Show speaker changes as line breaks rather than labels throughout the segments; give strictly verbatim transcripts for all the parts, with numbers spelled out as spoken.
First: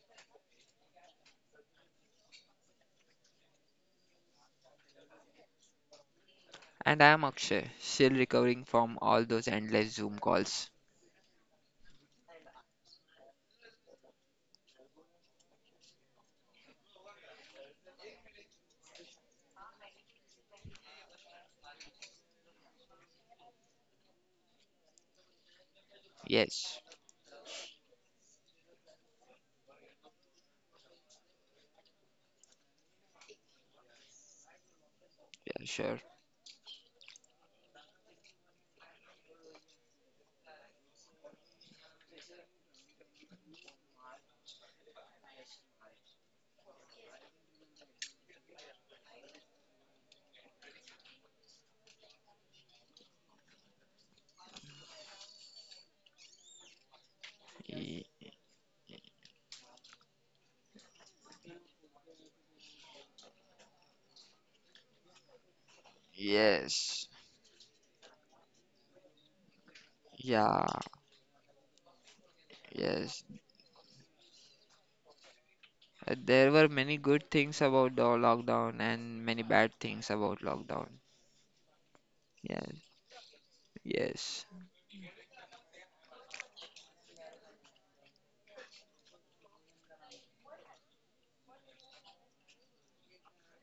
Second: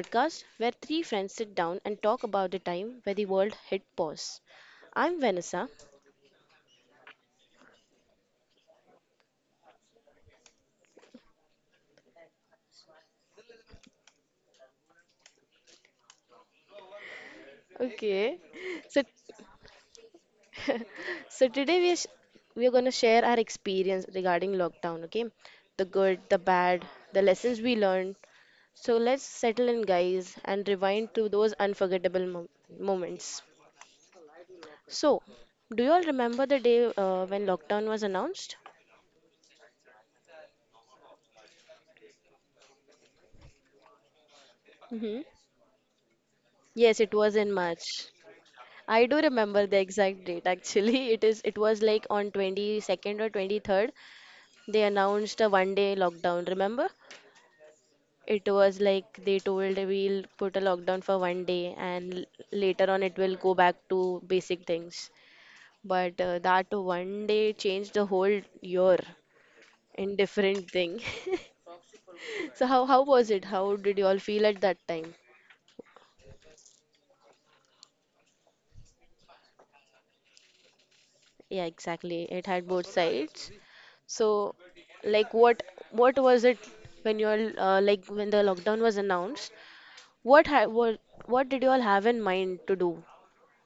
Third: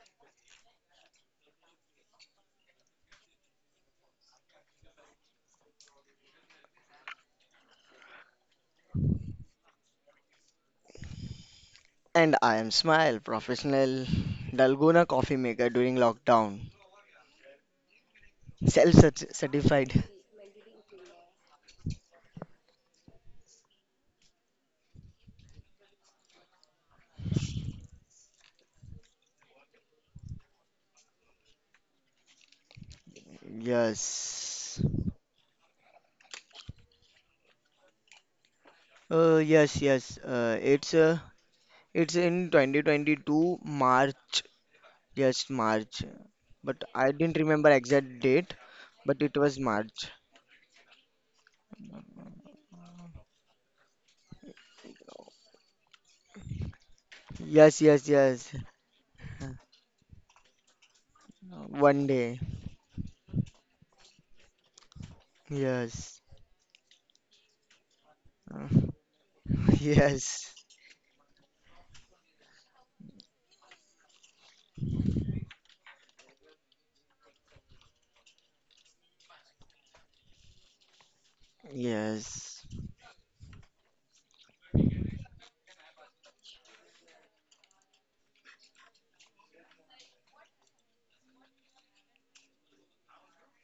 podcast where three friends sit down and talk about the time where the world hit pause. I'm Vanessa.
And I'm Akshay, still recovering from all those endless Zoom calls.
And I am Smile, professional Dalgona coffee maker during lockdown.
Okay.
Self
So,
certified.
so today we are, sh- we are going to share our experience regarding lockdown, okay? The good, the
Yes,
bad, the lessons we learned. So, let's settle in, guys, and rewind to those unforgettable mom- moments.
Yes.
So,
yeah,
do you
sure.
all remember the day uh, when lockdown was announced?
Uh, yes, yes. Uh, it's uh, it's in twenty twenty-two March. Yes, March. But
Yes,
I
it
didn't
was in
remember
March.
exact date,
I do
but it was
remember the
March.
exact date actually. It is it was like on twenty-second or twenty-third they announced a one day lockdown, remember?
Yes,
Y-
yes,
It
yes.
was like they told we'll put a lockdown for one day
One
and l-
day.
later on it will go back to basic things. But
Yes.
uh, that
yes,
one day changed the whole
Uh,
year in
Yes.
yeah,
different thing. So how how
yes.
was it? How did you all feel at that time?
Uh, There were many good things about the lockdown and many bad things about lockdown.
Yeah, exactly. It
Yes.
had both
Yes,
sides.
yes,
So, like, what what was it when you all uh, like when the lockdown was announced? What ha what what did you all have in mind to do?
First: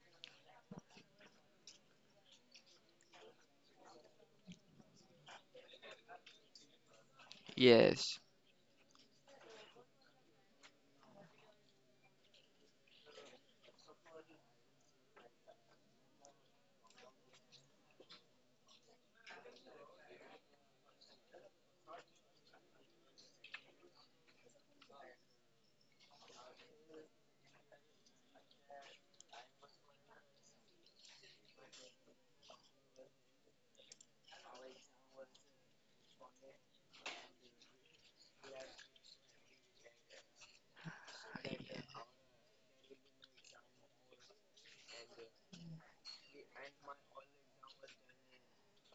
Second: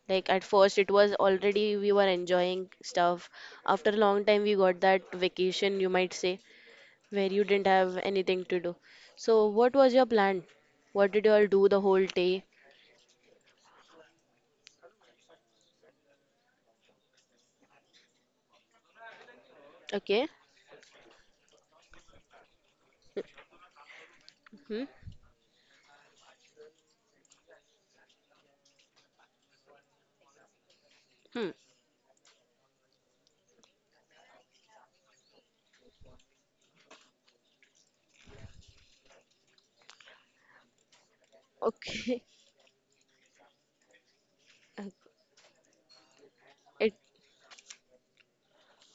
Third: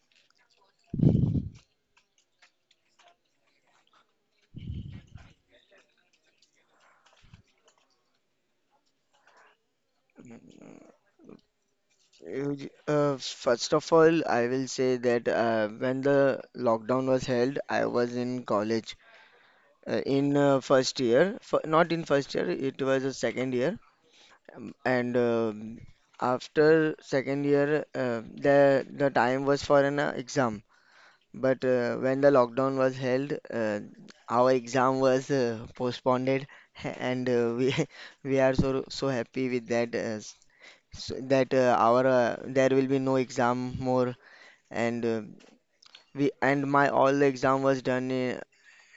Like at first, it was already we were enjoying stuff. After a long time, we got that vacation, you might say, where you didn't have
yes.
anything to do. So, what was your plan? What did you all do the whole day?
Uj- Uh, first of all, I will say that uh, when the lockdown was held, I was in college uh,
Okay.
in uh, first year, f not in first year, it was a second year. Um,
Hmm.
and um, after second year, uh, the the time was for an uh, exam.
Hmm.
But uh, when the lockdown was held, uh, our exam was uh, postponed, and uh, we we are so so happy with that. Uh, so that uh, our
Okay.
uh, there will be no exam more, and uh, we and my
It
all the exam was done in,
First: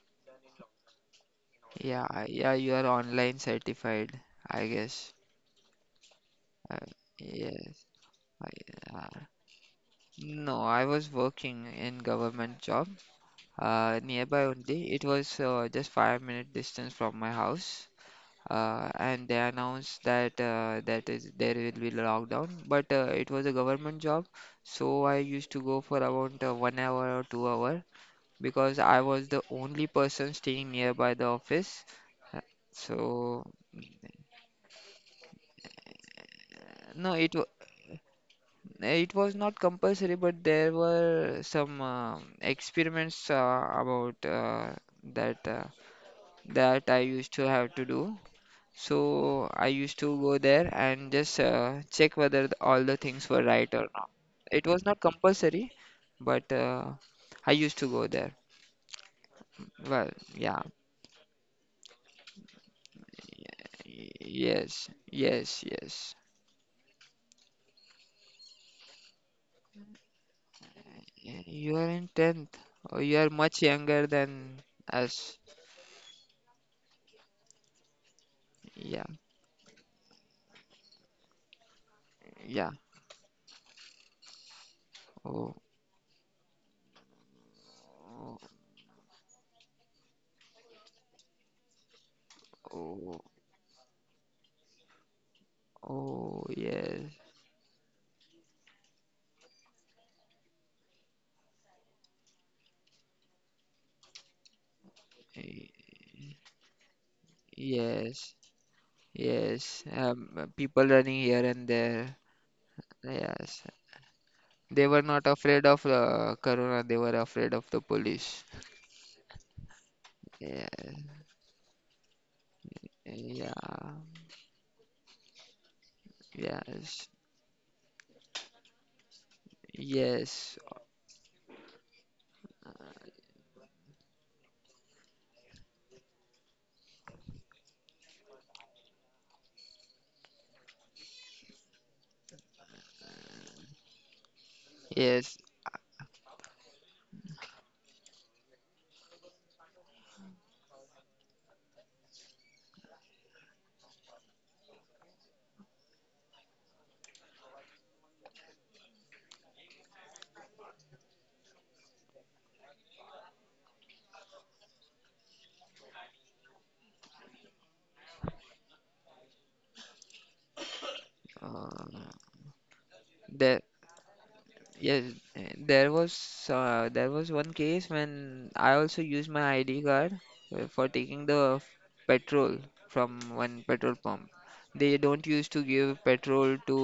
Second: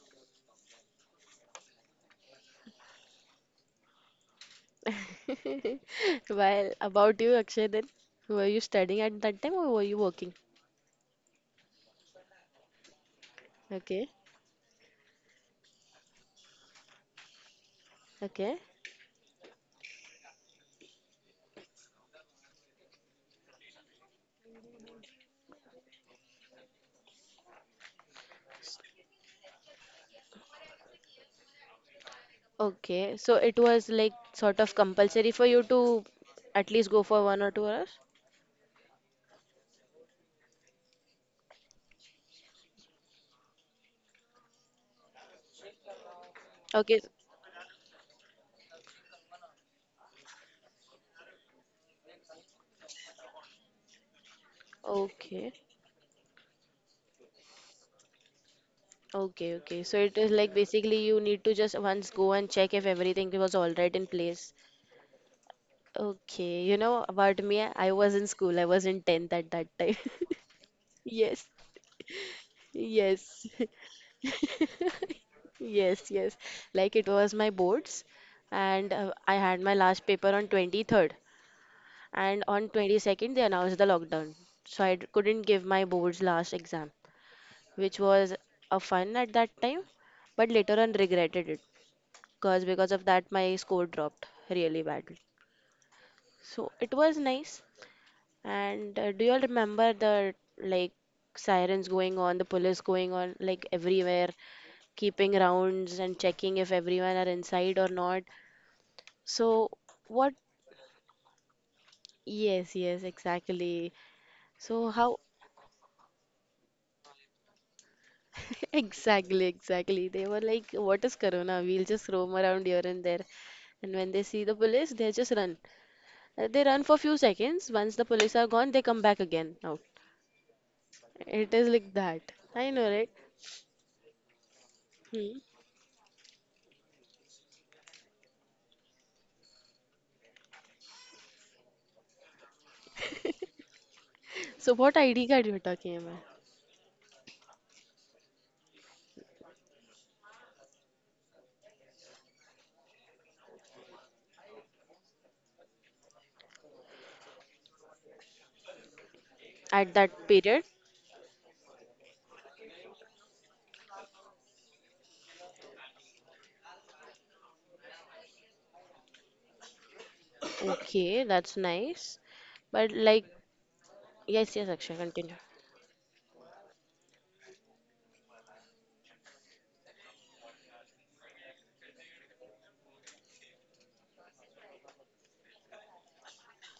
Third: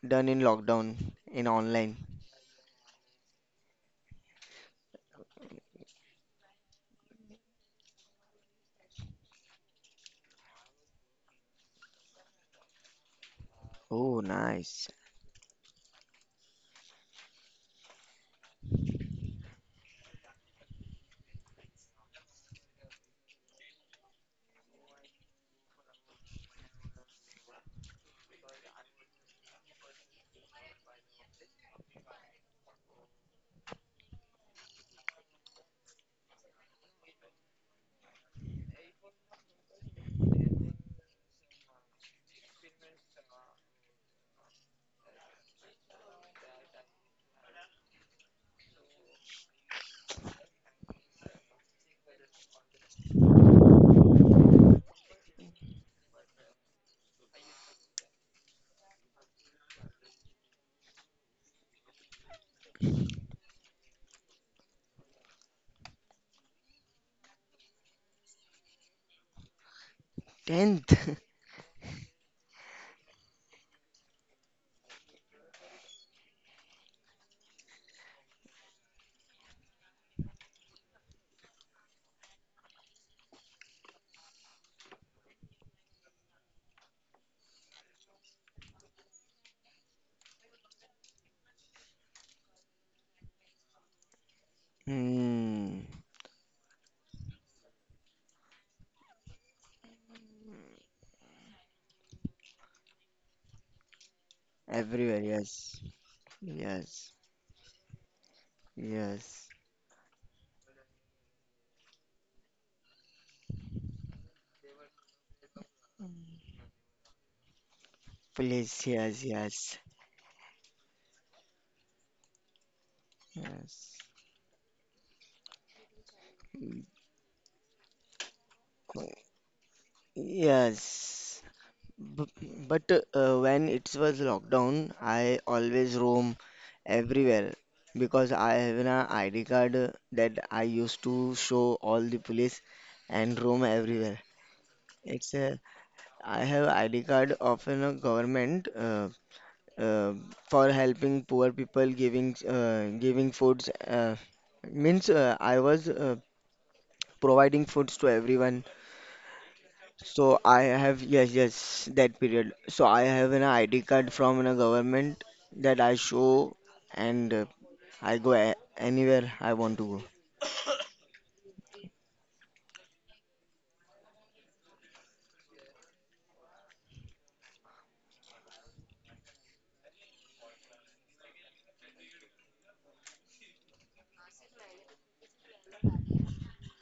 done in lockdown, in online.
Yeah, yeah, you are online certified, I guess.
Well,
Uh,
about you, Akshay, then
yes.
were
I,
you studying
uh,
at that time or were you working?
no, I was working in government job uh,
Okay,
Oh,
nearby
nice.
only. It was uh, just five minute distance from my house.
okay,
Uh, and they announced that uh, that is there will be lockdown, but uh, it was a government job, so I used to go for about uh, one hour or two hour because I was the only person staying nearby the office. Uh,
okay. So
So
it was like sort of compulsory for you to at least go
no,
for
it wa-
one or two hours?
it was not compulsory, but there were some uh, experiments uh, about uh, that uh, that I
Okay,
used to have to do. So I used to go there and just uh, check whether the, all the things were right or not. It was not
okay,
compulsory, but uh, I used to go there.
okay, okay. So
Well,
it is like
yeah.
basically you need to just once go and check if everything was all right in
Y-
place.
yes, yes, yes.
Okay, you know about me, I was in school, I was in tenth at that time.
tenth.
Y-
Yes,
You are in tenth. Oh, you are
yes.
much younger than us.
Yes, yes. Like it was my boards, and
Yeah,
uh, I had my last paper on twenty-third, and
yeah.
on twenty-second they announced the lockdown. So I d- couldn't
Oh,
give my boards last exam, which was
oh,
a fun at that time, but later on regretted it, cause because of
oh,
that my score dropped really badly.
Hmm.
oh,
So it
yes.
was nice. And uh, do you all remember the like sirens going on, the police going on like everywhere,
Everywhere,
keeping
yes,
y-
rounds and checking if
yes,
everyone are inside or not?
yes,
yes.
So
yes.
what?
Um, people running here and there.
Yes, yes,
Yes.
exactly.
They
So
were
how?
not afraid of uh, Corona. They were afraid of the police.
Please, yes,
Exactly,
yes,
exactly. They were like,
Yeah,
"What is corona? We'll just roam around here and there."
yeah,
And
yes.
when they see the police, they just run. Uh, They
Mm,
run for
yes,
few seconds. Once the police are gone, they come back again out.
yes,
yes.
It is like that.
B-
I know,
But
right?
uh, when it was lockdown,
Hmm.
I always roam everywhere because I have an I D card that I used to show all the police and roam everywhere.
So what I D
It's
yes.
card
a
you're talking about
I have I D card of a government, uh, uh, for helping poor people, giving uh, giving foods. Uh, means uh, I was uh, providing foods to everyone.
at that
So I
period?
have, yes, yes, that period. So I have an I D card from a government that I show, and uh, I go a anywhere I want to go.
Okay, that's
Uh,
nice. But like,
the
yes, yes, Akshay,
Yes.
continue.
Eh, there was uh, there was one case when I also used my I D card uh, for taking the f- petrol from one petrol pump. They don't used to give petrol to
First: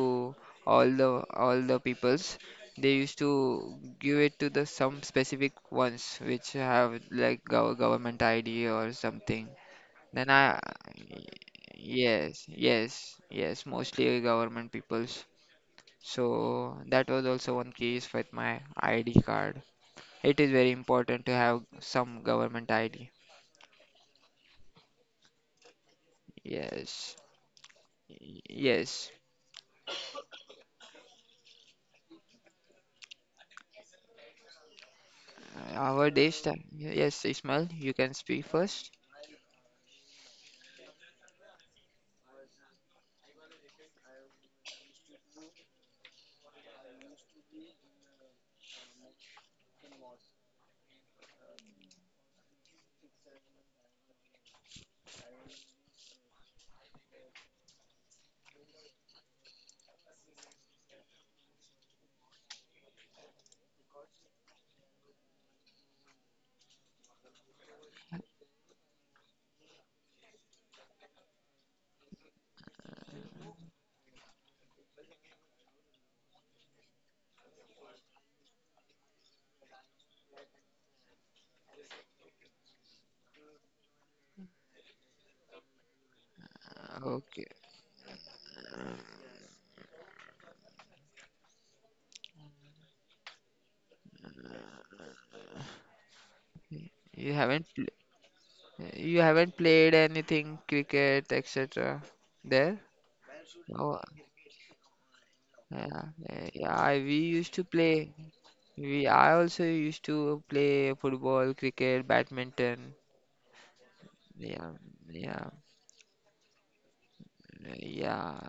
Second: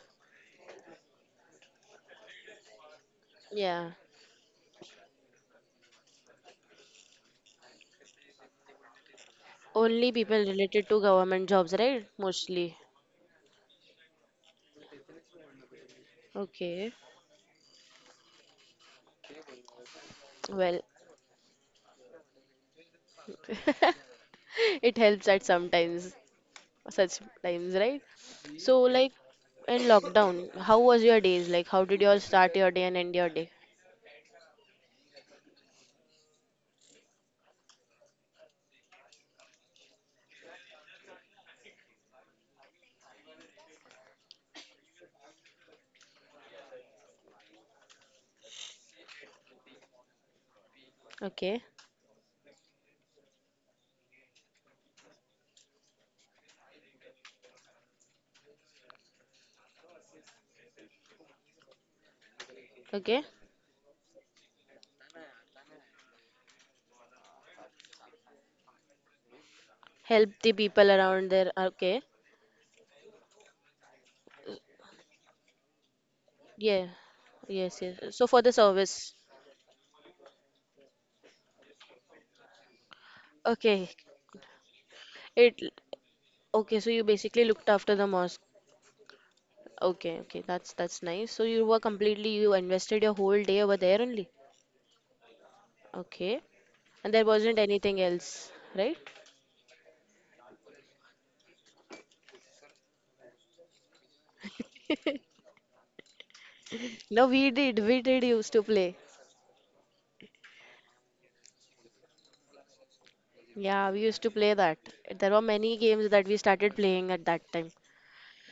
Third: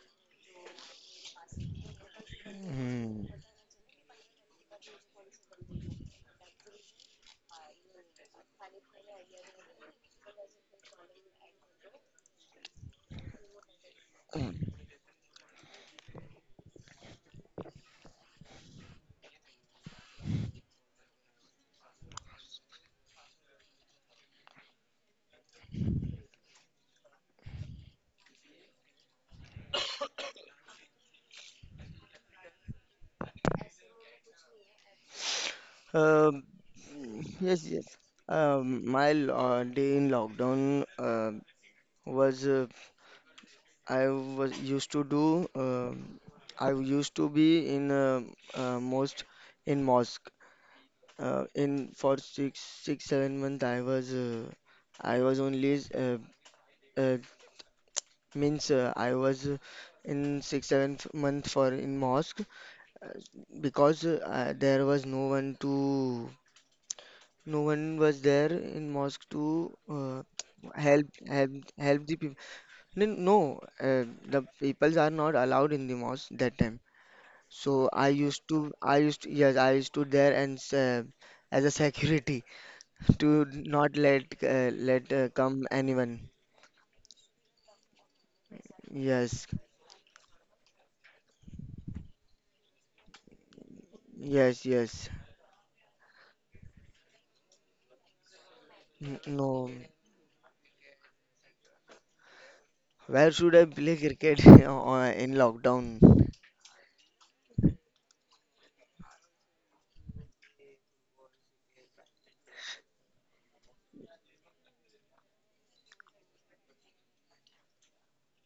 all the all the peoples. They used
Hmm.
to
Yeah.
give it to the some specific ones which have like gov government I D or something.
Only
Then
people
I
related to government jobs, right?
Yes,
Mostly.
yes, yes, mostly government peoples. So
Okay.
that was also one case with my I D card. It is very
Well,
important to have some government I D.
it helps at sometimes,
Yes.
such times, right?
Y-
So, like
Yes.
in lockdown, how was your days? Like, how did you all start your day and end your day?
Uh, Our days
Um
time. Yes,
yes,
Ismail, you
yes.
can speak
Um,
first.
my lo day in lockdown uh, was uh, I was used to do. um I used to be in uh, uh, most in mosque. Uh,
Okay.
in for six six seven month I was uh, I was only. uh, uh, Means uh, I was uh, in six seventh month for in mosque, uh,
Okay.
because uh, uh, there was no one to no one was there in mosque to uh,
Help the people
help
around there.
help
Uh, Okay.
help the people. No, no, uh, the peoples are not allowed in the mosque that time.
Yeah.
So
Yes, yes.
I
So for
used
the
to I
service.
used to, yes, I used to there, and uh, as a security to
Okay.
not let uh, let uh,
It
come anyone.
okay, so you basically
Okay.
looked after the mosque.
Yes,
Okay, okay. That's that's nice. So you were completely you invested your whole day over there only.
yes, yes.
Okay. And there
You
wasn't
haven't
anything else, right?
pl- you
N-
haven't
No.
played anything cricket et cetera there?
Where should I
Oh,
play cricket on- in
yeah,
lockdown?
yeah, yeah. I- we
No, we
used to
did. We
play.
did used to play.
We I also used to play football, cricket, badminton.
Yeah, we used to play
Yeah,
that. There were
yeah,
many games that we started playing at that time.
yeah.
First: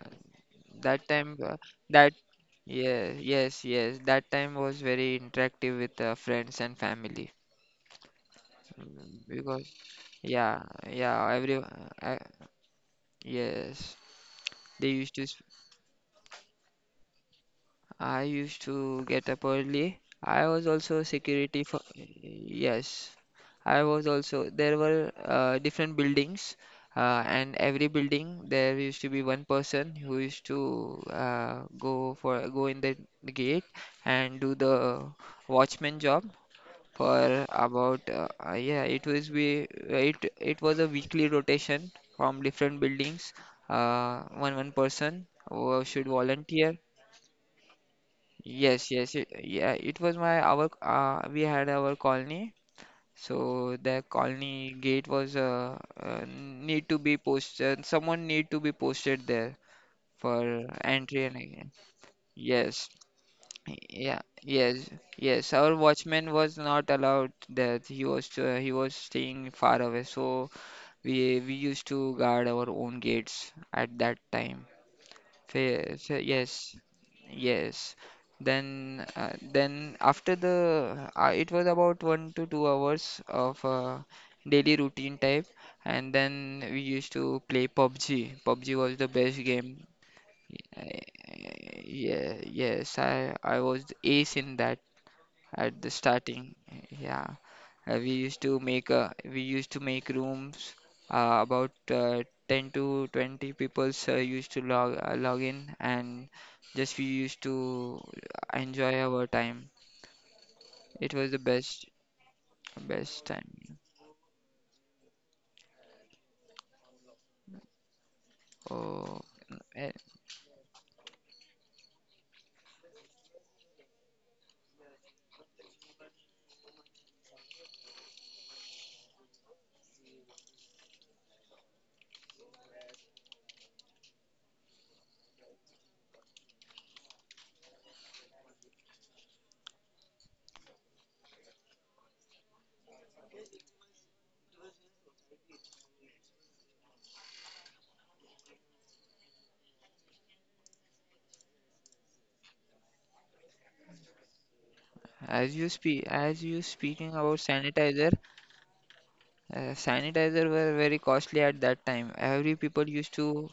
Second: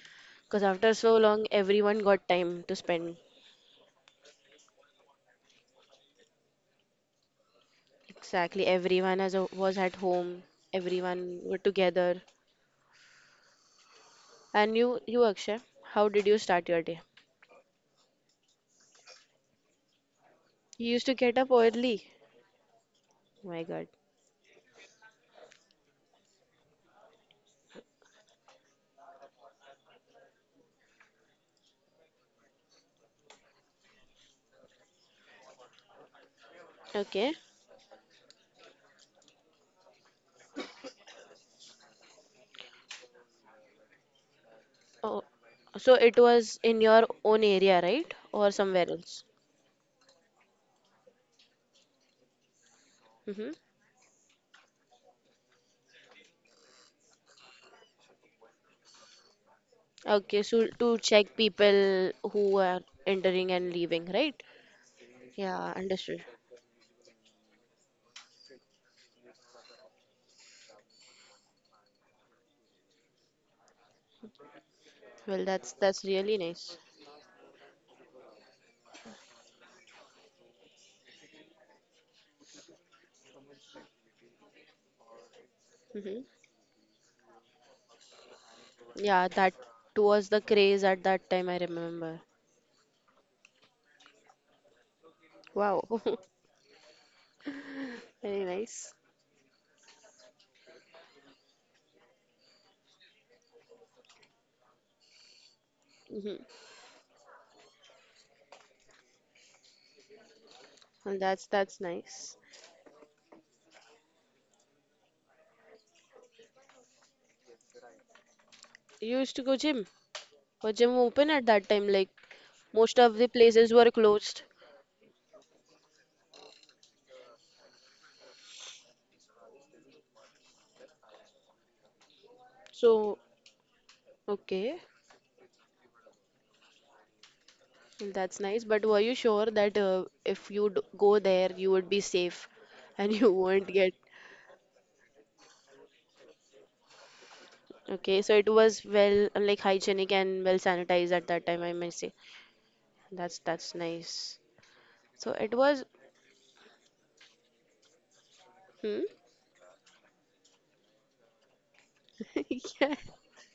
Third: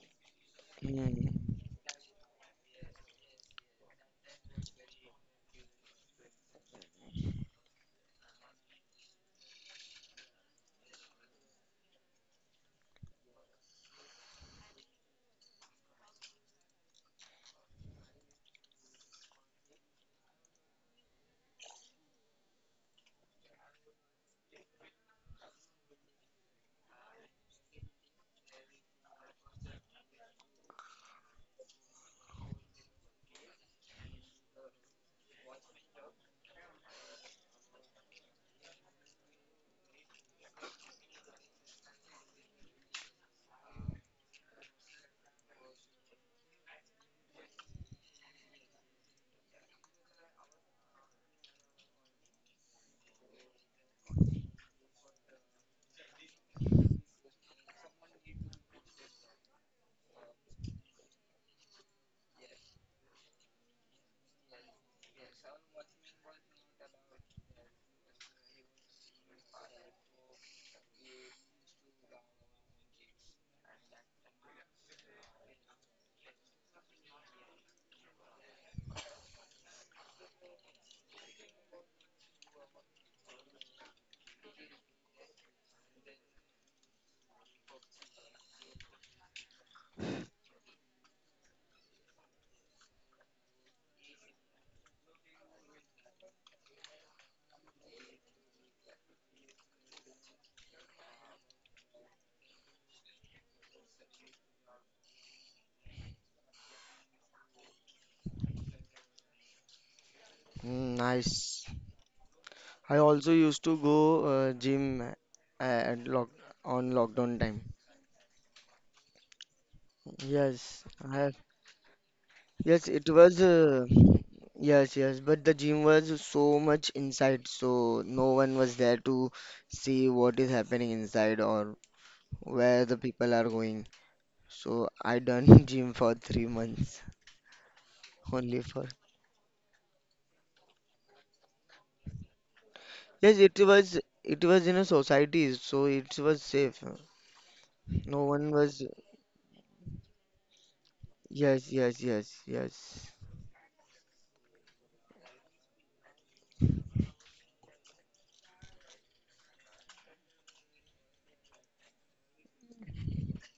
Because after
That
so
time,
long,
Hmm.
uh,
everyone
that
got time to
Yeah,
spend.
yes, yes. That time was very interactive with uh, friends and family.
Exactly. Everyone
Mm,
has a,
because
was at home.
Yeah, yeah.
Everyone
Every
were
uh,
together.
Yes,
And
they
you,
used
you
to.
Akshay, how did you start your day?
I used to get up early. I was
You used
also
to get up
security for.
early.
Yes.
My God.
I was also, there were uh, different buildings, uh, and every building there used to be one person who used to uh, go for go in the gate and do the watchman job
Okay.
for about uh, uh, yeah, it was be it it was a weekly rotation from different buildings. Uh, one one person
Oh,
who
so
should
it was
volunteer.
in your own area, right? Or
Yes,
somewhere
yes.
else?
it, yeah, it was my our uh, We had our colony,
Mm-hmm.
so the colony gate was uh, uh, need to be posted. Someone need to be posted there
Okay,
for
so to
entry
check
and exit.
people who are
Yes,
entering and leaving,
yeah,
right?
yes, yes.
Yeah,
Our
understood.
watchman was not allowed there. He was uh, he was staying far away, so we we used to guard our own gates at that time.
Well,
Fa
that's that's
fa-
really
yes,
nice.
yes. Then, uh, then, after the, uh, it was about one to two hours of uh, daily routine type, and
Hmm.
then we used to play PUBG. PUBG was the
Yeah,
best
that
game.
was the
Y-
craze at
I-
that time, I
I-
remember.
Yeah, yes. I I was the ace in that at the
Wow.
starting. Yeah. Uh, we used
Very
to make
nice.
uh, we used to make rooms. Uh, about uh, ten to twenty peoples uh, used to log uh, log in, and
Hmm.
just we used to enjoy our time.
Hmm,
It
Well,
was the
that's
nice.
that's
best
nice.
I
best
also used to
time.
go uh, gym uh, at lock on lockdown time.
Oh,
You used to go gym.
a-
Was
Yes,
gym
I
open
have.
at that time? Like
Yes,
most
it
of the
was.
places
Uh,
were closed.
yes, yes, but the gym was so much inside, so no one was there to see what is happening inside or where the
So,
people are going.
okay.
So I done gym for three months
That's
only,
nice, but
for.
were you sure that uh, if you'd go there, you would be safe and you
Yes, it
won't get.
was it was in a society, so it was safe.
Okay,
No
so
one
it
was.
was well, like hygienic and well sanitized at that time,
Yes,
I may
yes,
say.
yes, yes.
That's that's nice. So it
as you
was,
speak as you speaking about sanitizer.
hmm?
Uh, sanitizer were very costly at that time. Every people
Yeah,
used to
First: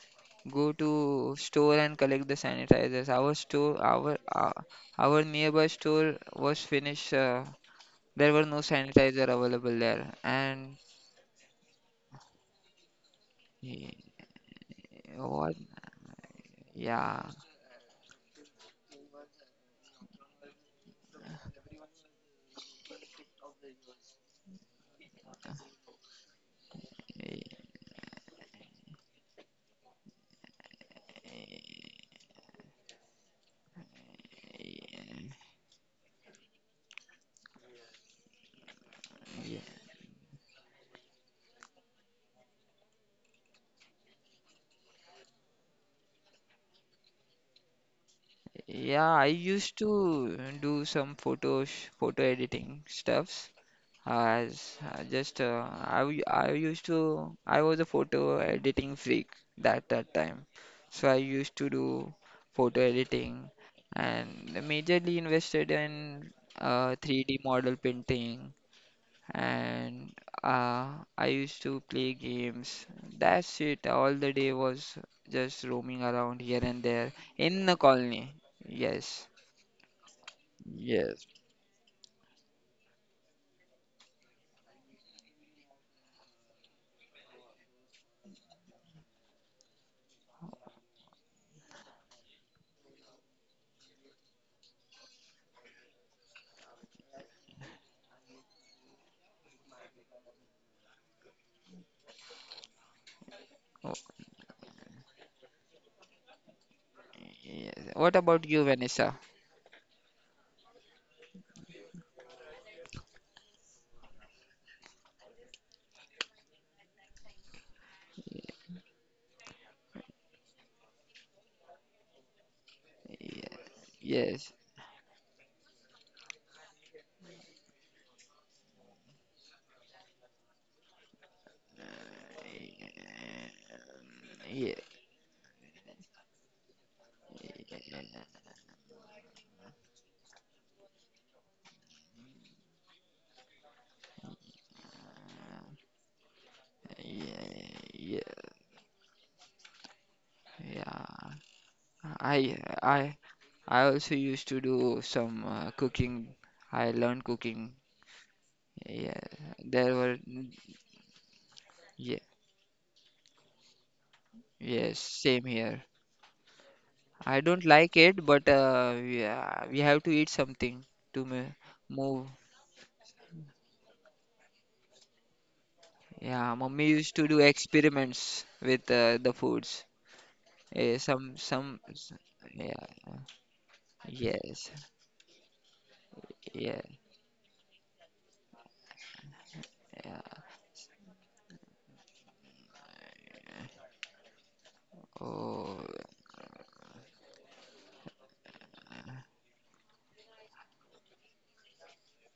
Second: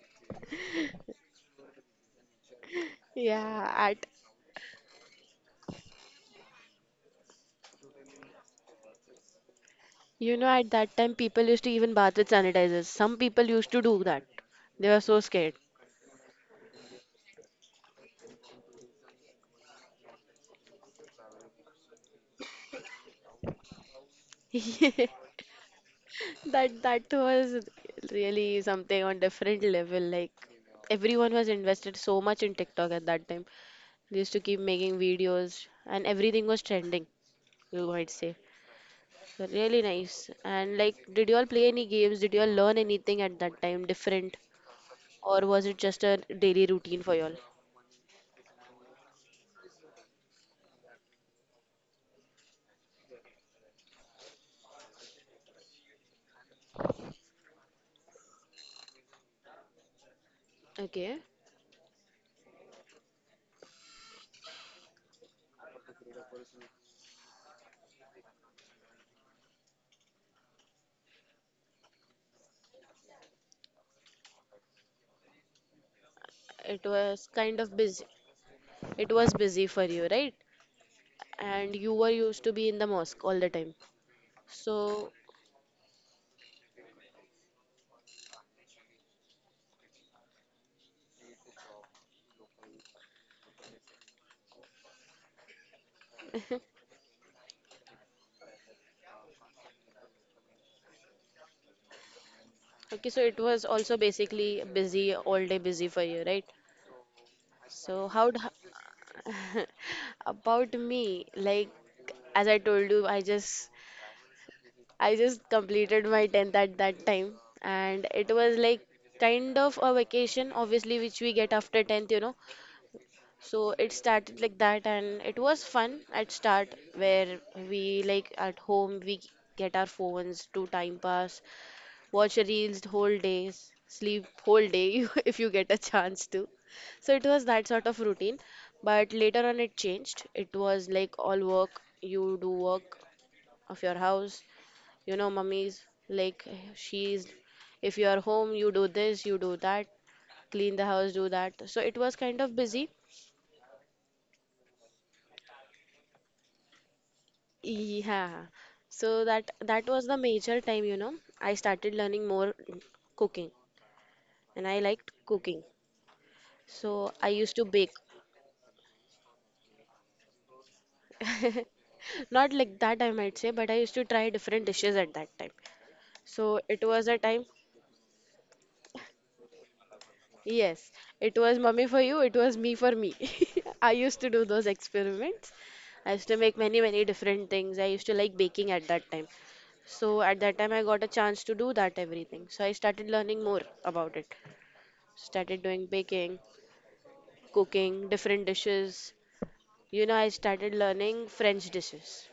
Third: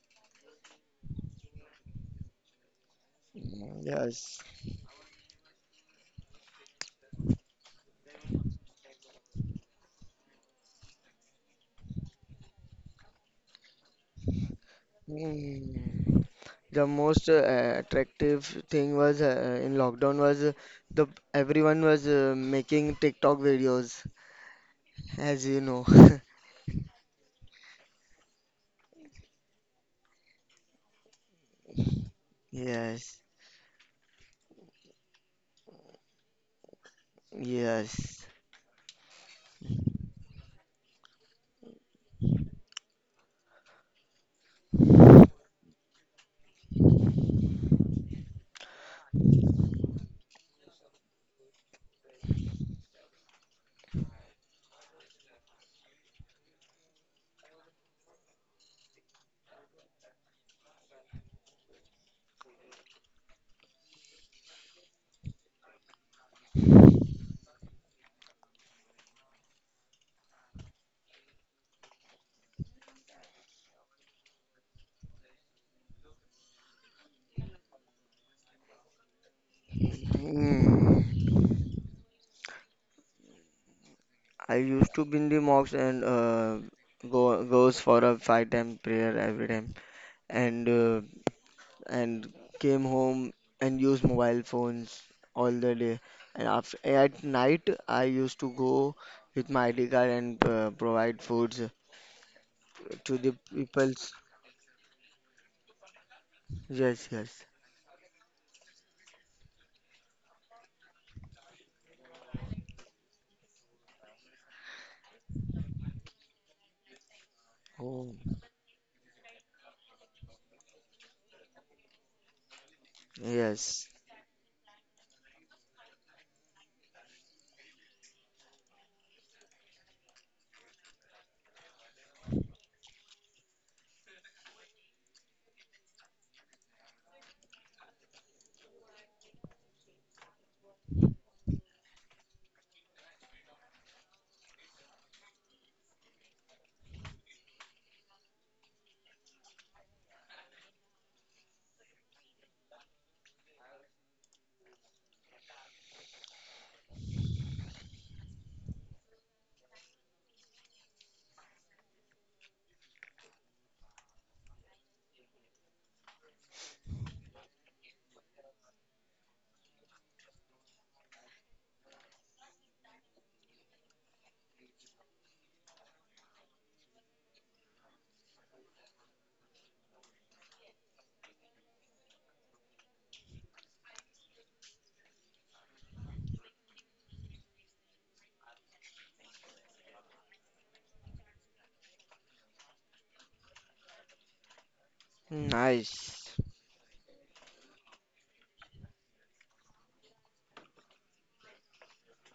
go to store and collect the sanitizers. Our
yeah.
store,
Mm,
At
our
yes.
uh, our nearby store was finished. Uh, there were no sanitizer available there.
you know, at
And
that time, people used to even bath with sanitizers. Some people used to do
y-
that. They were so
what?
scared.
Mm. The
Yeah.
most uh, attractive thing was uh, in lockdown was uh, the everyone was uh, making TikTok videos, as you know.
That that
y-
was really something on different level. Like everyone was invested so much in TikTok at
Yes,
that time. They used to keep making videos and everything was trending, you might
yes.
say. So really nice. And like did you all play any games? Did you all learn anything at that time different? Or was it just a daily routine for you all?
yeah. I used to do some photos, photo editing stuffs. As I just uh, I w- I used to I was a photo editing freak that that time, so I
Okay.
used to do photo editing and majorly invested in uh, three D model painting and uh, I used to play games. That's it. All the day was just roaming around here and
It
there
was kind
in the
of busy.
colony.
It
Yes.
was busy for you, right?
Mm.
Yes.
And you were used to be in the mosque all the time.
I used to
So
be in the mosque, and uh, go goes for a five time prayer every time, and. Uh, and came home and used mobile phones all the day. And after at night, I used to go with my I D card and uh, provide foods
okay,
to
so
the
it was
Oh,
also
people's.
basically busy, all day busy for you, right?
Yes, yes.
yes.
So
What
how d-
about you, Vanessa?
about me, like as I told you, I just I just completed my tenth at that time and
Oh,
it was like kind of a vacation obviously which we get after tenth, you know.
Ye-
So
yes.
it started
Yes.
like that and it was fun at start where we like at home we get our phones to time pass watch reels whole
Yeah,
days, sleep whole
yeah,
day if you get a chance to. So it was that sort of
yeah,
routine, but later on it changed. It was like all work, you do work of your house, you know, mummies like she's
yeah,
if you are
yeah,
home, you do this, you do that, clean the
yeah.
house, do that. So it was kind of
I,
busy.
I, I also used to do some uh, cooking. I learned cooking.
Yeah.
Yeah,
So that that
there
was
were.
the major time, you know. I started
Yeah,
learning more cooking and I
yes,
liked
same
cooking.
here.
So I
I
used
don't
to bake.
like it, but uh, yeah, we have to eat something to m move.
Not like that, I might say, but I used to try different dishes at that time.
Yeah,
So it
mummy
was
used
a
to do
time,
experiments with uh, the foods.
yes,
Eh, some,
it was
some.
mummy for
s-
you, it was me
Yeah,
for me. I used to do those
yes,
experiments. I used to make
yeah,
many, many different things. I used to like baking at that time. So
yeah.
at that time, I got a chance to do that everything. So I started learning more about it. Started
Oh.
doing
Nice.
baking, cooking, different dishes. You know, I started learning French dishes.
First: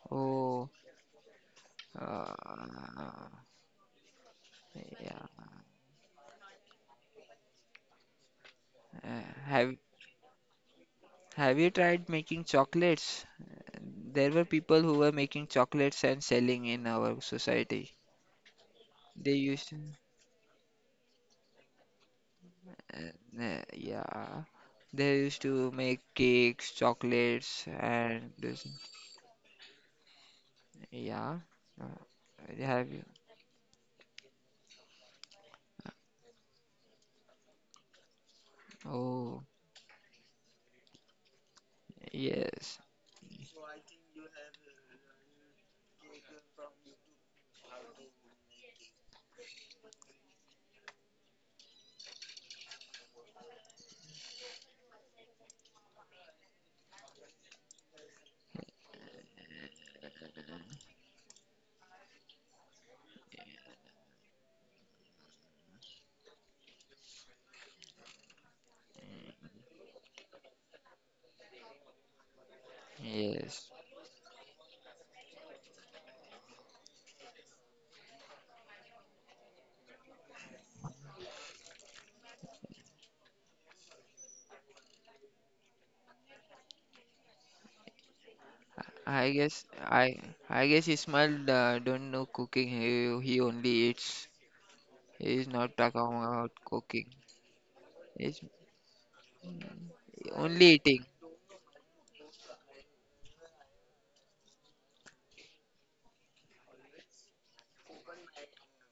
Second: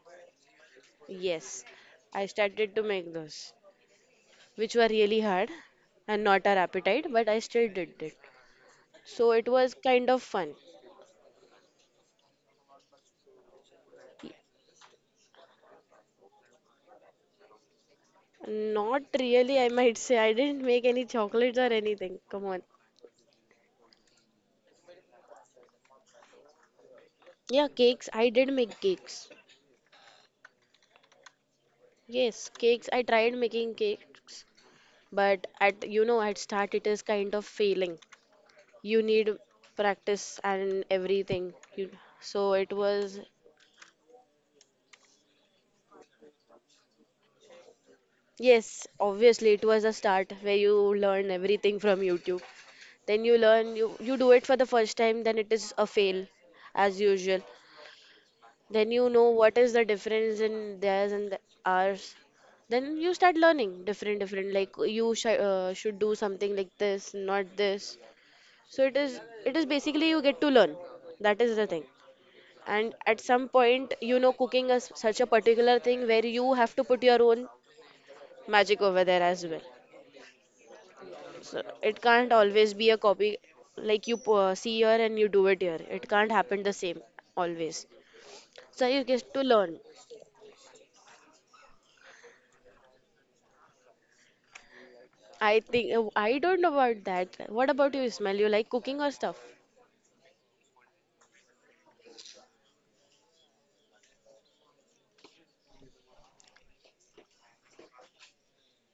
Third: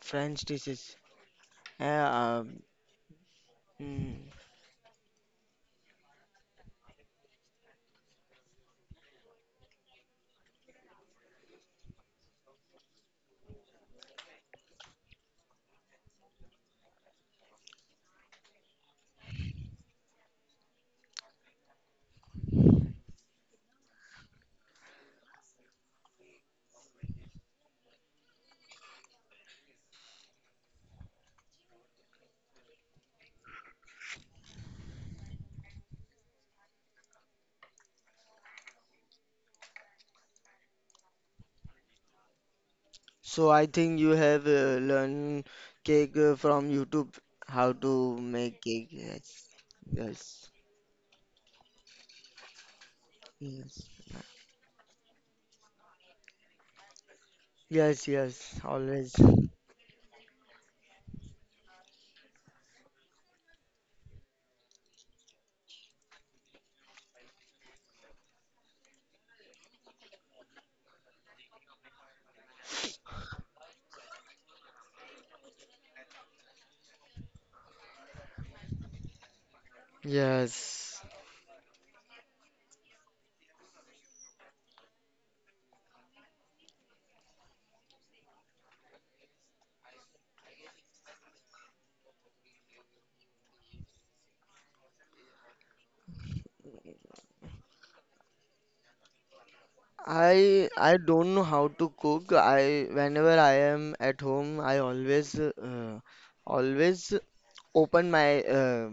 French
Oh,
dishes.
Yes,
Yeah,
I
um,
started to
uh,
make those,
mm.
which were
yeah.
really hard and not our appetite, but I still did it. So
Uh,
it was
Have
kind of fun.
Have you tried making chocolates? There were people who were making chocolates and selling in our society.
Not
They
really,
used
I
to,
might say. I didn't make any chocolates or anything. Come on.
uh, uh, yeah. They used to make cakes, chocolates,
Yeah, cakes. I
and
did
this.
make cakes.
Yeah. Uh,
Yes, cakes.
Have
I
you?
tried making cakes, but at you know, at start it is kind of failing. You need
Oh,
practice and everything. You, so it
yes,
was
So I think you have uh, learned cake uh, from YouTube, how to make
yes,
cake. Yes,
obviously it was a start
yes,
where you learn everything from YouTube. Then you learn
yes.
you you do it for the first time, then it is a fail as usual,
Yes, yes,
then you
always.
know what is the difference in theirs and the, ours, then you start learning different different like you sh- uh, should do something like this not this, so it is it is basically you get to learn, that is the thing. And at some
yes.
point you know cooking is such a particular thing where you have to put your own magic over there as well.
Yes,
So it can't always be a copy, like you uh, see here and you do it here. It can't happen the same always. So you
I
get to
guess
learn.
I I guess Ismail uh, don't know cooking. He he only eats. He is
I
not
think
talking
uh, I
about
don't know about
cooking.
that. What about you, Ismail?
He's
You like cooking or stuff?
I
only
I
eating.
don't know how to cook. I Whenever I am at home, I always uh, always open my uh,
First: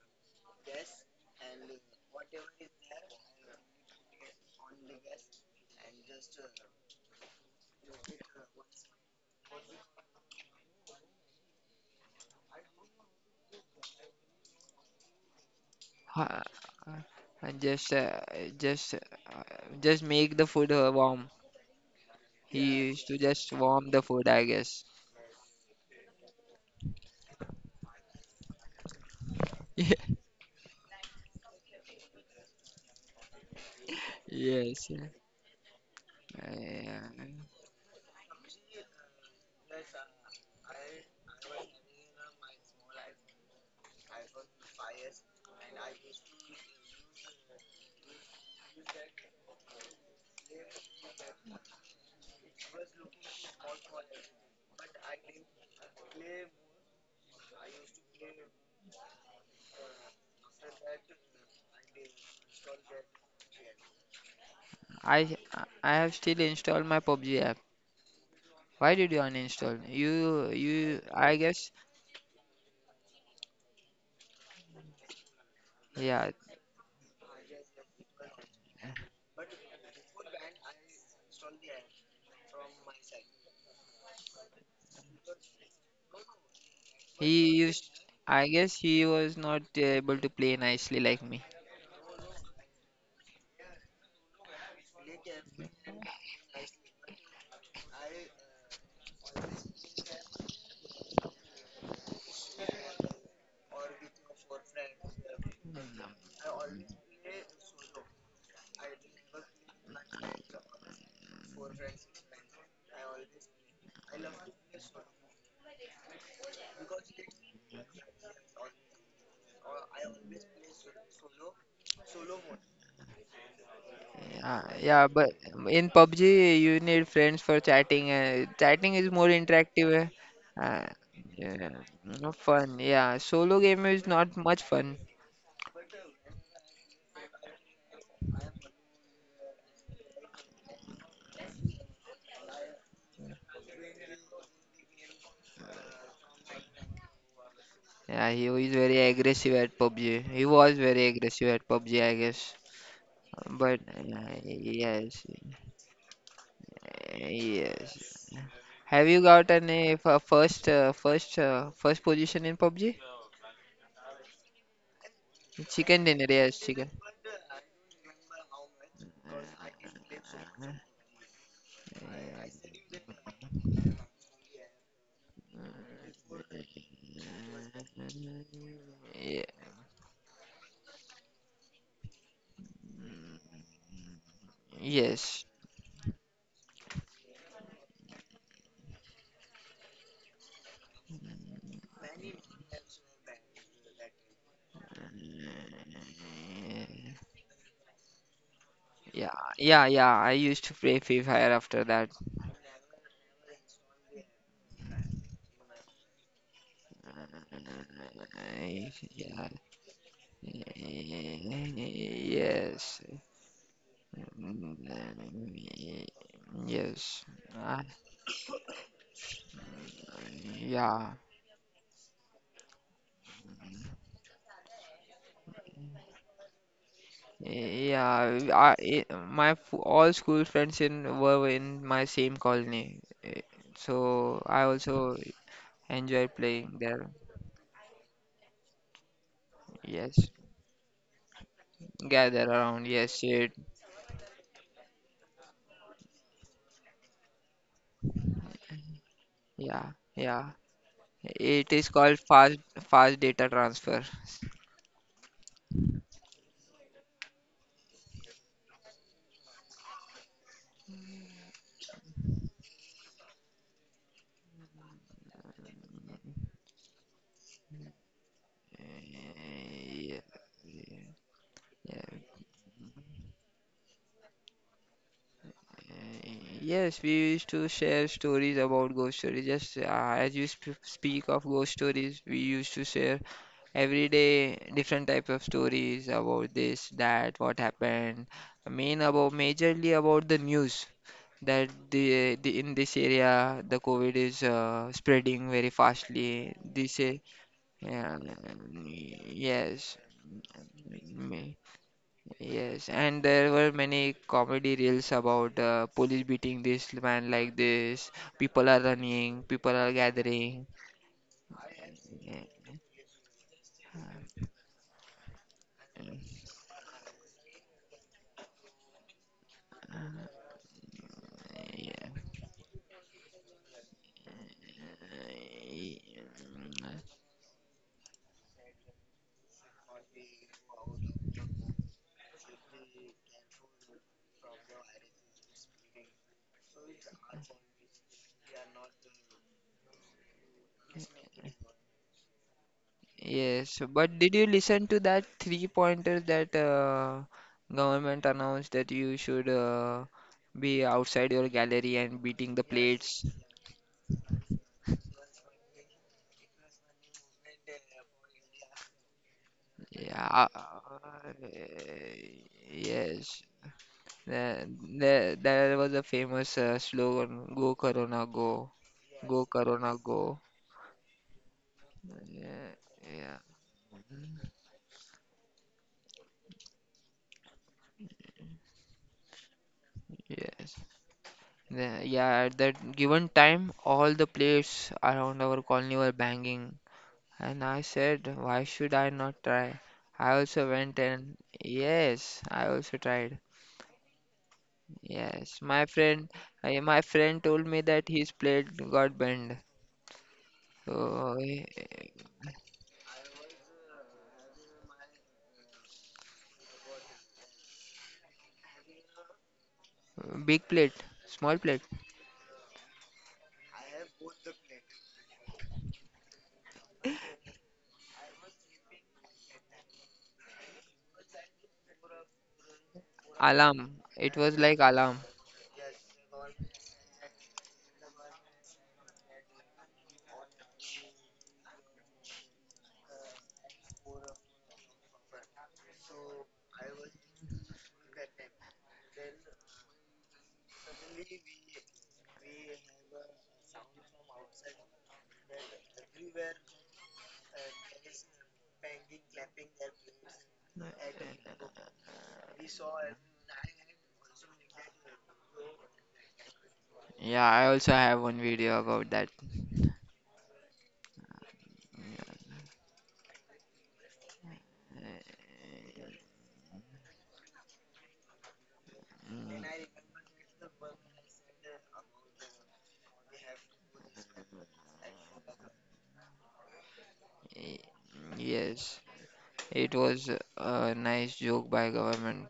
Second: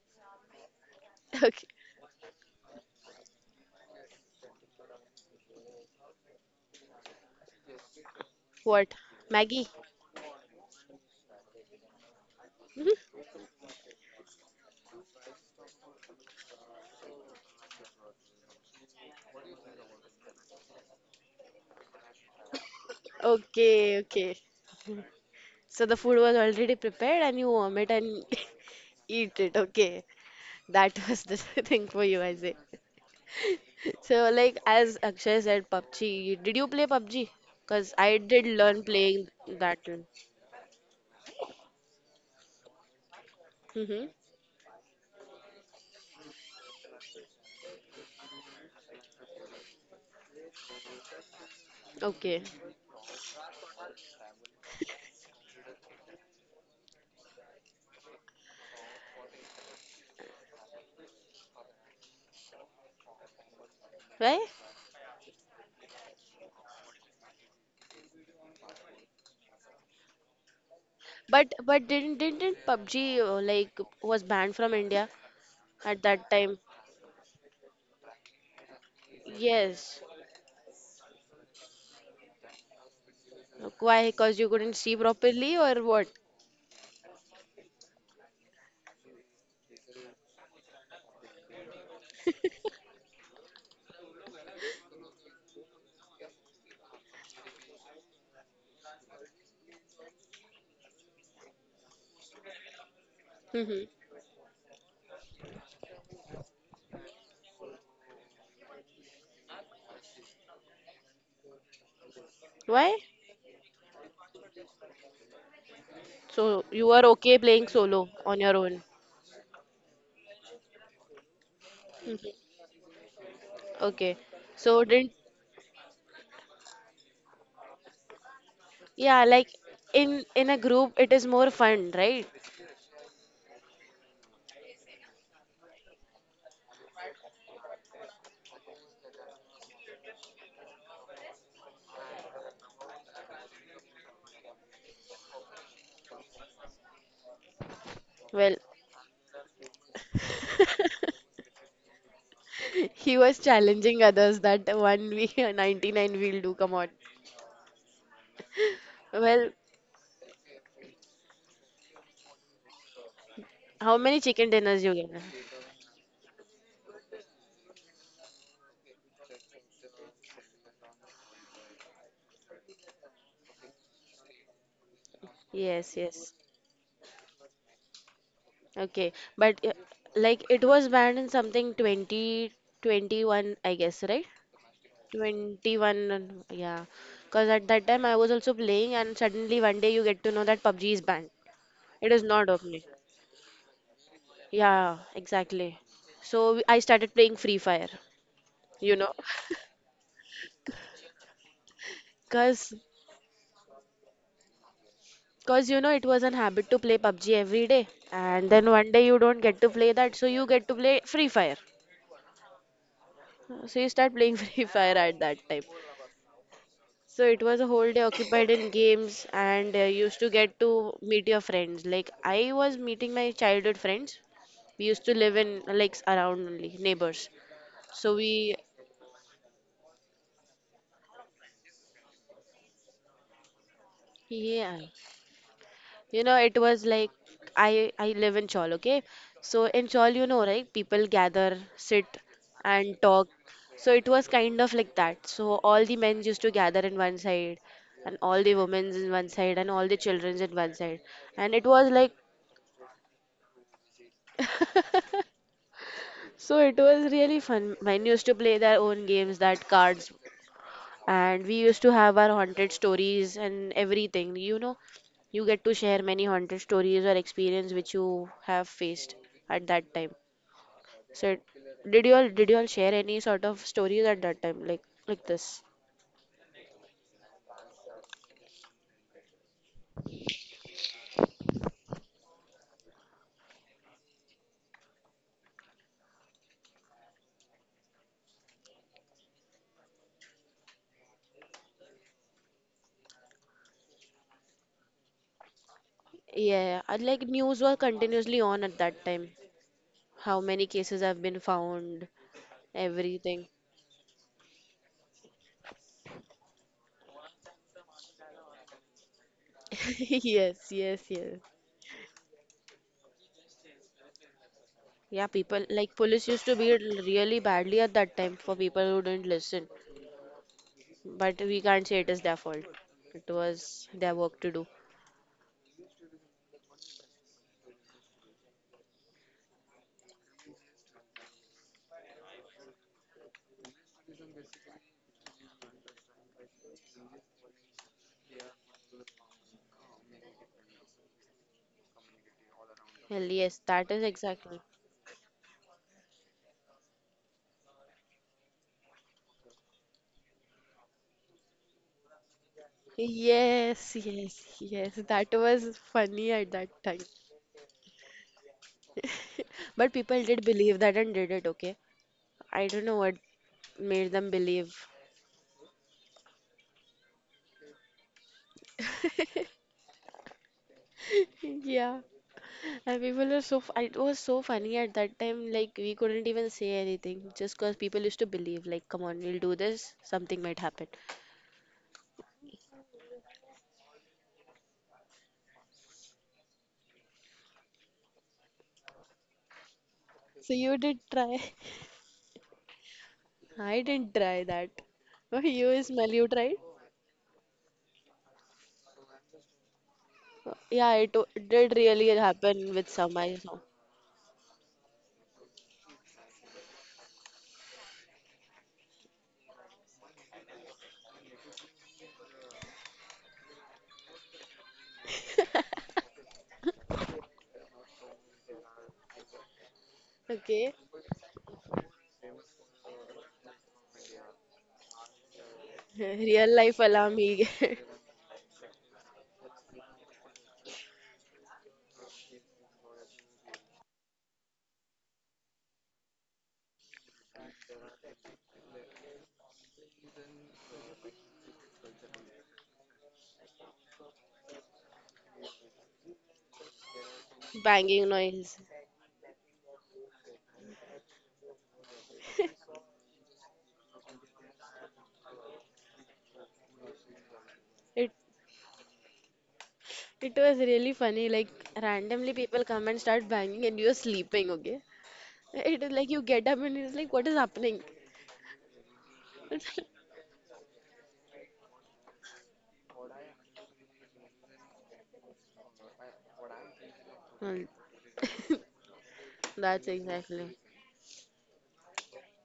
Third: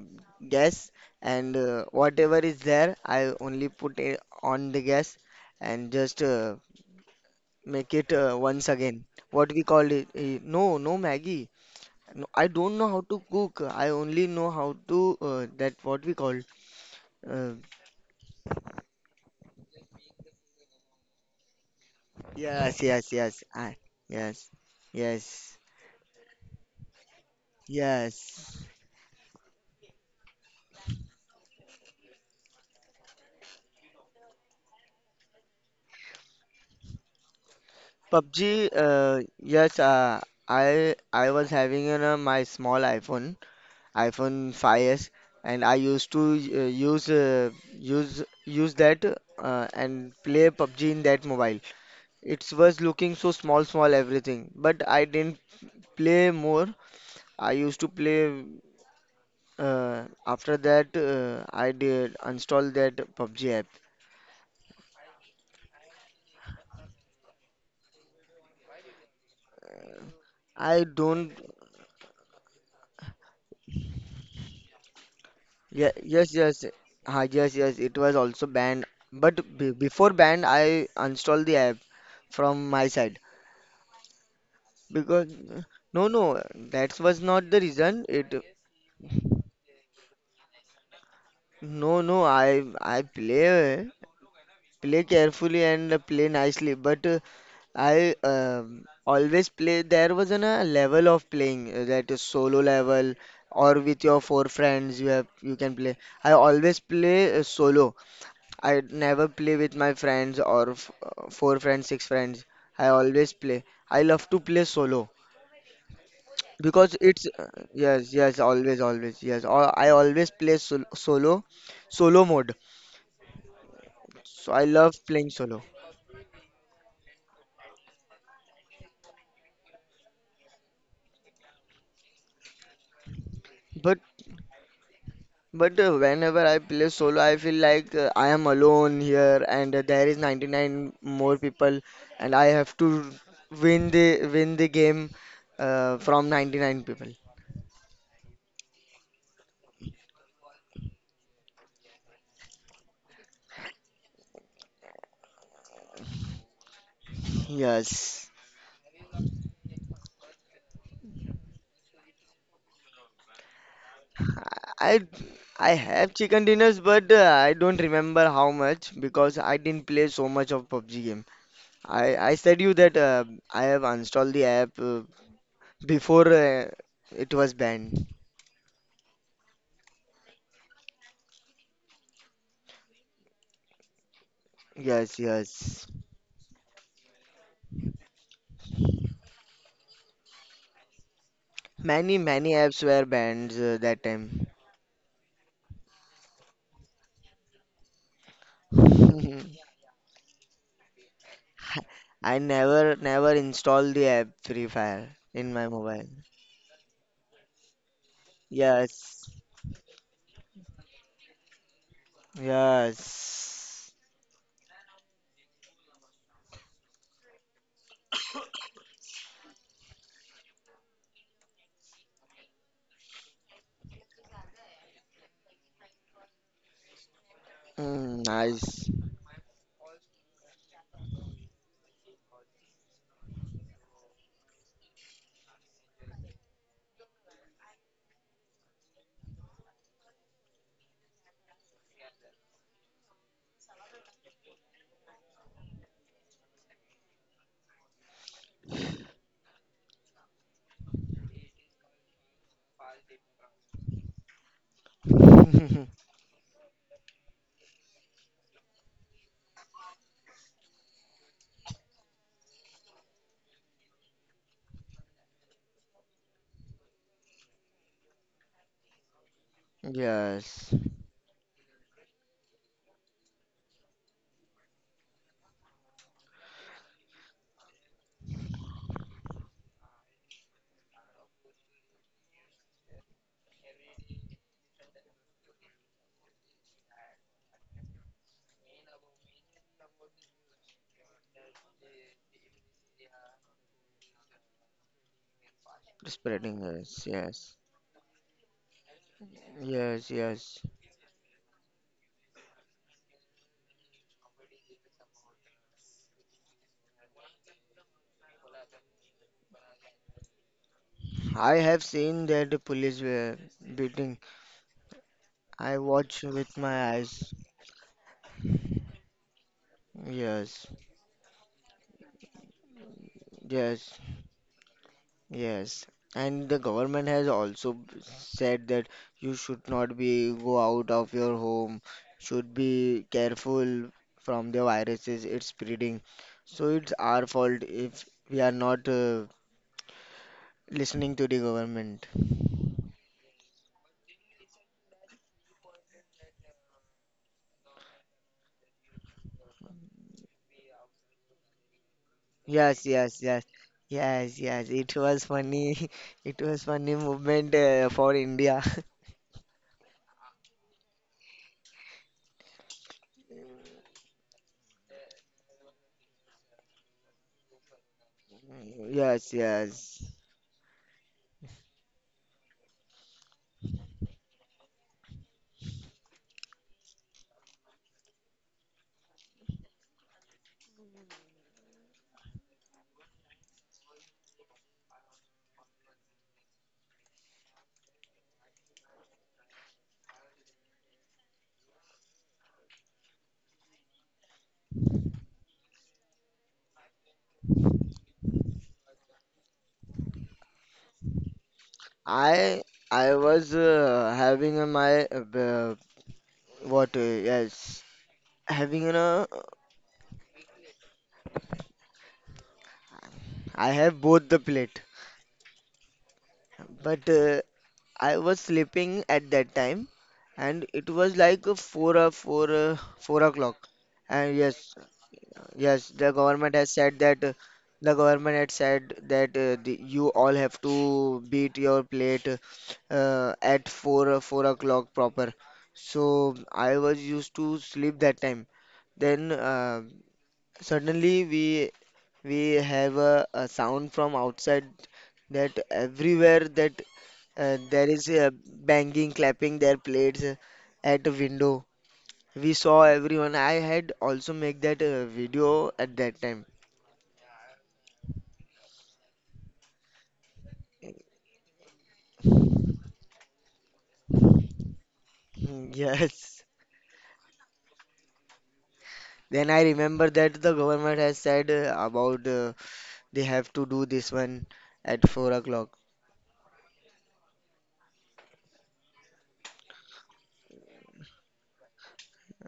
gas, and
Okay.
uh, whatever is there, I only put it on the gas and just uh, make it uh, once
What?
again. What we
Maggie?
call it? eh, No, no, Maggie. No, I don't know how to cook. I only know how to uh, that what we call.
Ha- uh,
Uh,
And just, uh, just, uh, just make the food uh, warm. Yeah. He
yes,
used
yes,
to
yes.
just
I,
warm
Okay,
the food,
okay.
I
yes,
guess.
yes.
So the food was already prepared and you warm it and
Yes.
eat it. Okay. That was the thing for you, I say. So like
Yes.
as Akshay said, P U B G. Did you play
Yeah.
P U B G? Because I did
PUBG,
learn
uh,
playing
yes,
that.
uh, I I was having, you know, my small iPhone,
Mm-hmm.
iPhone five s, and I used to uh, use uh, use use that, uh, and play PUBG in that mobile.
Okay.
It was looking so small, small everything, but I didn't play more. I used to play, uh, after that uh, I did install that PUBG app.
Right?
I, I have still installed my PUBG app. Why did you uninstall? You,
I
you,
don't.
I
But
guess.
but didn't didn't P U B G uh, like was banned from India
Yeah,
at that
Yeah.
yes,
time?
yes. Ah, yes, yes. It was also banned. But be
Yes.
before banned, I installed the app from my side,
Why? Because you couldn't see
because
properly or what?
no, no, that was not
He
the
used.
reason. It
I guess he was not able to play nicely like me.
No, no. I I play play carefully and play nicely, but uh, I um, always play. There was an, a level of playing, uh, that is solo level, or
Mm-hmm.
with your four friends. You have you can play. I always play uh, solo. I never play with my friends, or f- uh, four friends, six friends. I
Why?
always play. I love to play solo,
So you
because
were
it's
okay
uh,
playing solo
yes, yes,
on your
always,
own.
always, yes. Al- I always play sol solo, solo
Mhm.
mode.
Okay.
So
Yeah,
I
So
love
yeah,
didn't
playing
but
solo.
in PUBG you need friends for chatting. Uh, chatting is
yeah,
more
like
interactive.
in in a
Uh, uh,
group it is more
yeah,
fun, right?
no fun. Yeah, solo game
But
is not much fun.
but uh, whenever I play solo, I feel like uh, I am alone here, and uh, there is ninety-nine more people, and I have to win the win the game uh, from ninety-nine people.
Yeah, he
Well,
is very aggressive at PUBG. He was very aggressive at PUBG, I guess.
he was
But
challenging
uh,
others that one
Yes,
we ninety-nine we'll do, come on.
Yes.
yes. Have you got
Well,
any f- uh, first, uh, first, uh, first position in PUBG?
how many chicken dinners you
I
get?
I
Chicken
have
dinner,
chicken
yes,
dinners,
chicken.
but uh, I don't remember how much, because I didn't play so much of
Uh,
PUBG game. I I
uh, uh,
said you that uh, I have installed the app uh,
Yes,
before
yes.
uh, it was banned.
Okay.
Ye-
But uh, like it was banned in something twenty twenty-one, I guess, right?
Yes,
Yes.
yes.
twenty-one, and- yeah. Because at that time I was also playing, and suddenly one day you get to know that P U B G is banned. It
Many
is not
many apps
opening.
were banned uh, that time.
Yeah, exactly. So we- I started playing Free Fire, you know,
Yeah, yeah, yeah. I used to play Free Fire after that.
I
because
never never installed the app Free Fire in
because
my
you know it
mobile.
was an habit to play P U B G every day, and then one day you
Yes,
don't
Yeah.
get to play that, so you get to play Free Fire.
Yes.
So you
yes.
start playing Free Fire at that time. So
Yes.
it was a
Uh,
whole day occupied in games and uh, used to get to
yeah.
meet your friends. Like I was meeting my childhood friends. We used to live in like around only neighbors. So
Mm,
Yeah.
we
I,
nice.
I- my f- all school friends in were in my same colony, eh, so I
yeah.
also
You
enjoy
know it
playing
was
there.
like I I live in Chawl, okay? So in Chawl you
Yes,
know right people gather, sit
gather around.
and
Yes,
talk.
it.
So it was kind of like that. So all the men used to gather in one side and all the women's in one side and all
Yeah,
the children's
yeah.
in one side and it
It is
was like
called fast fast data transfer.
So it was really fun. Mine used to play their own games, that cards, and we used to have our haunted stories and everything. You know, you get to share many haunted stories or experience which you have faced at that time.
Yeah,
Yes.
So it, did you
yeah.
all did you all share any sort of stories at that time, like like this?
Yes, we used to share stories about ghost stories. Just uh, as you sp- speak of ghost stories, we used to share every day different types of stories about this, that, what happened. I mean, about majorly about the news that the, the in this area the COVID is uh, spreading very fastly.
Spreading,
Yeah,
This
yes,
and
uh,
like
yes,
news were
Yeah,
continuously on at that
mm,
time.
yes,
yes,
How
yes.
many cases have been
mm,
found,
yes, and
everything.
there were many comedy reels about uh, police beating this man like this. People are running, people are gathering.
Yes, yes, yes.
I have seen that the
Yeah,
police were beating.
Yeah, people
I
like
watch
police used to
with
beat
my eyes.
really badly at that time for people who didn't listen.
Yes,
But we can't say
yeah.
it is their fault. It was
yes,
their work to do.
Uh,
yes. And the government has also b- said that you should not be go out of your home, should be careful from the viruses it's spreading. So it's our fault if we are not uh, listening to the government.
Well, yes,
Yes,
that is
but did you
exactly.
listen to that three pointer that uh, government announced that you should uh, be outside your gallery and beating the
Yes, yes,
plates?
yes,
Yes,
yes,
yes,
yes.
yes.
It was
That was
funny.
funny
It
at
was
that
funny
time.
movement uh, for India.
But people
Yeah,
did believe that and
uh,
did it, okay? I don't know what
yes.
made them
There,
believe.
there, there was a famous uh, slogan, "Go Corona, go,
Yes,
go Corona,
yes.
go."
Yeah.
Yeah,
And people
yeah,
are so, f- it was so funny at that time. Like, we couldn't even say anything just because people used to believe, like, come on, we'll do this, something might
yes.
happen.
Yeah, yeah, at that given time, all the players around our colony were banging, and I said, "Why should I not try?" I
So
also
you
went
did
and
try.
yes, I also tried.
I didn't try that. But
Yes.
you
My
smell, you
friend,
tried?
I, my friend told me that his plate got bent.
Uh, Yeah, it o-
So, eh,
did really
I
happen with
I
some I
was
saw.
uh, having uh, my uh, b- what? Uh, yes, having, you know,
big plate, small plate.
I have both the plate, but uh, I was sleeping at that time, and
Okay.
it was like uh, four uh, four uh, four o'clock,
Alarm. It
and
was
yes.
like alarm.
Yes, the government
Real
has
life
said
alarm
that uh,
he get.
the government had said that uh, the, you all have to beat your plate uh, at four uh, four o'clock proper. So I was used to sleep that time. Then uh, suddenly we we have a, a sound from outside, that everywhere that uh, there
Banging
is a
noise.
banging, clapping their plates uh, at the window. We saw everyone. I had also make that uh, video at that time.
Yeah, I also
It
have one video about that.
it was really funny, like randomly people come and start banging and you're sleeping, okay?
Mm,
It is like you
yes.
get up and it's like what is happening?
Then I remember that the government has said uh, about uh, they have to do this one at four o'clock.
Well,
Y- Yes,
that's
it was
exactly.
a nice joke by government.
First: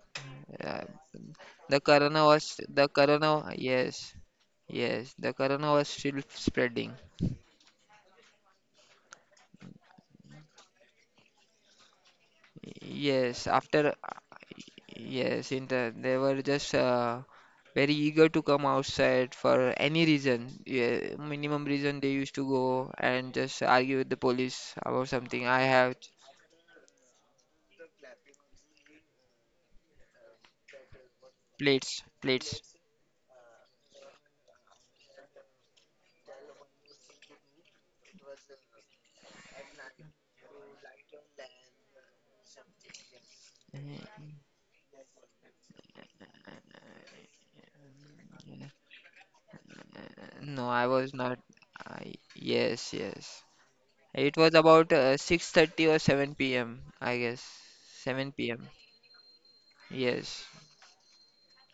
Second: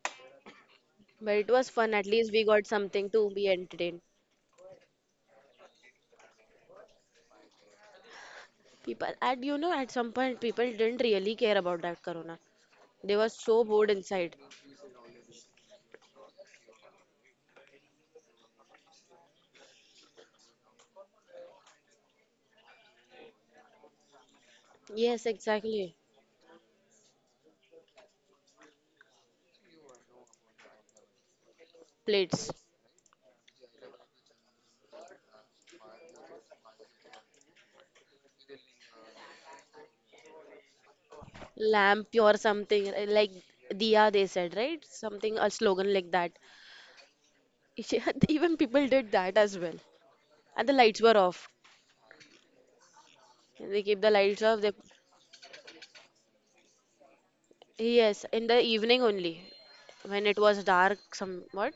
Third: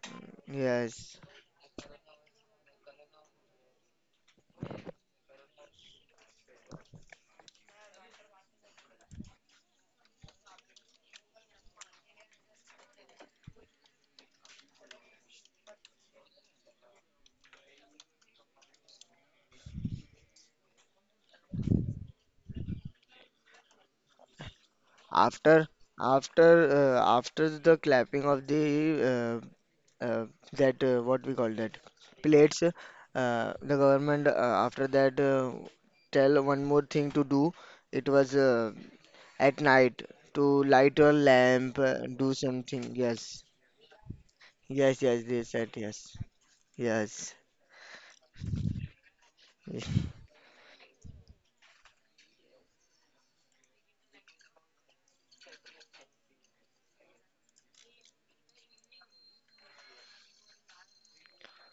Uh,
Yes.
But it was
the
fun, at
corona
least we
was
got
the
something to be
corona.
entertained.
Yes, yes, the corona was still spreading.
People, and you know, at some point, people didn't really care about that corona. They were
Yes.
so bored
after
inside.
yes, in the, They were just uh, very eager to come outside for any reason. Yeah, minimum reason they used to go and just argue with the police about
Yes,
something. I
After
exactly.
have.
after uh, after the clapping of the uh, uh, that uh, what we call that
Plates,
Plates,
plates.
plates, uh, the government uh, after that uh, tell one more thing to do. It was uh, at night, to light a lamp, uh,
lamp
do
or something
something.
uh, like
Yes.
Diya, they
Mm.
said, right?
Yes. Yes.
Something,
They
a
said
slogan like
yes.
that.
Yes.
Yeah, even people did that as well.
No,
And the
I
lights
was
were
not.
off.
I Yes, yes.
They keep the
It
lights
was
off. They,
about uh, six thirty or seven p m, I guess.
yes, in
7
the
p.m.
evening only, when it
Yes,
was dark somewhat.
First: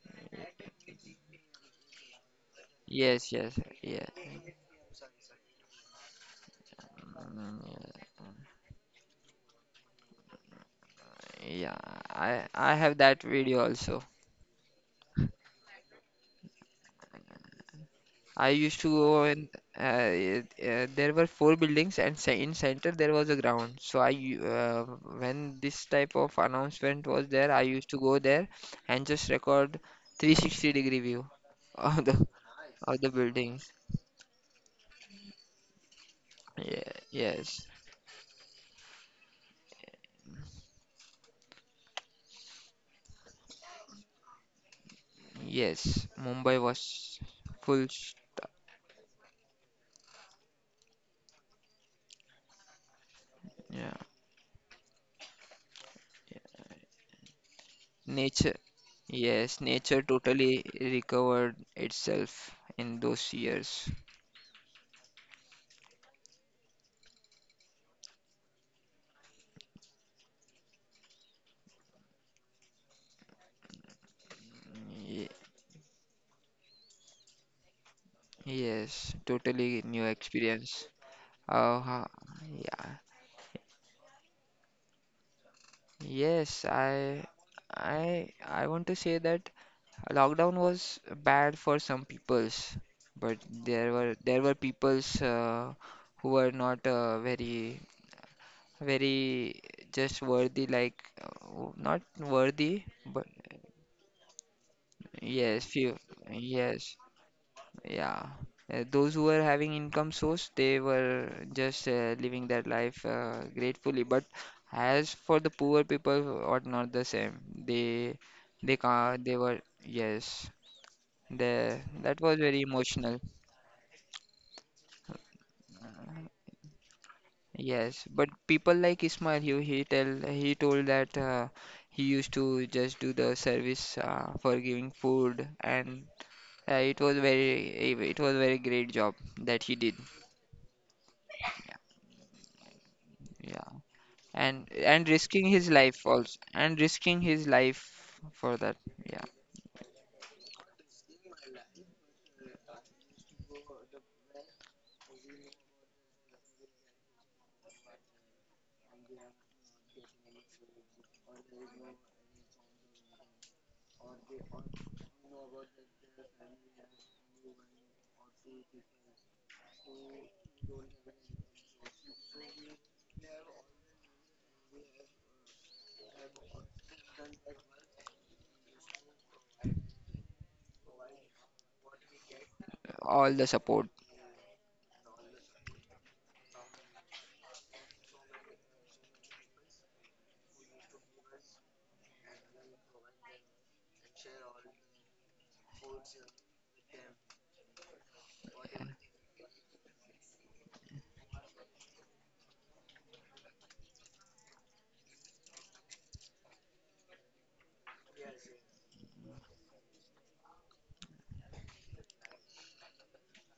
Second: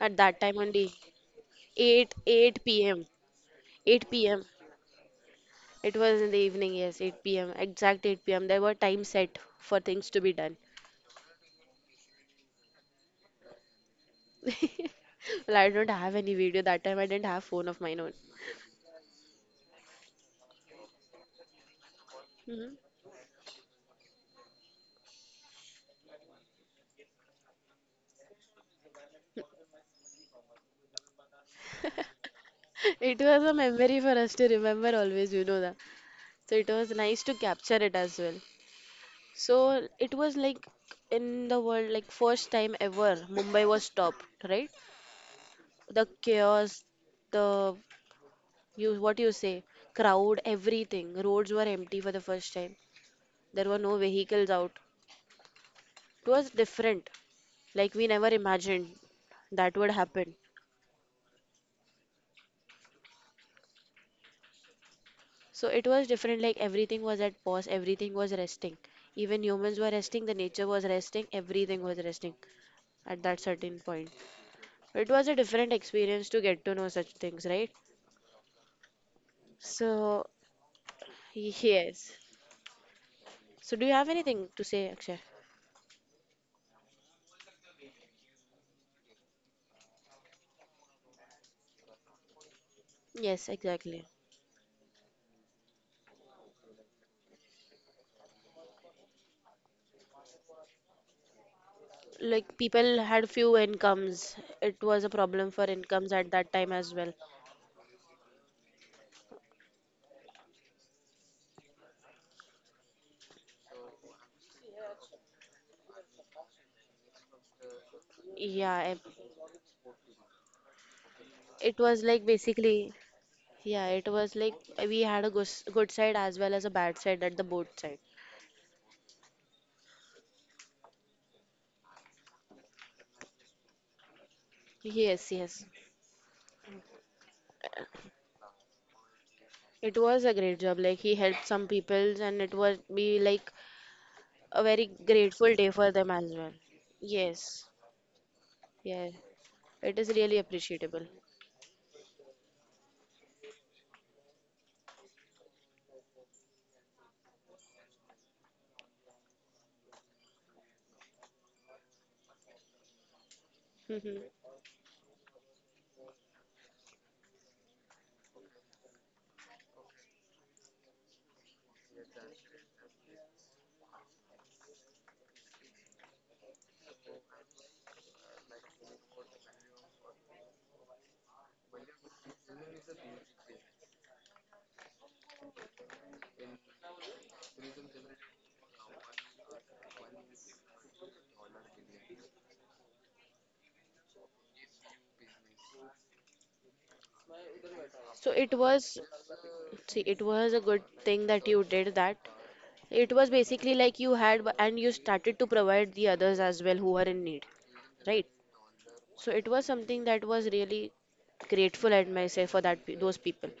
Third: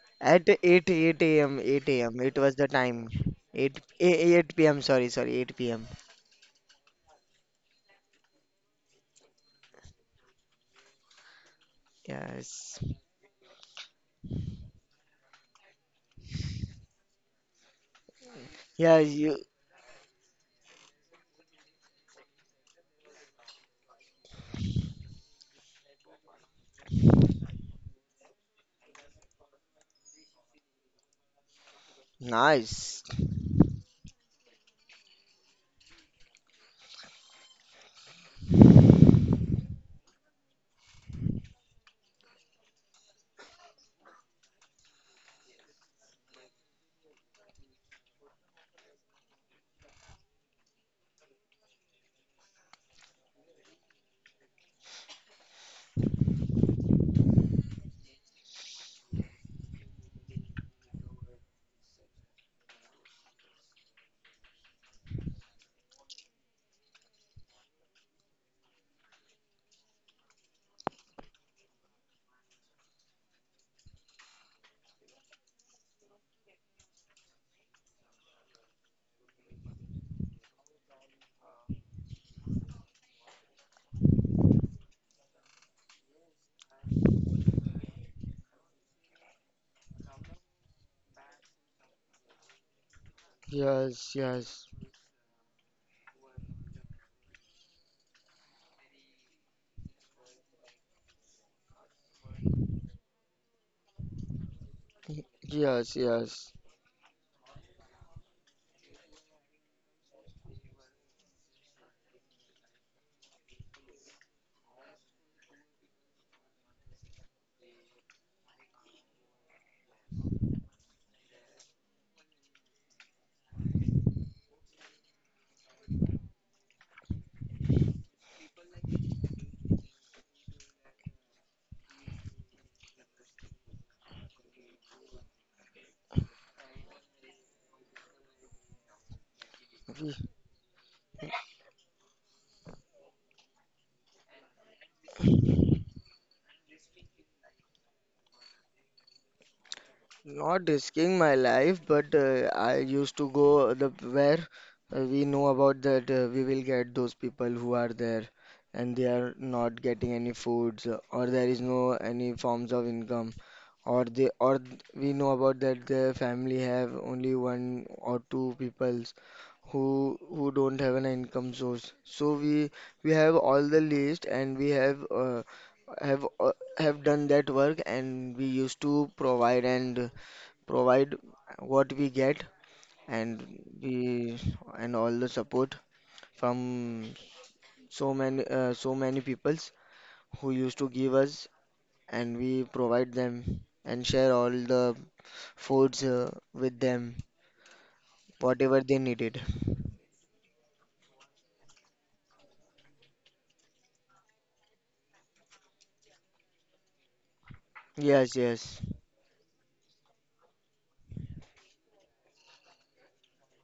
At that
At
time
eight,
only,
eight a m, eight a m, it was
8
the
8 p.m.
time.
yes, yes,
eight, a-
yeah.
eight p m.
eight p m, sorry, sorry, eight p m.
It was in the evening, yes, eight p m.
Mm.
Exact eight p m. There were time set for things to be done.
Yeah, I I
Yes.
have that video also.
Well, I don't have any video that time. I didn't have phone of mine own.
I used to
Yeah,
go
you,
and uh, it- uh, there were four buildings and ce- in
Mhm.
center there was a ground. So I u- uh, when this type of announcement was there, I used to go there and just record three sixty degree view of the of
nice.
the
It was a
buildings.
memory for us to remember always, you know that. So it was
Yeah,
nice to
yes,
capture it as well. So it was like in the world, like first time ever, Mumbai was stopped, right? The
yes. Mumbai
chaos,
was
the
full. s-
you what you say, crowd, everything. Roads were empty for the first time. There were
Yeah,
no vehicles out. It was different. Like we never
nature.
imagined
Yes,
that would
nature
happen.
totally recovered itself in those years.
So it was different, like everything was at pause, everything was resting. Even humans were resting, the nature was resting, everything was resting at that certain point. It
Ye-
was a different experience to get to know such things, right?
yes, totally new
So,
experience. Uh, ha-
yes.
yeah,
So, do you have anything to say, Akshay?
yes. I, I, I want to say that lockdown was bad for some peoples, but
Yes,
there
exactly.
Yes,
were there were
yes,
peoples uh, who were not uh, very very just worthy, like uh, not
Like
worthy,
people had
but
few incomes. It was a problem for
yes,
yes,
few,
incomes at
yes.
that time as
yes.
well.
Yeah, uh, those who were having income source, they were just uh, living their life uh, gratefully. But as for the poor people, what not the same. They,
Yeah,
they
it
can they were Yes.
it
The
was like
That was very
basically.
emotional.
Yeah, it was like eh, we had a good, good side as well as a bad side at the both side.
Yes, but people like Ismail, he he tell he told that uh, he used to just do the service uh, for giving
Yes,
food,
yes.
and uh, it was very it was very great job that he
It
did.
was a great job. Like he helped some people and it was be like
Yeah.
a
and
very
and risking
grateful day
his
for
life
them as
also
well.
and risking his
Yes.
life for that,
Yeah.
yeah,
It is really
Not
appreciable.
risking my life, but uh, I used to go the where uh, we know about that uh, we will get those people who are there and they are not getting any foods uh, or there is no any forms of income, or they
Mhm.
or th- we know about that their family have only one or two peoples who who don't have an income source. So we we have all the list and we have uh, have uh, have done that work, and we used to provide and provide what we get,
all
and
the support.
we and all the support from so many uh, so many peoples who used to give us, and we provide them and share all the foods uh, with them,
So it
whatever
was
they needed.
See it was a good thing that you did that. It was basically like you had and you started to provide the others as well who are in need. Right?
Yes, yes,
So it was something that was really grateful at myself for that pe- those people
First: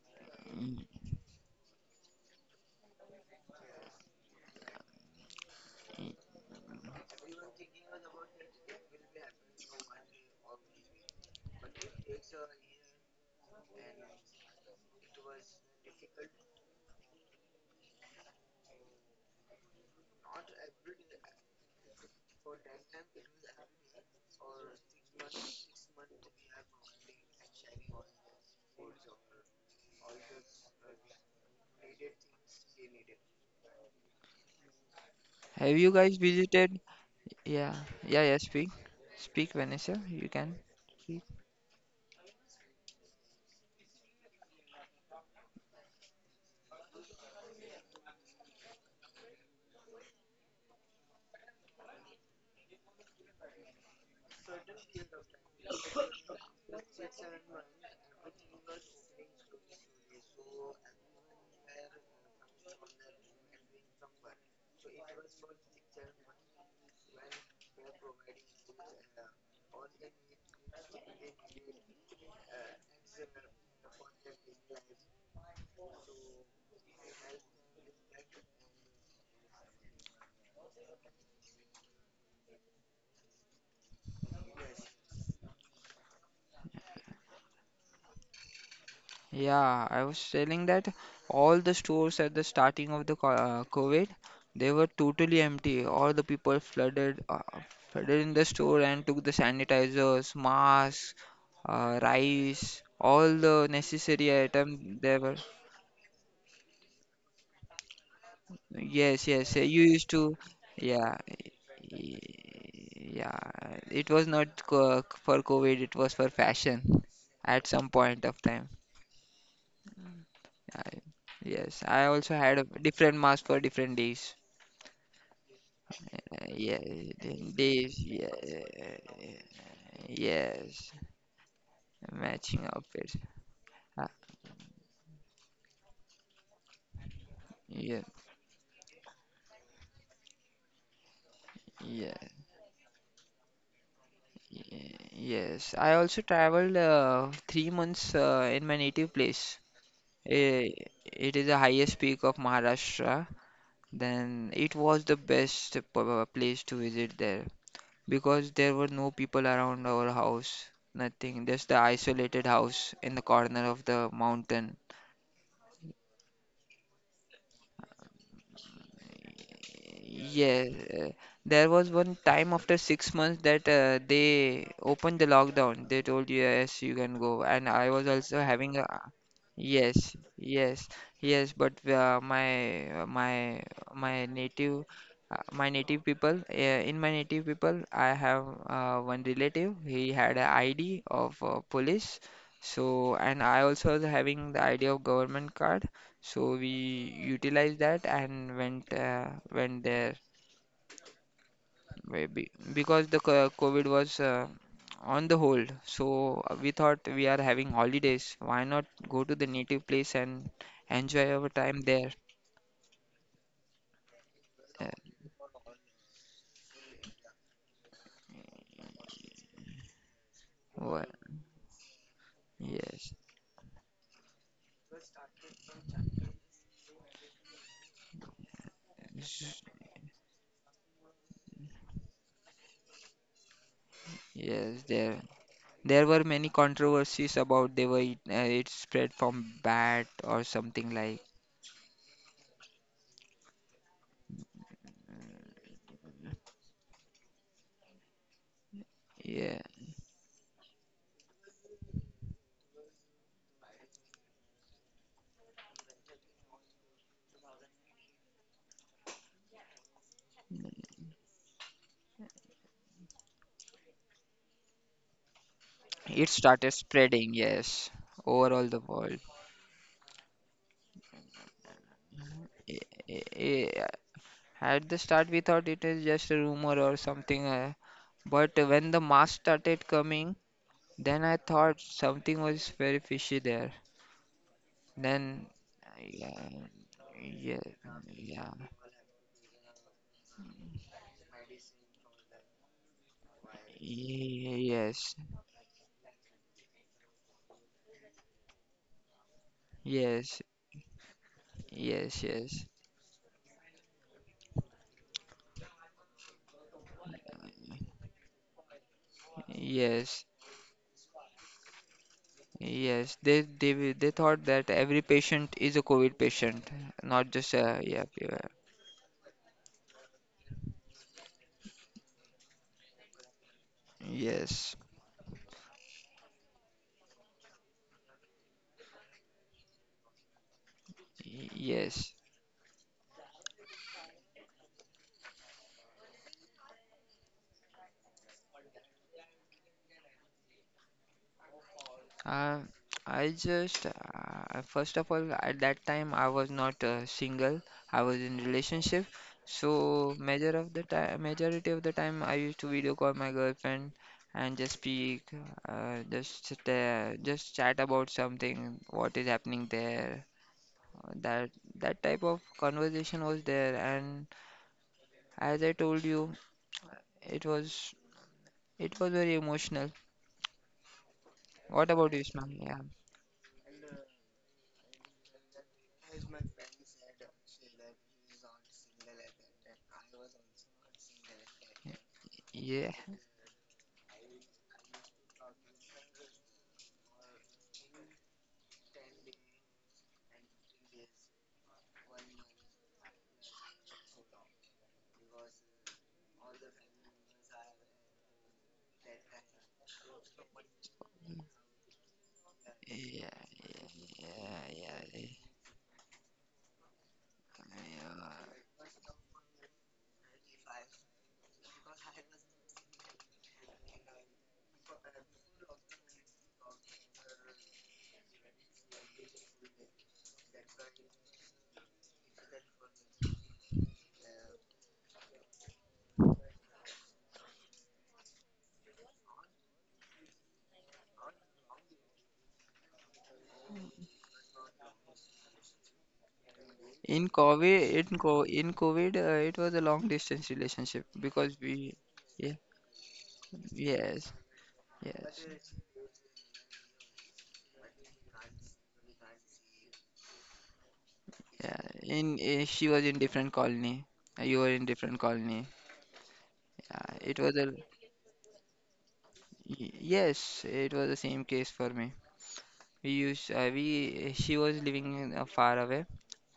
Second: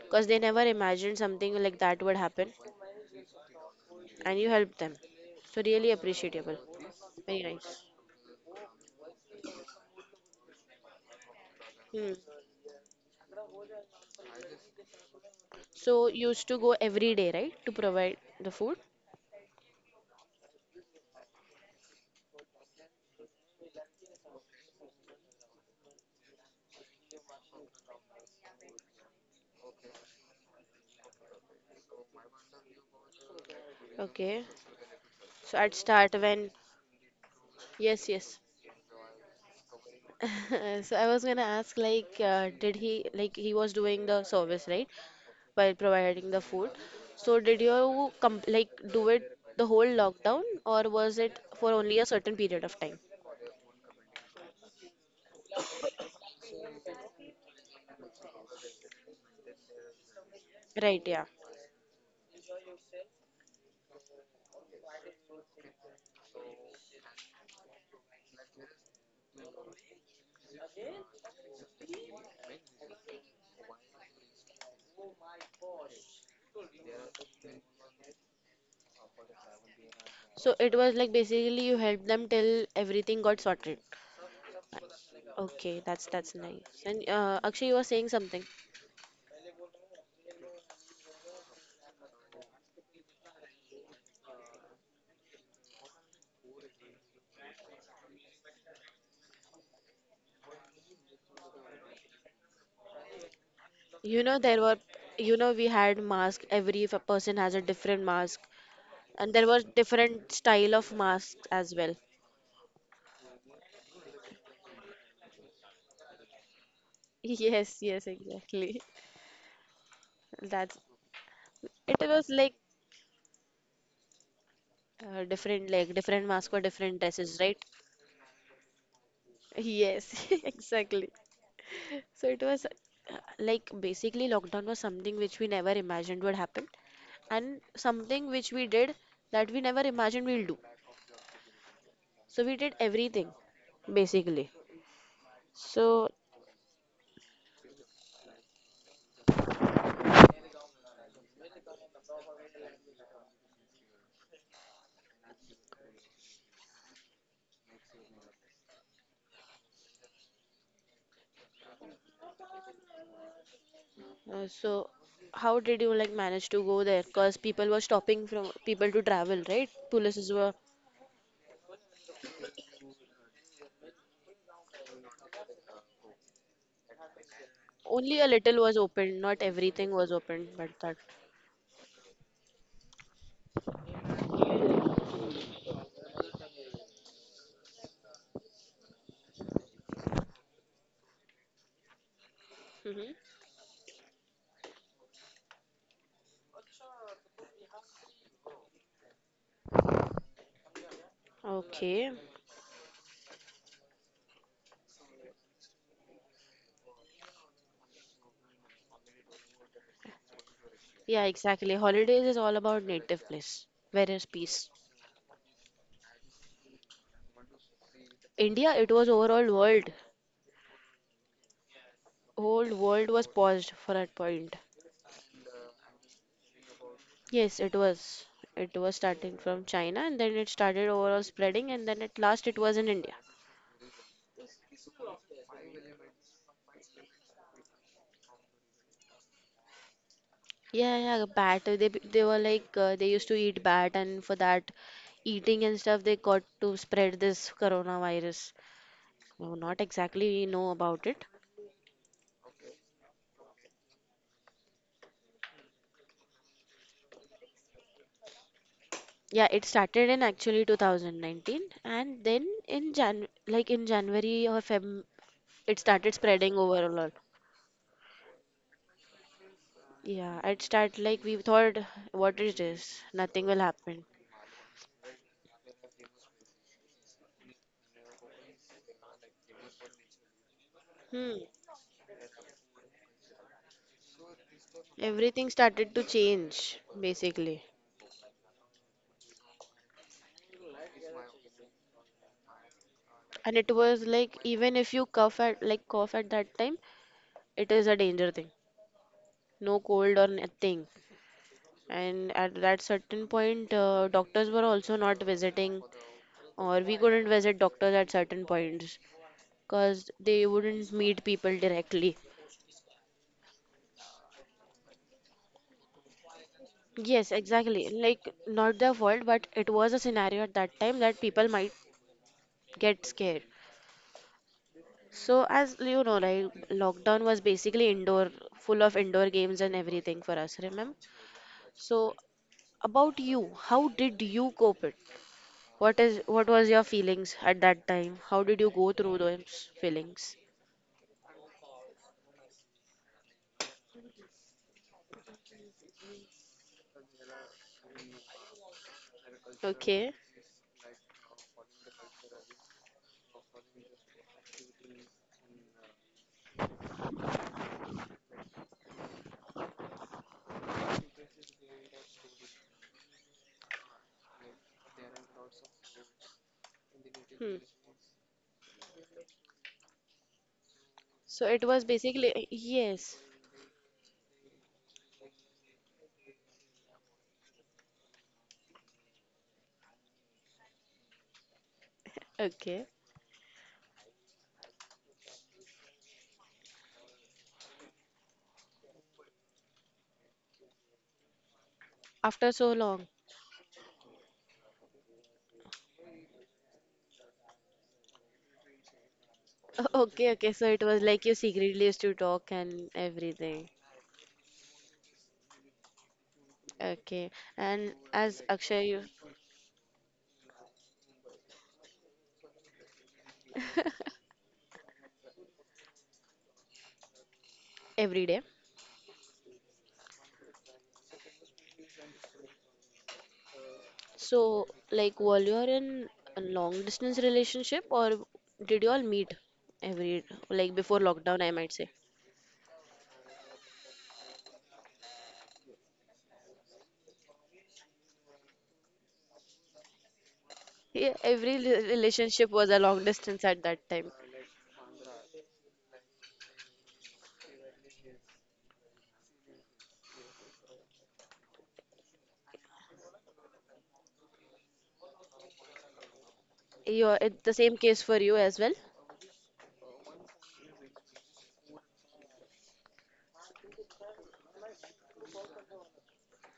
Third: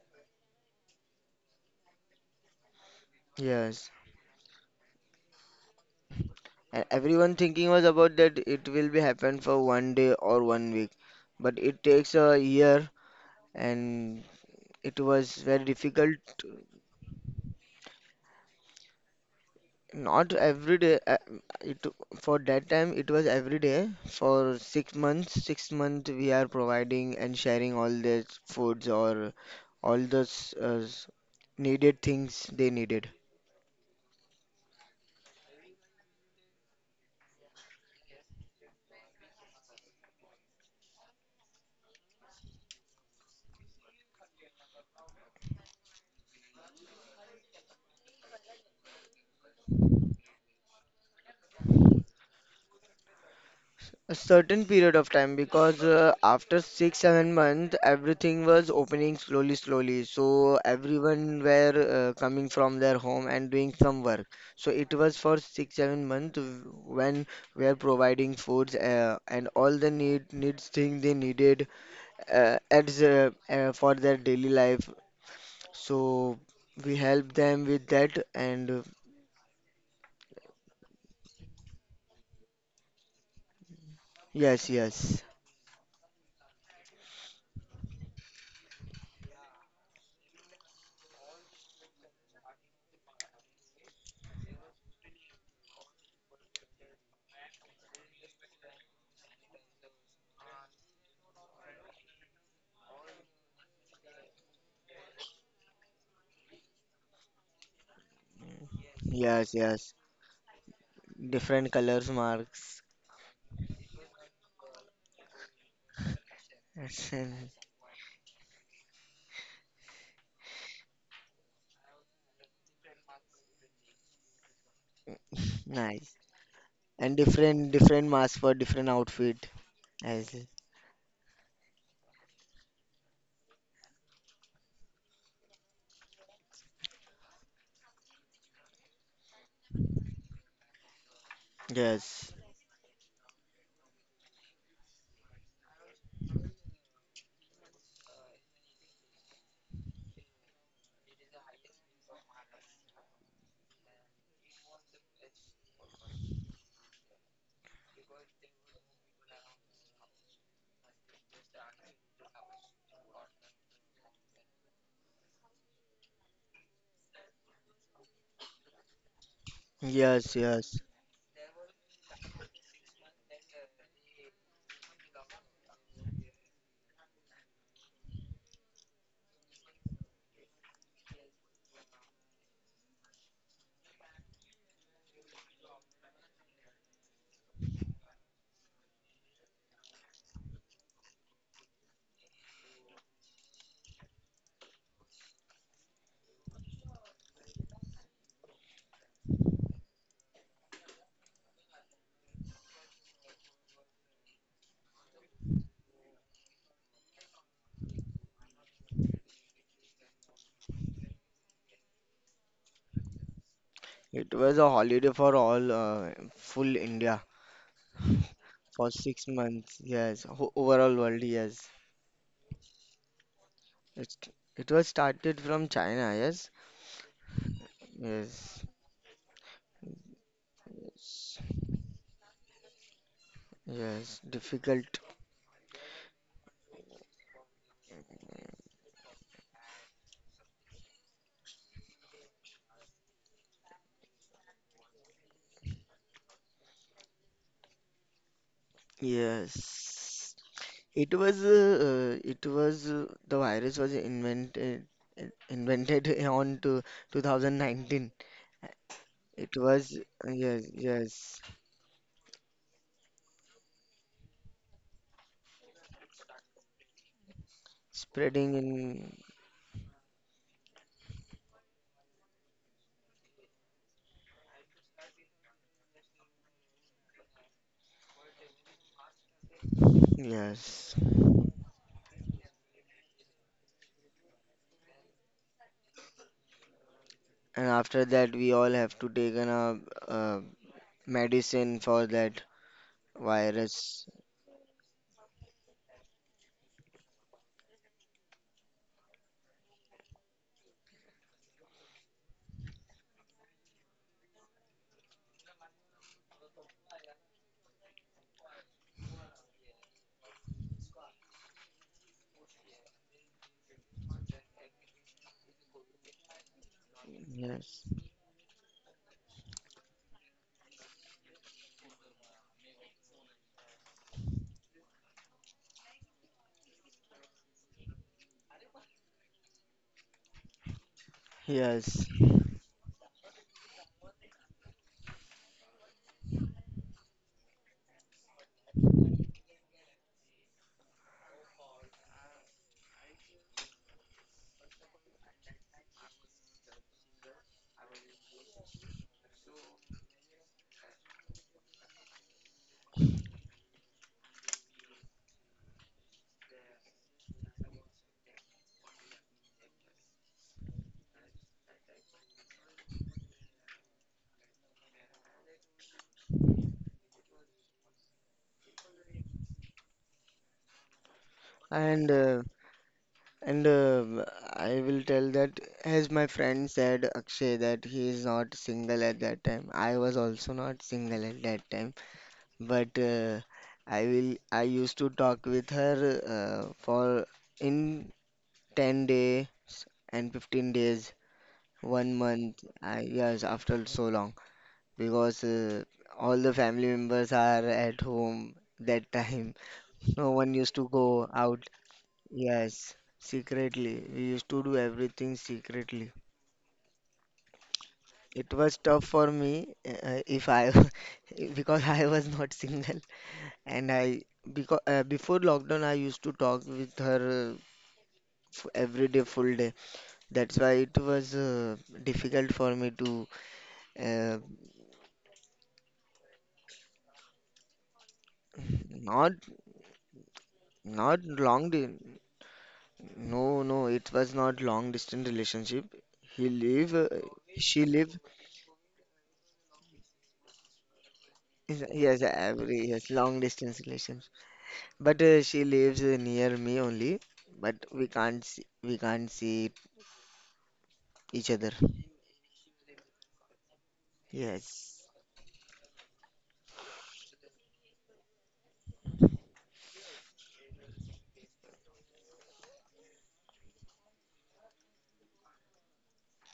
because they never
Mm.
imagined something like that would happen
yes.
and you helped them. So really appreciable.
And everyone
Very
thinking
nice.
was about that it will be happen for one day or one week, but it
Hmm.
takes a year, and it was very
So
difficult.
you used to go every day, right, to provide the food?
Not every day. uh, It For that time it was every day for six months. Six months we are providing and sharing all the foods, or all the uh, needed things they needed.
Okay. So at
Have you
start
guys
when
visited? Yeah,
Yes,
yeah, yeah,
yes.
speak speak Vanessa, you can
So I
speak.
was gonna ask like uh, did he like he was doing the service, right? While providing the food. So did you com like do it the whole lockdown or was it for only a certain period of time?
A certain period of time, because uh, after six seven months everything was opening slowly slowly, so
Right, yeah.
everyone were uh, coming from their home and doing some work, so it was for six seven months when we are providing foods, uh, and all the need needs thing they needed uh, at the, uh, for their daily life, so we help them with that, and uh,
So it was like basically you helped them till everything got sorted.
yes, yes,
Okay, that's that's nice. And uh, Akshay, you were saying something.
Yeah, I was telling that all the stores at the starting of the co- uh, COVID, they were totally empty. All the people flooded, uh, flooded in the store and took the sanitizers, masks, uh, rice, all the
You know
necessary
there were,
items they were.
you know we had masks. Every f- person has a different mask,
Yes,
and there
yes.
yes,
uh,
was
You
yes,
used
different
to,
style of
yeah,
masks as
different
well.
colors
y-
marks.
yeah. It was not co for COVID, it was for fashion at
Yes,
some
yes,
point of time.
exactly. That's
I, yes, I
it was
also
like
had a different mask for different days.
Uh, different like
Uh,
Nice.
different mask for
yeah,
different
And
dresses,
the
right?
different
days,
different
yeah,
masks for different outfit,
Yes,
as
yes,
exactly. So it
matching
was
outfits.
uh, like
Uh,
basically lockdown was something which we never imagined would happen and
yeah,
something which we did that we never imagined we'll do.
yeah,
yes.
So we did everything basically.
y- yes, I
So
also traveled uh, three months uh, in my native place. Eh, It is the highest peak of Maharashtra. Then it was the best p- uh, place to visit there, because there were no people around our house, nothing, just the isolated house in the corner of the
uh, so
mountain.
how did you like manage to go there? Because people were stopping from people to travel, right? Polices
Yes,
were
Yes,
yes.
uh, there was one time after six months that uh, they opened the lockdown. They told you, yes, you can go. And I was
only a
also
little was
having a,
open, not everything was
yes,
open, but
yes,
that.
yes. But uh, my uh, my my native uh, my native people, uh, in my native people, I have uh, one relative. He had an I D of uh, police.
Hmm.
So, and I also was having the I D of government card. So we utilized that and went uh, went there,
Okay.
maybe because the co- COVID was uh, on the hold. So uh, we thought we are having holidays. Why not go to the native place and
Yeah,
enjoy our
exactly.
time there?
Holidays is all about native place. Where is
It was
peace?
a
Uh,
holiday for all uh, full India
India, it
for
was
six
overall
months.
world.
Yes. Ho Overall
wha-
world. Yes,
Whole world
yes.
was paused for that
it
point.
it was started from China. Yes,
Yes, it was.
yes,
It was starting from
s-
China and then it started overall
yes.
spreading and then at last it was in India.
Yes,
Yes,
difficult.
there there were many controversies about they were it, uh, it spread from bat or something
Yeah, yeah,
like,
bat. They be- they were like uh, they used to eat bat and for that eating and stuff they got to spread this coronavirus. No,
yeah.
not exactly
Yes,
we know about it,
it was. Uh, uh, it was uh, the virus was invented in- invented on to twenty nineteen.
yeah,
It
it
was
started in actually
Yes, yes.
two thousand nineteen and then in Jan like in January or Feb it started
It
spreading
started
overall.
spreading, yes, over
Spreading
all the world.
in,
Yeah, it started like we thought what is this?
I-
Nothing will
I-
happen.
At the start, we thought it is just a rumor or something, uh, but when the mask started coming,
yes.
then
Hmm.
I thought something was very fishy there. Then,
Everything started to
yeah,
change
yeah,
basically.
And after that,
yeah,
we all have to take an, uh, uh, medicine for that
And it was
virus.
like
ye-
even if you
yes,
cough at like cough at that time, it is a danger thing. No cold or
yes,
nothing.
yes,
And at
yes,
that certain point, uh, doctors were also not visiting, or we couldn't visit doctors at certain points. Because
yes,
they wouldn't meet people directly.
yes. They they w- they thought that every patient is a COVID patient, not
Yes,
just a,
Yes,
exactly.
yeah,
Like,
yeah.
not their fault, but it was a scenario at that time that people might get scared.
Yes,
So, as you know, like, lockdown was basically indoor, full of indoor games and everything for us, remember?
yes.
yes.
So, about you, how did you cope it? What is, what was your feelings at that time? How did you go through those feelings?
Uh, I just, uh, first of all, at that time I was not uh, single. I was in relationship.
Okay.
So major of the time, majority of the time, I used to video call my girlfriend and just speak, uh, just sit there, just chat about something, what is happening there. That that type of conversation was there, and as I told you, it
Hmm.
was it was very emotional.
So it was
What
And
about you,
uh,
Ismail?
basically,
Yeah,
yes.
and uh, I will tell that, as my friend said, Akshay, that he is not single at that time. I was also not single at that time,
yeah,
Okay.
but uh, I will. I used to talk with her, uh, for in ten days and fifteen days, one
After
month.
so
I
long.
Yes, after so long, because uh, all the family members are at home that time.
Oh,
No
okay,
one
okay. So
used
it
to
was like
go
you
out.
secretly used to talk and
yeah,
Yes,
yeah,
everything.
secretly. We used to do
yeah, yeah.
everything secretly.
Okay. And as
Yeah.
It was
Akshay, you
tough for me, uh, uh, if I, because I was not single, and I because uh, before lockdown I used to talk with her, uh,
every day.
f every day, full day. That's why it was uh, difficult for me to, uh,
So, like, while you are in a long distance relationship, or did you all meet
not
every, like, before
Not
lockdown, I
long
might say?
di- no, no, it was not long distance relationship. He live uh,
In COVID,
she
in
live
co in COVID, uh, it was a long distance relationship
Yeah, every
because
re-
is-
we,
yes,
relationship
yeah,
was a
every,
long
yes, long
distance at
distance
that time.
relations.
yes,
But uh,
yes,
she lives uh, near me only. But we can't see, we can't see each other.
yeah. In uh, She was in different colony, uh, you were in
Yes,
different colony.
You,
Yeah, it
it's the
was a,
same case for you as well.
y- yes, it was the same case for me. We used uh, we She was living in, uh, far away,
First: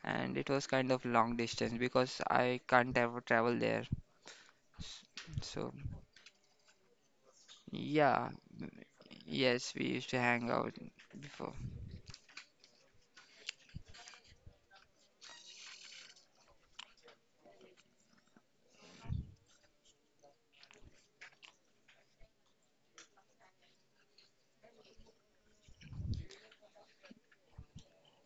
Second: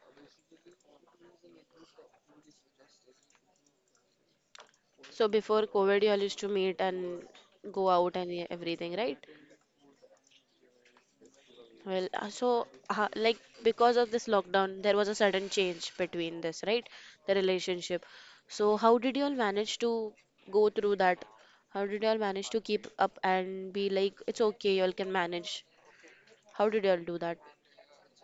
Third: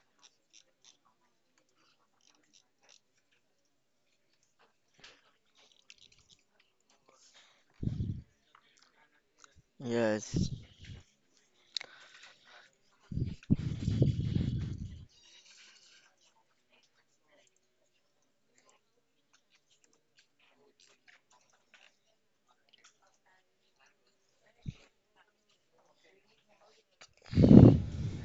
and it was kind of long distance because I can't ever travel there. S-
So before
So,
COVID, you all used to meet and go out
yeah,
and e- everything, right?
yes, we used to hang
yes.
out before.
Well, uh, so uh, like because of this lockdown, there was a sudden change between this, right? The relationship. So how did you all manage to go through that? How did you all manage to keep up and be like, it's okay, you all can manage? How did you all do that?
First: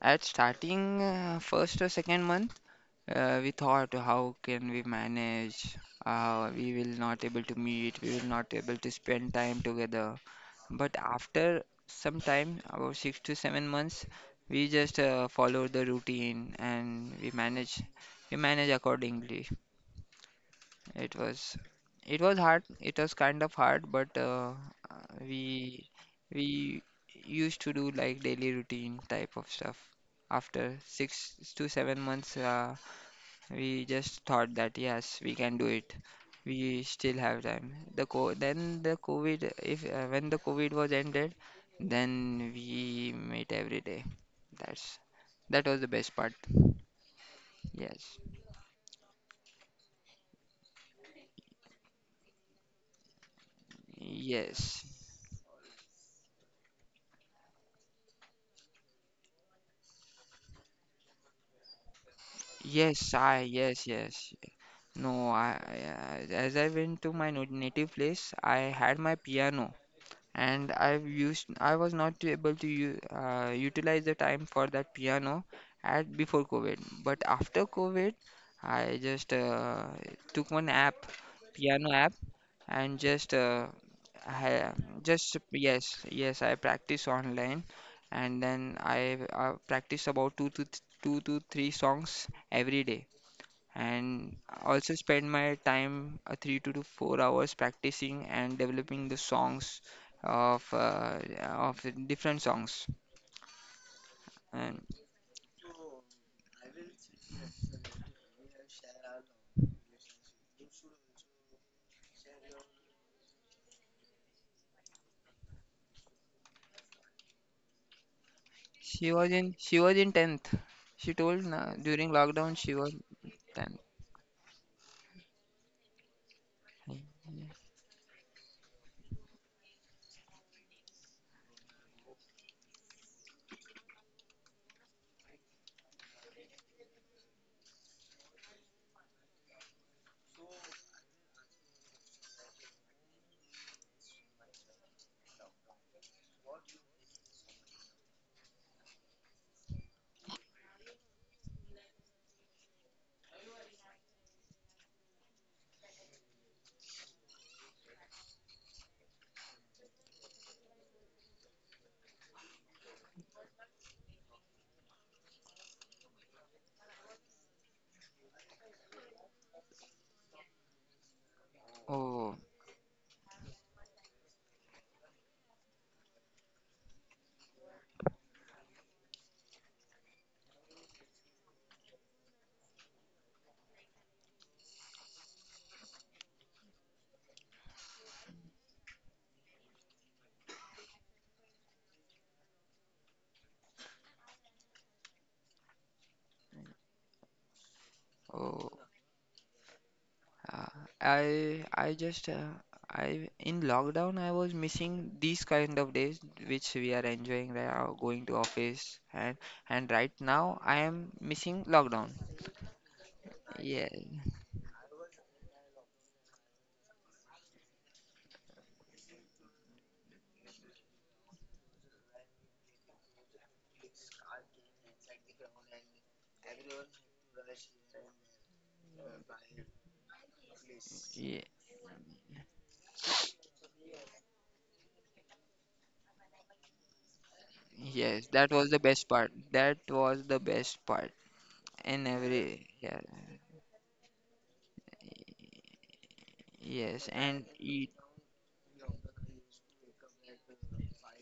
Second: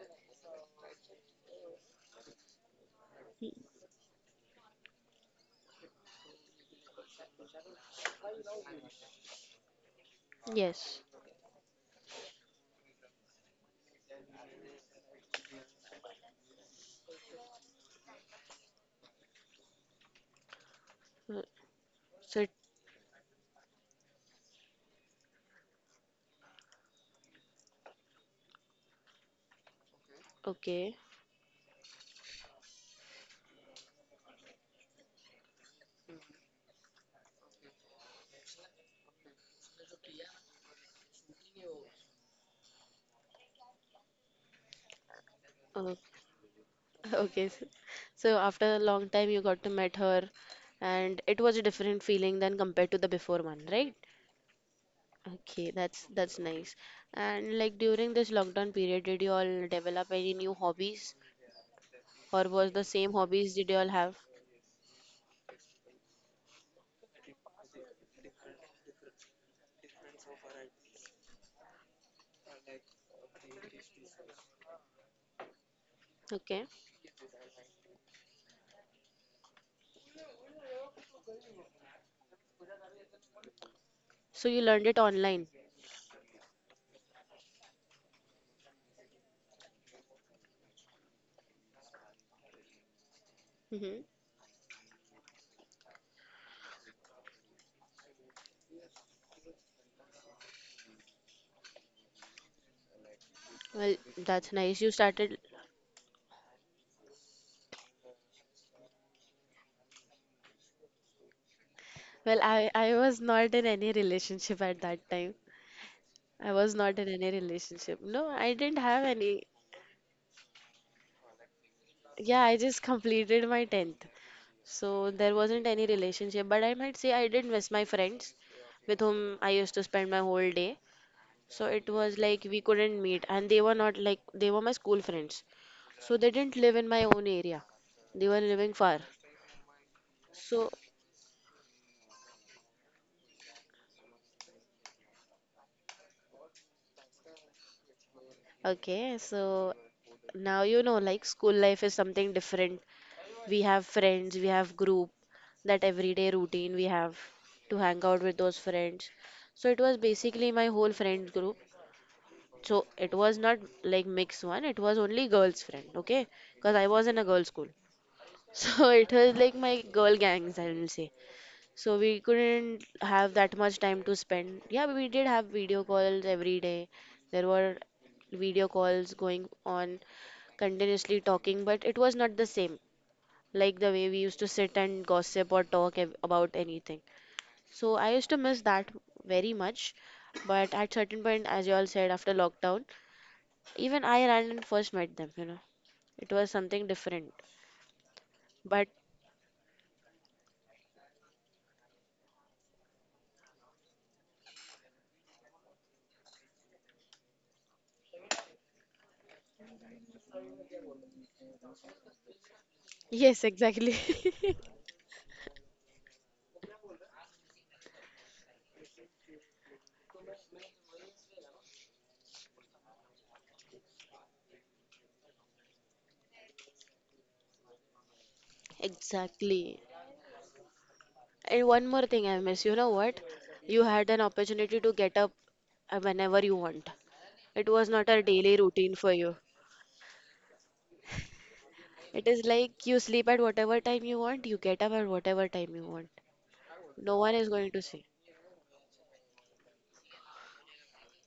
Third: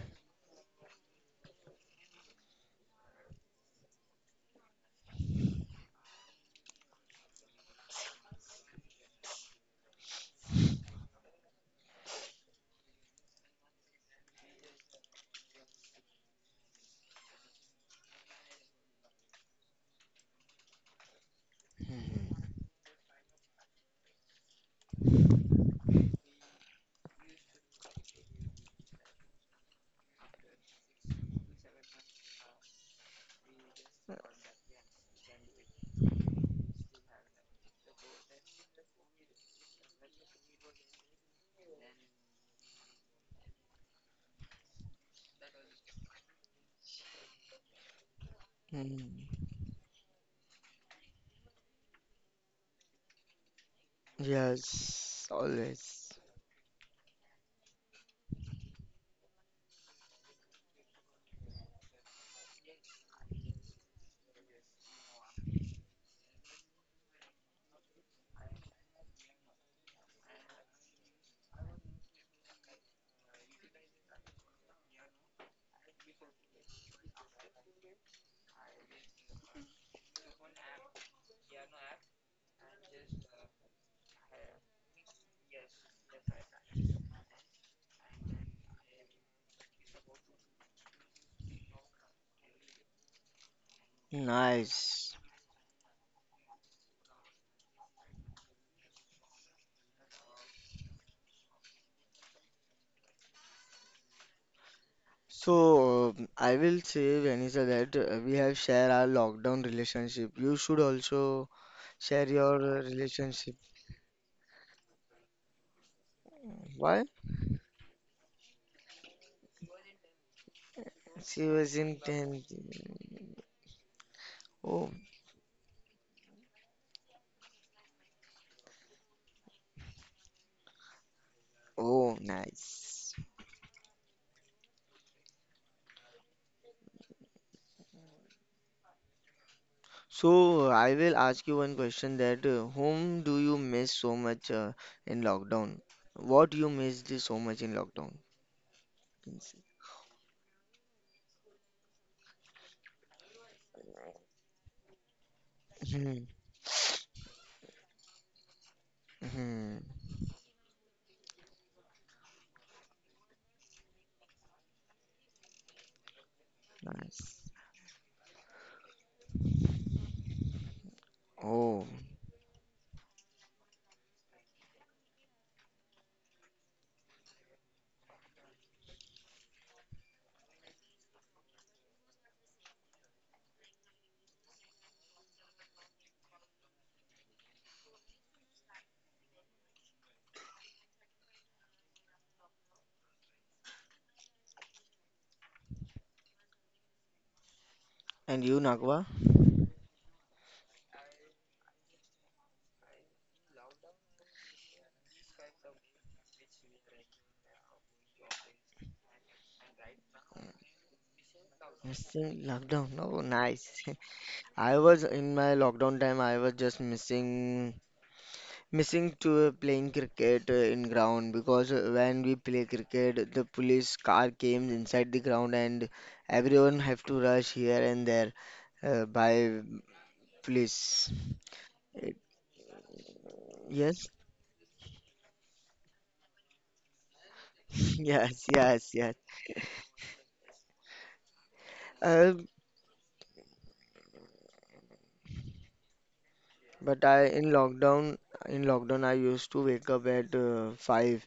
At starting uh, first or second month, uh,
Mm,
we thought how can we manage? Uh, we will not able to meet, we will not able to spend time together. But
yes.
after some time, about six to seven months, we just uh, follow the routine and we manage, we manage accordingly. It
Uh,
was it was
So it-
hard. It was kind of hard, but uh, uh, we we used to do like daily routine type of stuff. After
okay.
six to seven months, uh, we just thought that yes, we can do it. We still have time. The co then the COVID, if uh, when the COVID was ended, then we met every day. That's that was the
Uh,
best part.
okay. So,
Yes,
so after a long time,
Mm,
you got to meet her, and it was a different feeling than compared to the before one, right?
yes,
yes,
Okay,
always
that's that's nice. And like during this lockdown period, did you all develop any new hobbies, or was the same
yes. I
hobbies did you
yes,
all have?
yes, No, I, I- as I went to my no- native place, I had my piano, and I've used I was not able to u- uh, utilize the time for that piano at before
Okay,
COVID. But after COVID, I just uh, took one app, piano app, and just uh,
so you
I,
learned it
just,
online.
yes, yes, I practice online, and then I uh, practice about two to th two to three songs every day,
Mm-hmm.
and also
nice.
spend my time uh, three to to four hours practicing and developing the songs of uh, uh, of the different songs.
Well, that's nice.
And
You started.
So um, I will say, Vanessa, that uh, we have shared our lockdown relationship. You should also share
Well,
your,
I
uh,
I was not
relationship.
in any relationship at that time. I was not in
What?
any relationship. No, I didn't have
she was
any.
in she was in tenth. She
She
told
was
uh,
in
during
Yeah,
tenth.
I
lockdown she
just
was
completed my
tenth.
tenth.
Oh,
So there wasn't any relationship, but I might say I did miss my friends with whom I used to spend my whole day. So it was
oh,
like we couldn't
nice.
meet, and they were not like they were my school friends. So they didn't live in my own area. They were living far. So,
So I will ask you one question, that uh, whom do you miss so much uh, in lockdown? What you missed so much in lockdown?
okay, so now you know like school life is something different. We have friends, we have group, that
Hmm.
everyday routine we have to hang out with those friends. So it
Hmm.
was basically my whole friend group. So it was not like mixed one, it was only girls friend, okay? Because I was in a
Nice.
girls school. So it was like my girl gangs, I will say.
Oh,
So we
Oh,
couldn't have that much time to spend. Yeah, we did have video calls every day. There were video calls going on, continuously talking, but it was not the same like the way we used to sit and gossip or talk ab- about anything. So I used to miss that very much. But at certain point, as you all said, after lockdown, even I ran and first met them, you know. It was something different.
and you,
oh,
But
Nagwa?
uh, I I just, uh, I in lockdown, I was missing these kind of days which we are enjoying right now, going to office, and and right now I am missing lockdown.
Missing lockdown. Oh,
yes,
nice.
Yeah.
exactly.
I was in my lockdown time, I was just missing Missing to playing cricket uh, in ground, because uh, when we play cricket, the police car came inside the ground and everyone have to rush here and there, uh, by
Exactly.
police.
Ye-
And one more
It-
thing I miss, you know what? You had
Yes.
an opportunity to get up uh, whenever you want. It was not a
Yes,
Yes,
daily
that was the
yes,
routine for
best
yes.
you.
part. That was the best part in
It
Uh,
is
every,
like you
yeah.
sleep at whatever time you want, you get up at whatever time you want.
but
Yes,
No
I,
one
in
is
and
going to
it,
see.
lockdown, in lockdown, I used to wake up at uh, five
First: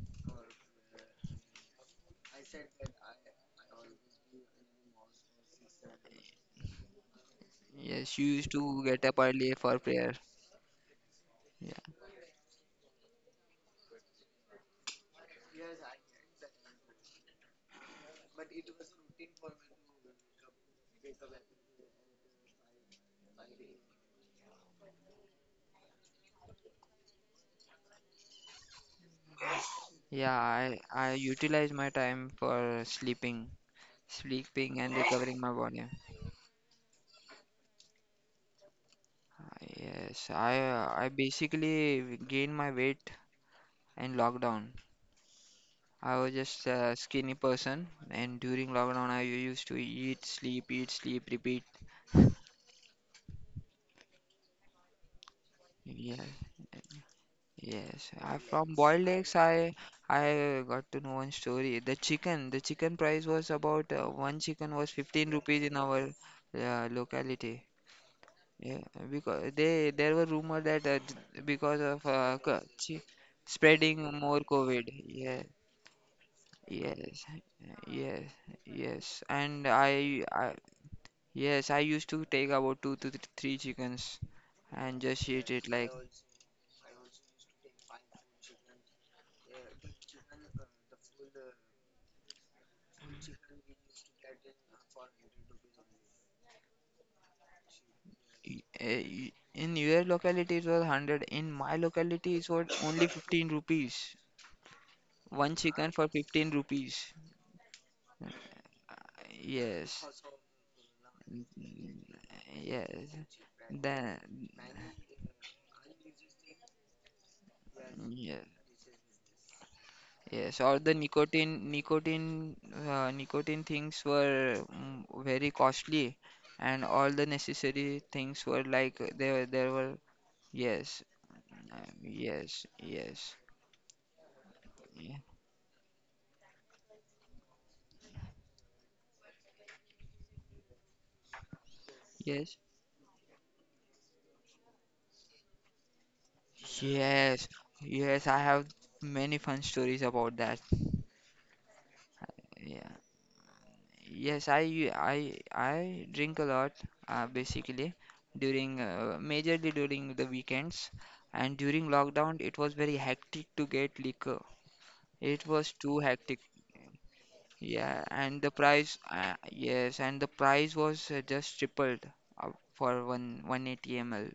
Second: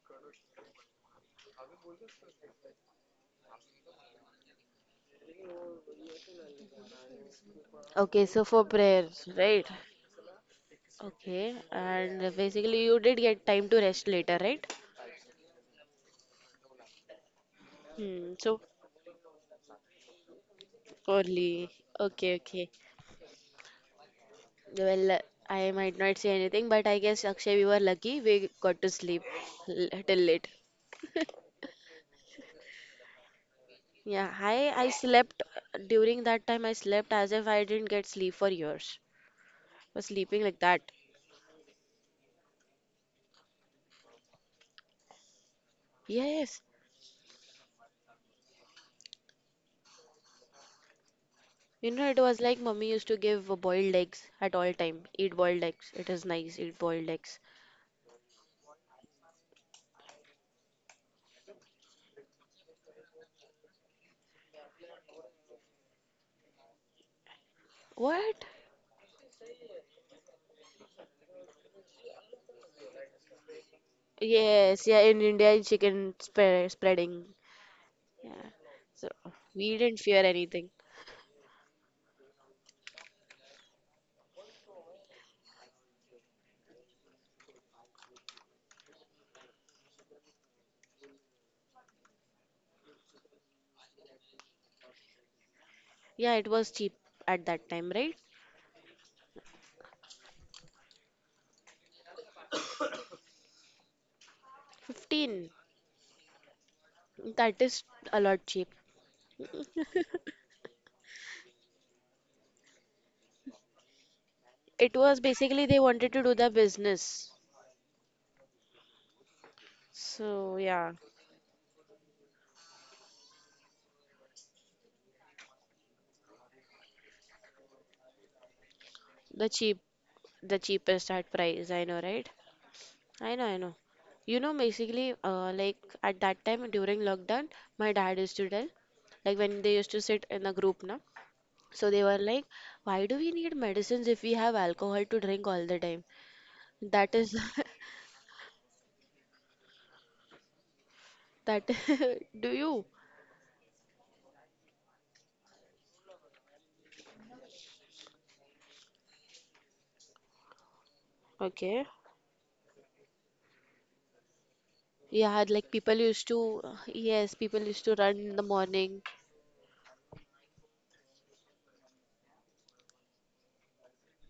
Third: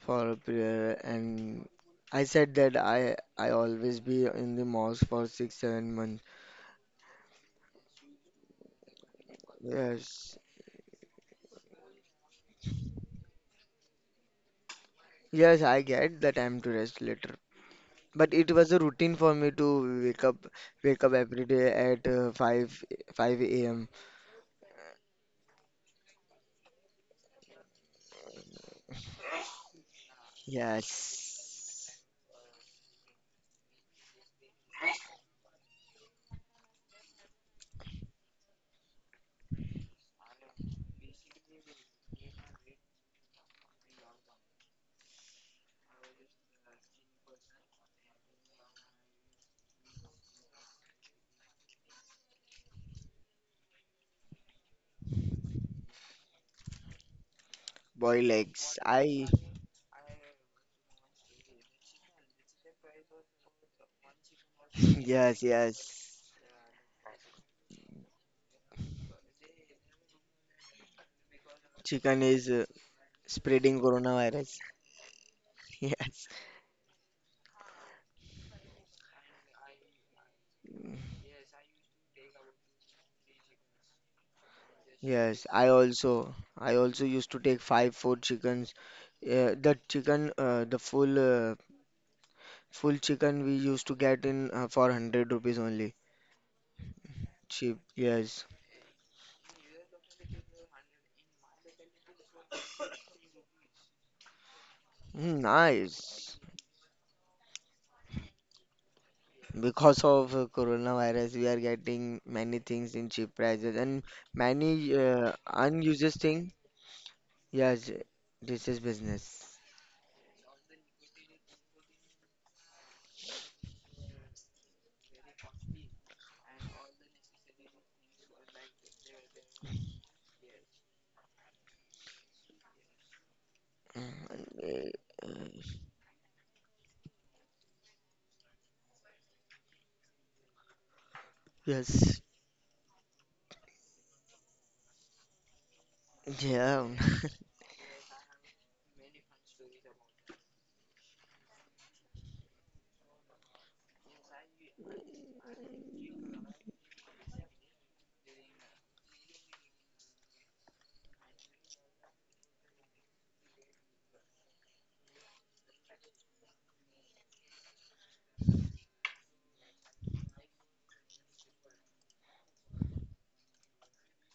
for a prayer, and I said that I I always be in the mosque for six seven months.
yes, you
Okay, so
used
for
to get up
prayers,
early
right?
for prayer.
Yes,
Okay,
Yeah,
and basically you did get time to rest later, right?
yes, I get the time to rest later.
Hmm,
But it
so
was a routine for me to wake up wake up every
only.
day at
Okay,
uh,
okay.
five five a m.
Well, I might not say anything, but I guess Akshay, we were lucky. We got to sleep l- till
yeah.
late.
I I utilize my
Yes.
time for sleeping,
Yeah, I
sleeping
I
and recovering
slept
my body.
during that time. I slept as if I didn't get sleep for years. Was
Yes,
sleeping
I,
like that.
uh, I basically gained my weight in lockdown. I was just
Yes,
a skinny person, and during lockdown, I used to eat, sleep, eat, sleep, repeat.
you know it was like mummy used to give boiled eggs at all time. Eat boiled eggs. It
Yeah.
is nice. Eat boiled eggs.
Yes,
Boy
I from
legs.
boiled
I
eggs, I I got to know one story. The chicken, the chicken price was about, uh, one chicken was fifteen
Yes,
rupees in our
yes.
uh, locality.
What?
Yeah, because they there were rumor that uh, d- because of
Chicken
uh,
is
co-
uh,
chi-
spreading
spreading more
coronavirus.
COVID.
Yes, yeah. In
Yeah,
India, in chicken
Yes.
spread,
yes,
spreading.
yes,
Yeah. So
yes. And
we didn't
I,
fear
I
anything.
yes I used to take about two to th- three chickens and just
Yes,
eat it
I
like.
also I also used to take five four chickens. Uh, the chicken, uh, the full uh, full chicken we used to get, in uh, for one hundred rupees only.
Yeah, it was cheap at that
Cheap.
time, right?
Yes.
Y- eh, In your locality it was one hundred. In my locality it was only fifteen rupees.
Mm,
fifteen.
One chicken for
nice.
fifteen rupees.
That is a lot cheap.
Yes.
Because of uh, coronavirus,
Mm.
we are getting many things in
Yes.
cheap prices, and
Then,
many
It was
uh,
basically they wanted
unused
to do the
thing.
business.
Yes,
yes.
this is business.
So
Yes, or the
yeah.
nicotine nicotine uh, nicotine things were, mm, very costly, and all the necessary things were like there
The
there
cheap,
were,
the
yes.
cheapest at price,
um,
I know, right?
Yes. Yes.
I know, I know. You know,
Uh,
Yeah.
basically, uh, like at that time during lockdown, my dad used to tell, like when they used to sit in a group, na, so they were
Yes,
like,
Yes.
why do we need medicines if we have alcohol to drink all the time?
yeah.
That is,
Yes, yes, I have many fun stories about that.
that do you?
Yeah. Yes, I u- I I drink a lot, uh, basically during, uh, majorly during the weekends, and during
Okay.
lockdown it was very hectic to get liquor. It
Yeah,
was
like
too
people used
hectic.
to, yes, people used to
Yeah,
run in
and
the
the price,
morning.
uh, yes, and the price was, uh, just tripled, uh, for one 180 ml.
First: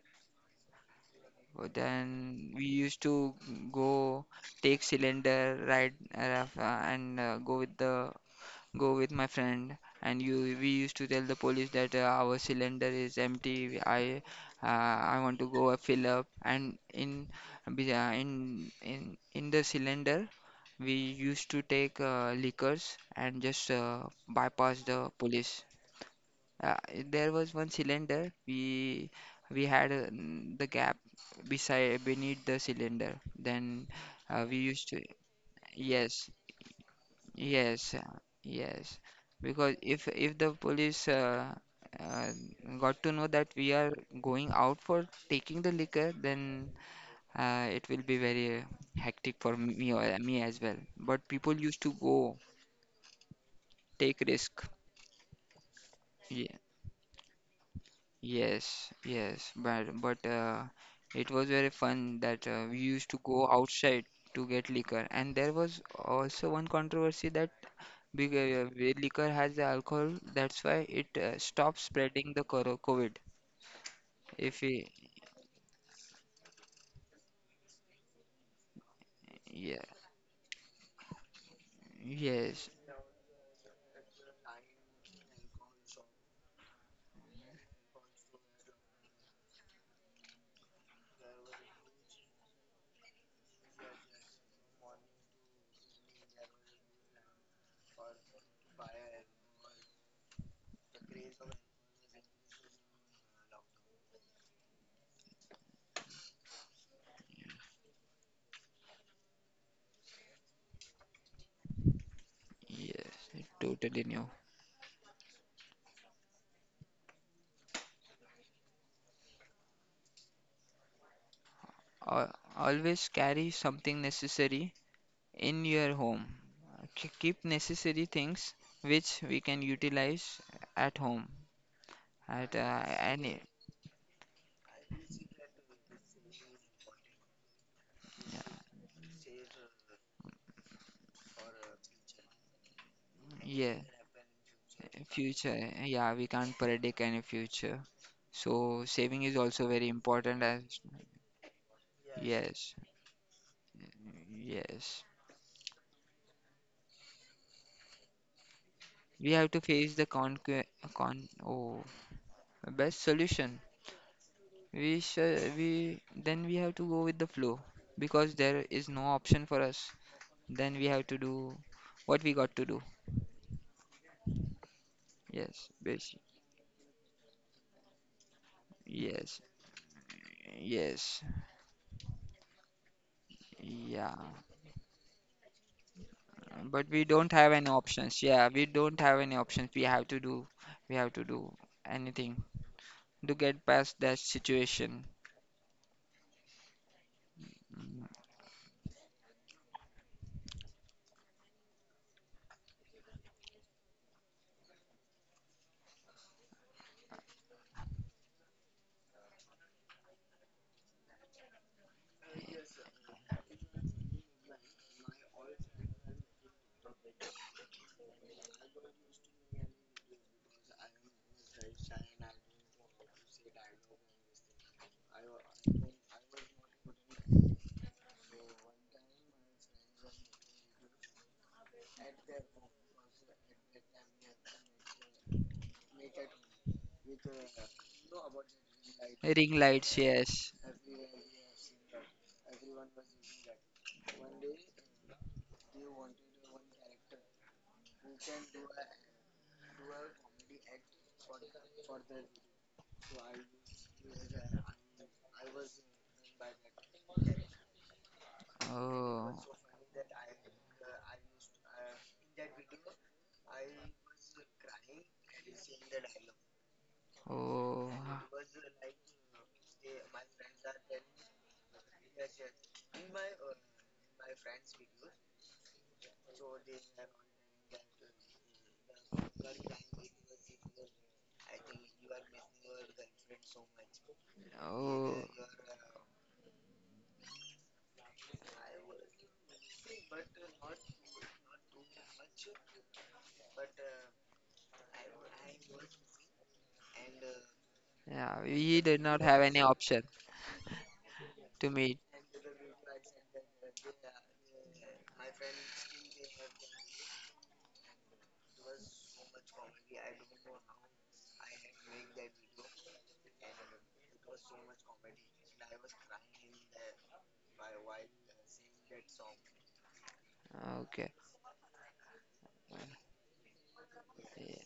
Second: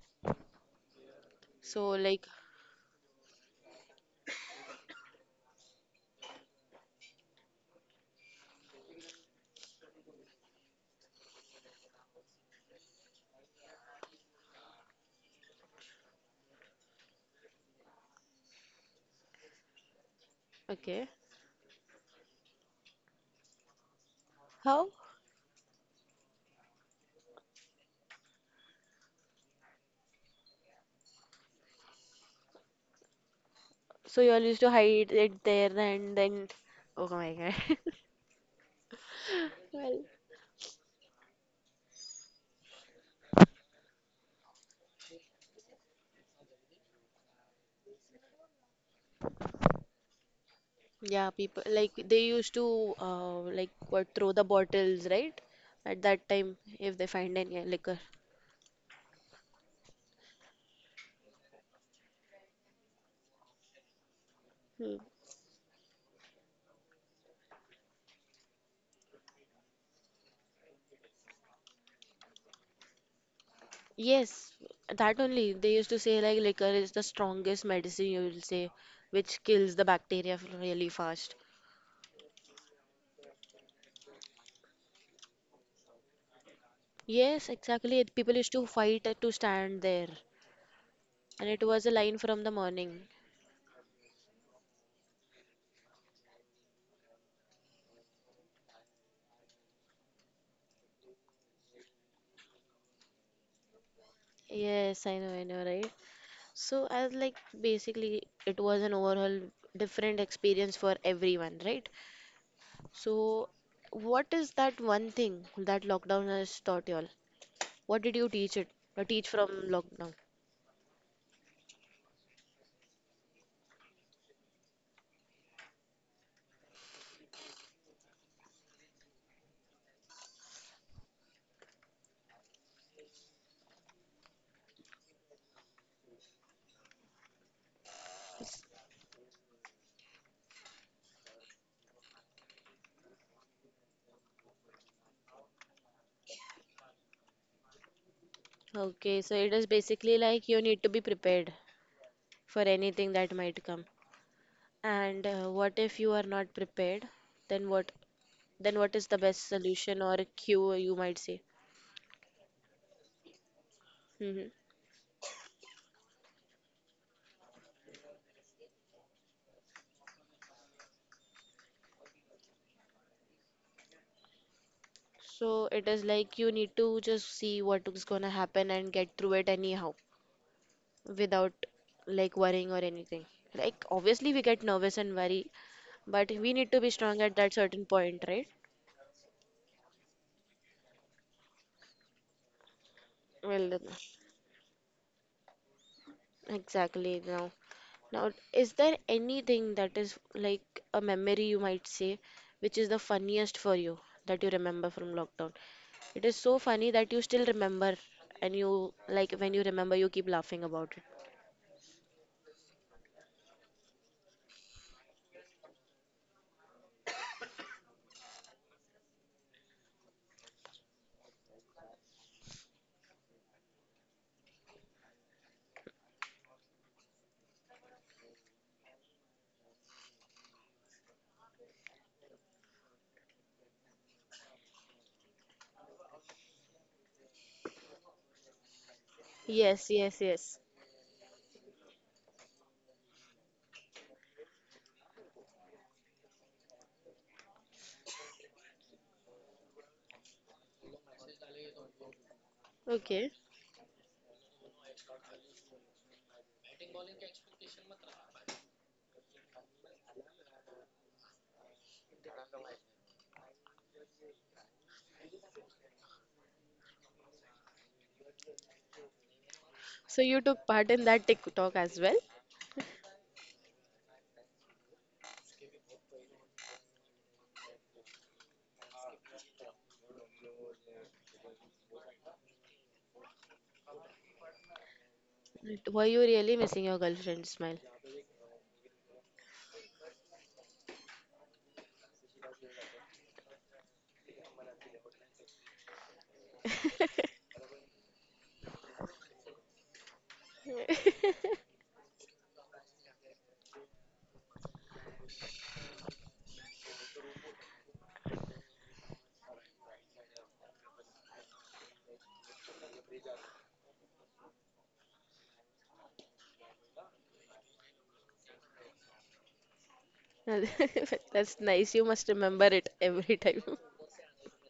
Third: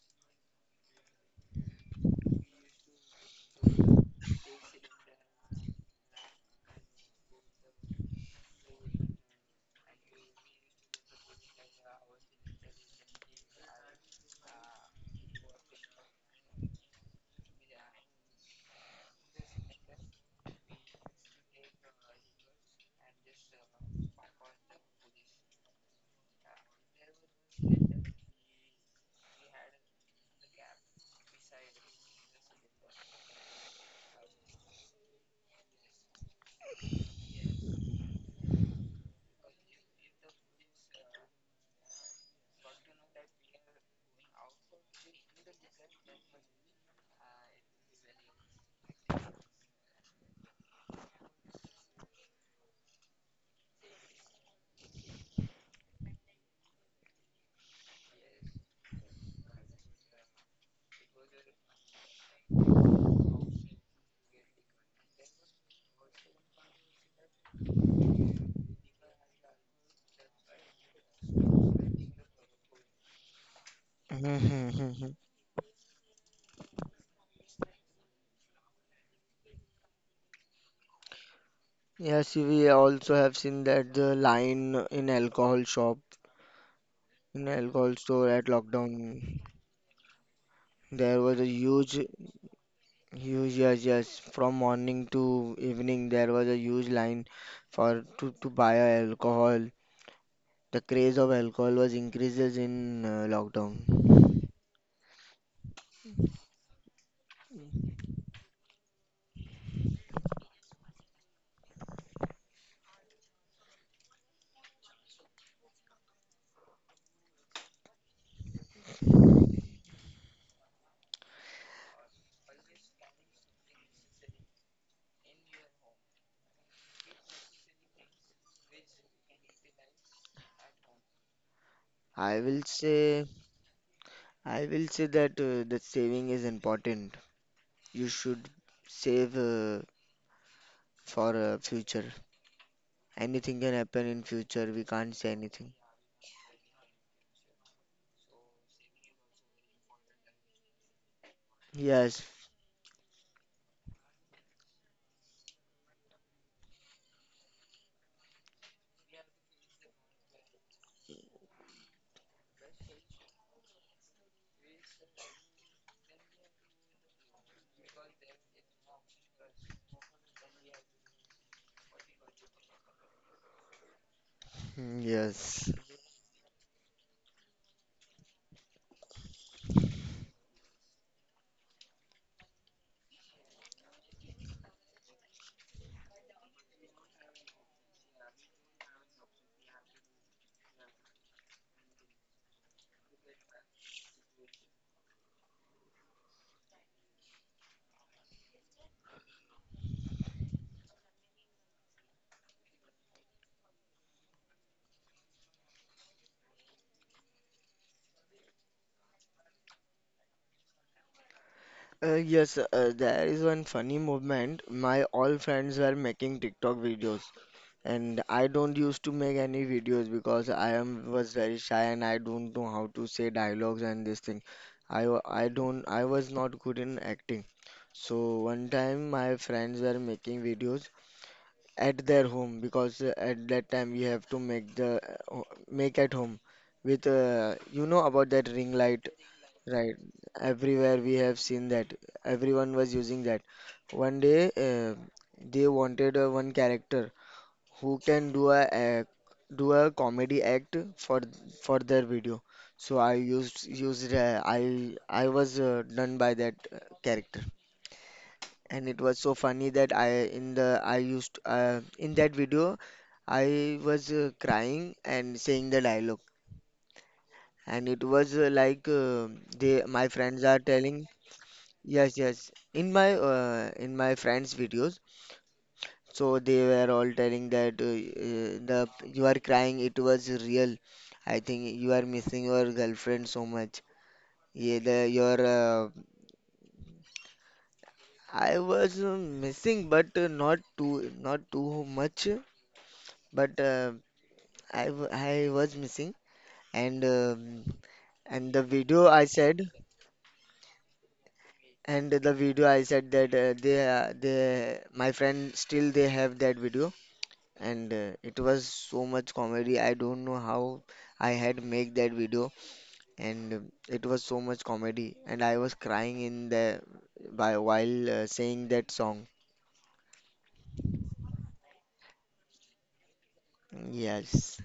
So like,
Then we used to go take cylinder ride, uh, and uh, go with the go with my friend. And you we used to tell the police that uh, our cylinder is empty. I uh, I want to go uh, fill up. And in be- uh, in in in the cylinder, we
okay.
used to take uh, liquors and just uh, bypass
How?
the police. Uh, there was one cylinder. We we had, uh, n- the gap beside, beneath the cylinder. Then,
So you all
uh,
used
we
to
used to,
hide it there and
yes,
then. Oh my God.
yes, uh, yes. Because
Well,
if if the police, uh, uh, got to know that we are going out for taking the liquor, then uh, it will be very hectic for me, or me as well. But
yeah,
people
people
used to
like they
go,
used to uh, like what
take
throw the
risk.
bottles, right? At that time,
Yeah.
if they find any uh, liquor.
Yes, yes, but but uh, it was very fun that, uh, we used to go outside to get
Hmm.
liquor, and there was also one controversy that big, uh, where liquor has the alcohol, that's why it uh, stops spreading the coro- COVID.
Yes,
If we,
that
Mhm.
only. They used to say like liquor is the strongest medicine, you will say, which kills
Yeah,
the bacteria f- really fast.
Yes,
yes,
we also have seen that the line in alcohol shop,
Yes,
in
exactly.
alcohol
It, people
store
used
at
to fight to
lockdown,
stand there,
there was
and
a
it was a
huge,
line from the morning.
huge, yes, yes, from morning to evening, there was a huge line for to to buy alcohol. The craze of alcohol was increases in uh, lockdown.
Yes, I know, I know, right? So, as like basically, it was an overall different experience for everyone, right?
yes,
So,
totally
what
new.
is that one thing that lockdown has taught y'all? What did you teach it or teach from lockdown?
Al Always carry something necessary in your home. K- Keep necessary things which we can utilize at home
i
at,
will
uh,
say
any.
I will say that uh, that saving is important. You should save, uh, for, uh, future. Anything
Yeah,
can happen in future, we can't say
future.
anything.
Yeah, we can't predict any future. So
Okay,
saving
so
is
it is
also very
basically
important
like you
as,
need to be prepared
Yes.
for
yes,
anything that might come.
yes.
And uh, what if you are not prepared? Then what then what is the
We
best
have to face
solution
the
or
con
cure you might
con
say?
oh best solution.
Hmm.
We should we then we have to go with the flow because there is no option for us. Then we have to do what we got to do.
Mm,
So,
Yes,
yes.
it is
basi-
like you need to just see what is gonna happen and get through
yes,
it anyhow.
yes,
Without like worrying or anything. Like
yeah.
obviously we get nervous and worry, but we need to be
But we
strong at
don't
that
have any
certain point,
options.
right?
Yeah, we don't have any options. We have to do, we have to do anything to get
Well,
past that situation.
exactly now.
Mm.
Now, is there anything that is like a memory you might say, which is the funniest for you that you remember from lockdown? It is so funny that you still remember, and you like when you remember, you keep laughing about it.
Uh, yes, uh, there is one funny movement. My all friends were making TikTok videos. And I don't used to make any videos because I am was very shy, and I don't know how to say dialogues and this thing. I wa- I don't I was not good in acting. So one time my friends were making videos at their home, because uh, at that time we have to make the uh, ho- make at home with, uh, you know about that ring light,
Ring
Yes,
lights,
right?
yes,
yes.
yes.
Everywhere we have seen that. Everyone was using that. One day, uh, they wanted uh, one character who can do a act, do a comedy act for for their video. So I
Okay.
used used uh, I I was, uh, done by that, uh, character, and it was
Oh,
so funny that I in the I used uh, in that video I was, uh, crying and saying the dialogue, and
oh,
it was, uh, like, uh, they my
So you
friends are
took part in
telling,
that TikTok as well?
yes, yes, in my, uh, in my friends' videos. So they were all telling that, uh, uh, the you are crying, it was real. I think you are missing your girlfriend so much. Yeah, the,
oh.
your, uh,
Were you really missing your girlfriend's smile?
I was uh, missing, but, uh, not too not too much. But uh, I w- I was missing, and um,
Yeah,
and the
we did
video
not
I
have any
said,
option to meet.
and the video I said that uh, they uh, they my friend still they have that video, and uh, it was so much comedy. I don't know how I had make that video, and um, it was so much comedy, and I was crying in the by while uh, saying that song.
Okay.
That's nice. You must remember it every time.
Yes.